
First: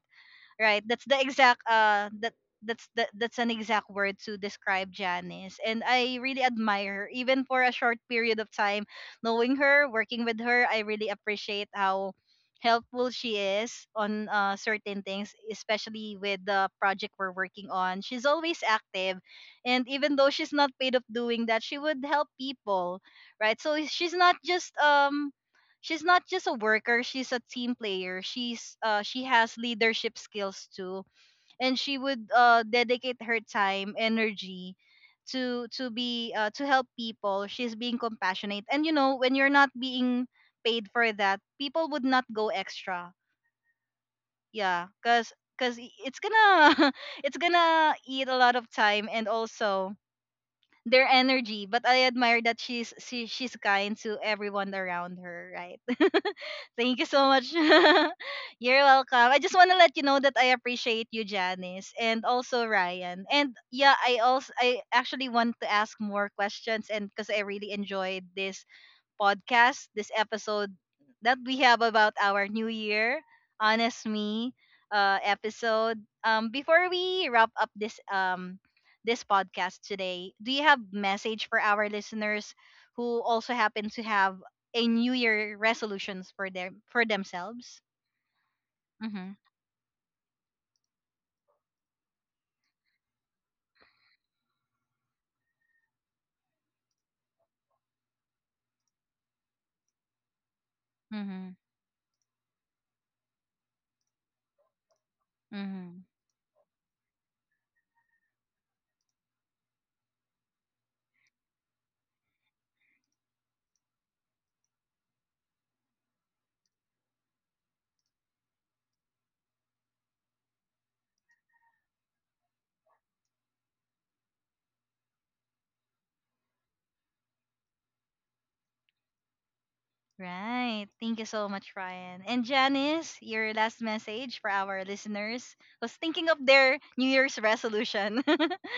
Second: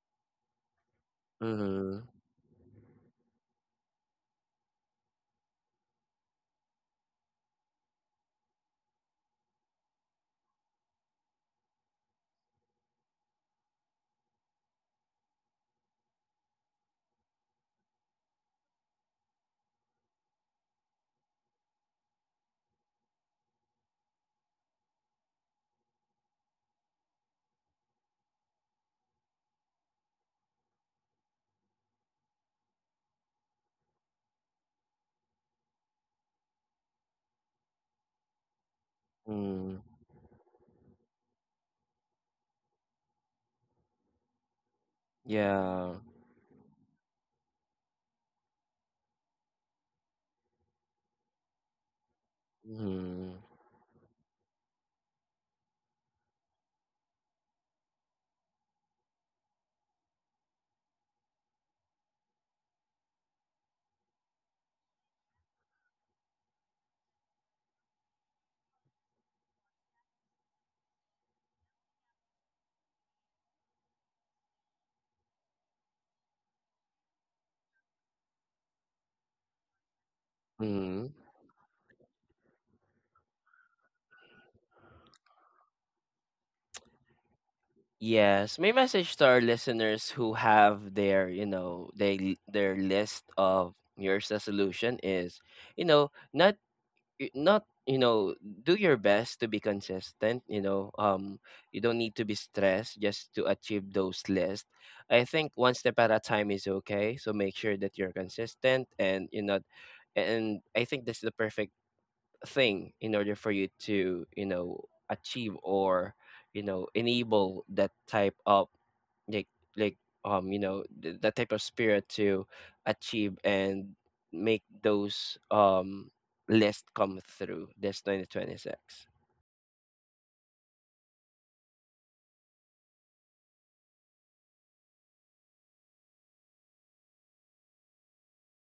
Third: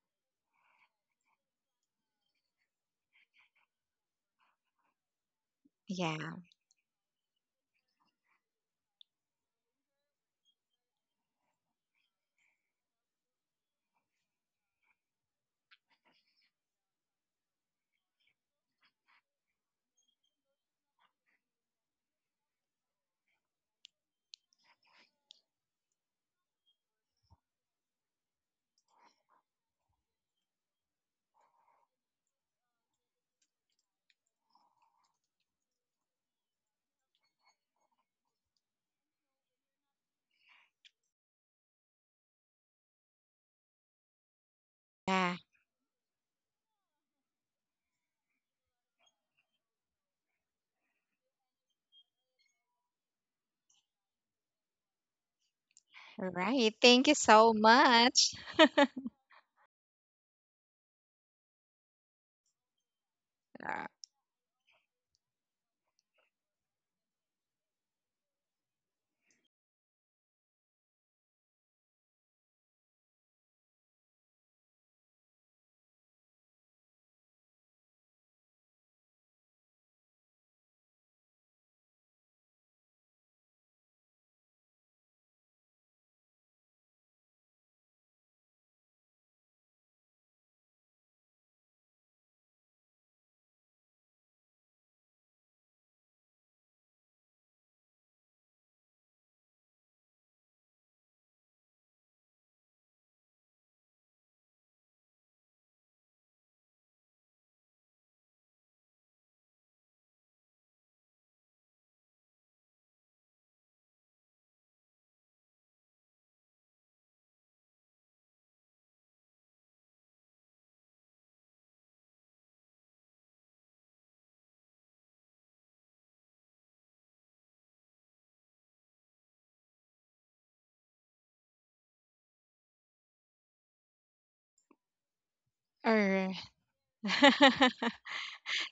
right? That's the exact
Mm-hmm.
that's the, that's an exact word to describe Janice. And I
Yeah,
really admire her even for a short period of time knowing her, working with her. I really appreciate how helpful she is on certain things, especially with the project we're working on. She's always active, and even though she's not paid of doing that she would help people, right? So she's not just a worker, she's a team player. She has leadership skills too, and she would dedicate her time, energy to be to help people. She's being compassionate, and you know when you're not
Mm-hmm.
being paid for that, people would not go extra. Yeah, cuz
yeah.
cuz
Yeah.
it's gonna it's gonna eat a lot of time and also their energy. But I admire that she,
Mm-hmm.
she's kind to everyone around her, right?
All right,
Thank you
thank you
so much.
so much.
You're welcome. I just want to let you know that I appreciate you, Janice, and also Ryan. And
Uh,
yeah, I actually want to ask more questions, and because I really enjoyed this podcast, this episode that we have about our New Year, Honest Me episode. Before we wrap up this this podcast today, do you have message for our listeners who also happen to have a New Year resolutions for them for themselves?
Yes, my message to
Mm-hmm.
our listeners who have their, you know, they their list of New Year's resolution is, you know, not you know, do your best to be consistent. You know,
Mm-hmm.
you don't need to be stressed just to achieve those lists. I think one
Mm-hmm.
step at a time is okay. So make sure that you're consistent, and you know, and I think that's the perfect thing in order for you to, you know, achieve or you know, enable that type of like like you know, that type of spirit to achieve and make those list come through this 2026,
Right. Thank you so much, Ryan. And Janice, your last message for our listeners was
all
thinking
right.
of their New Year's resolution.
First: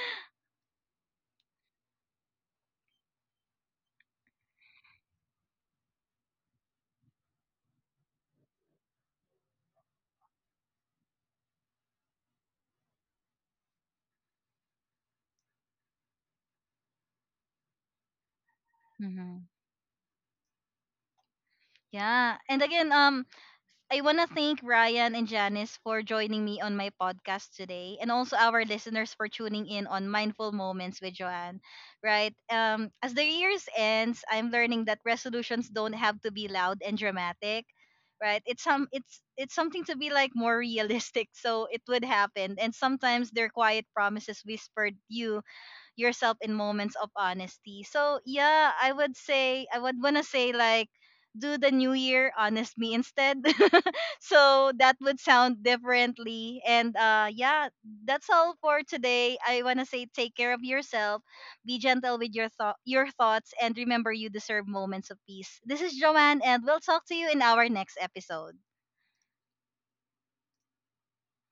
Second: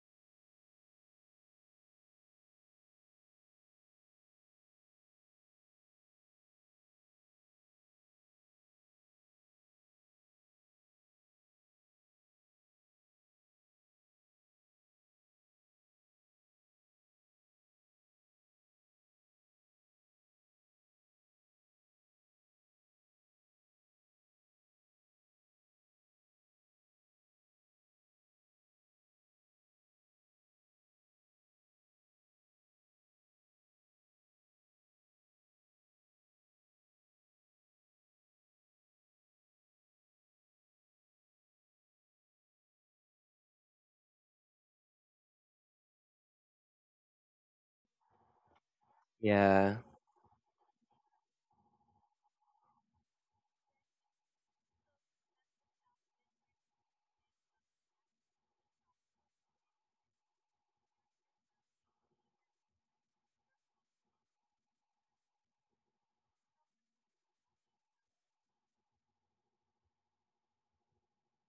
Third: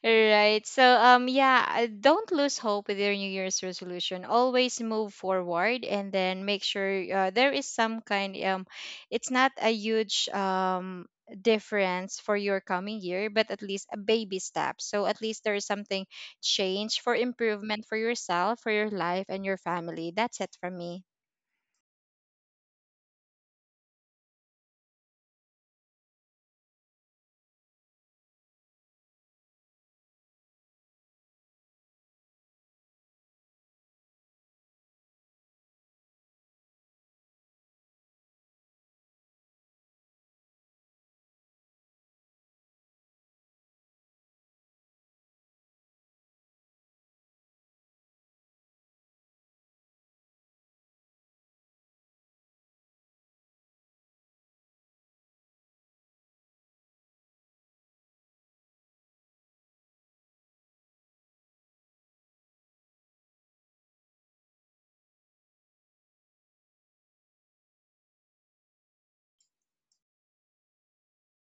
Right. So yeah, don't lose hope with your New Year's resolution. Always move forward, and then make sure there is some kind, it's not a huge difference for your coming year, but at least a baby step. So at least there is something change for improvement for yourself, for your life, and
Mhm.
your family. That's it from me.
Yeah. And again, I want to thank Ryan and Janice for joining me on my podcast today, and also our listeners for tuning in on Mindful Moments with Joanne. Right. As the years ends, I'm learning that resolutions don't have to be loud and dramatic. Right. It's some. It's something to be like more realistic. So it would happen. And sometimes they're quiet promises whispered you yourself in moments of honesty. So yeah, I would say, I
yeah.
would wanna say like do the new year honest me instead. So that would sound differently. And yeah, that's all for today. I wanna say take care of yourself, be gentle with your thoughts, and remember you deserve moments of peace. This is Joanne and we'll talk to you in our next episode.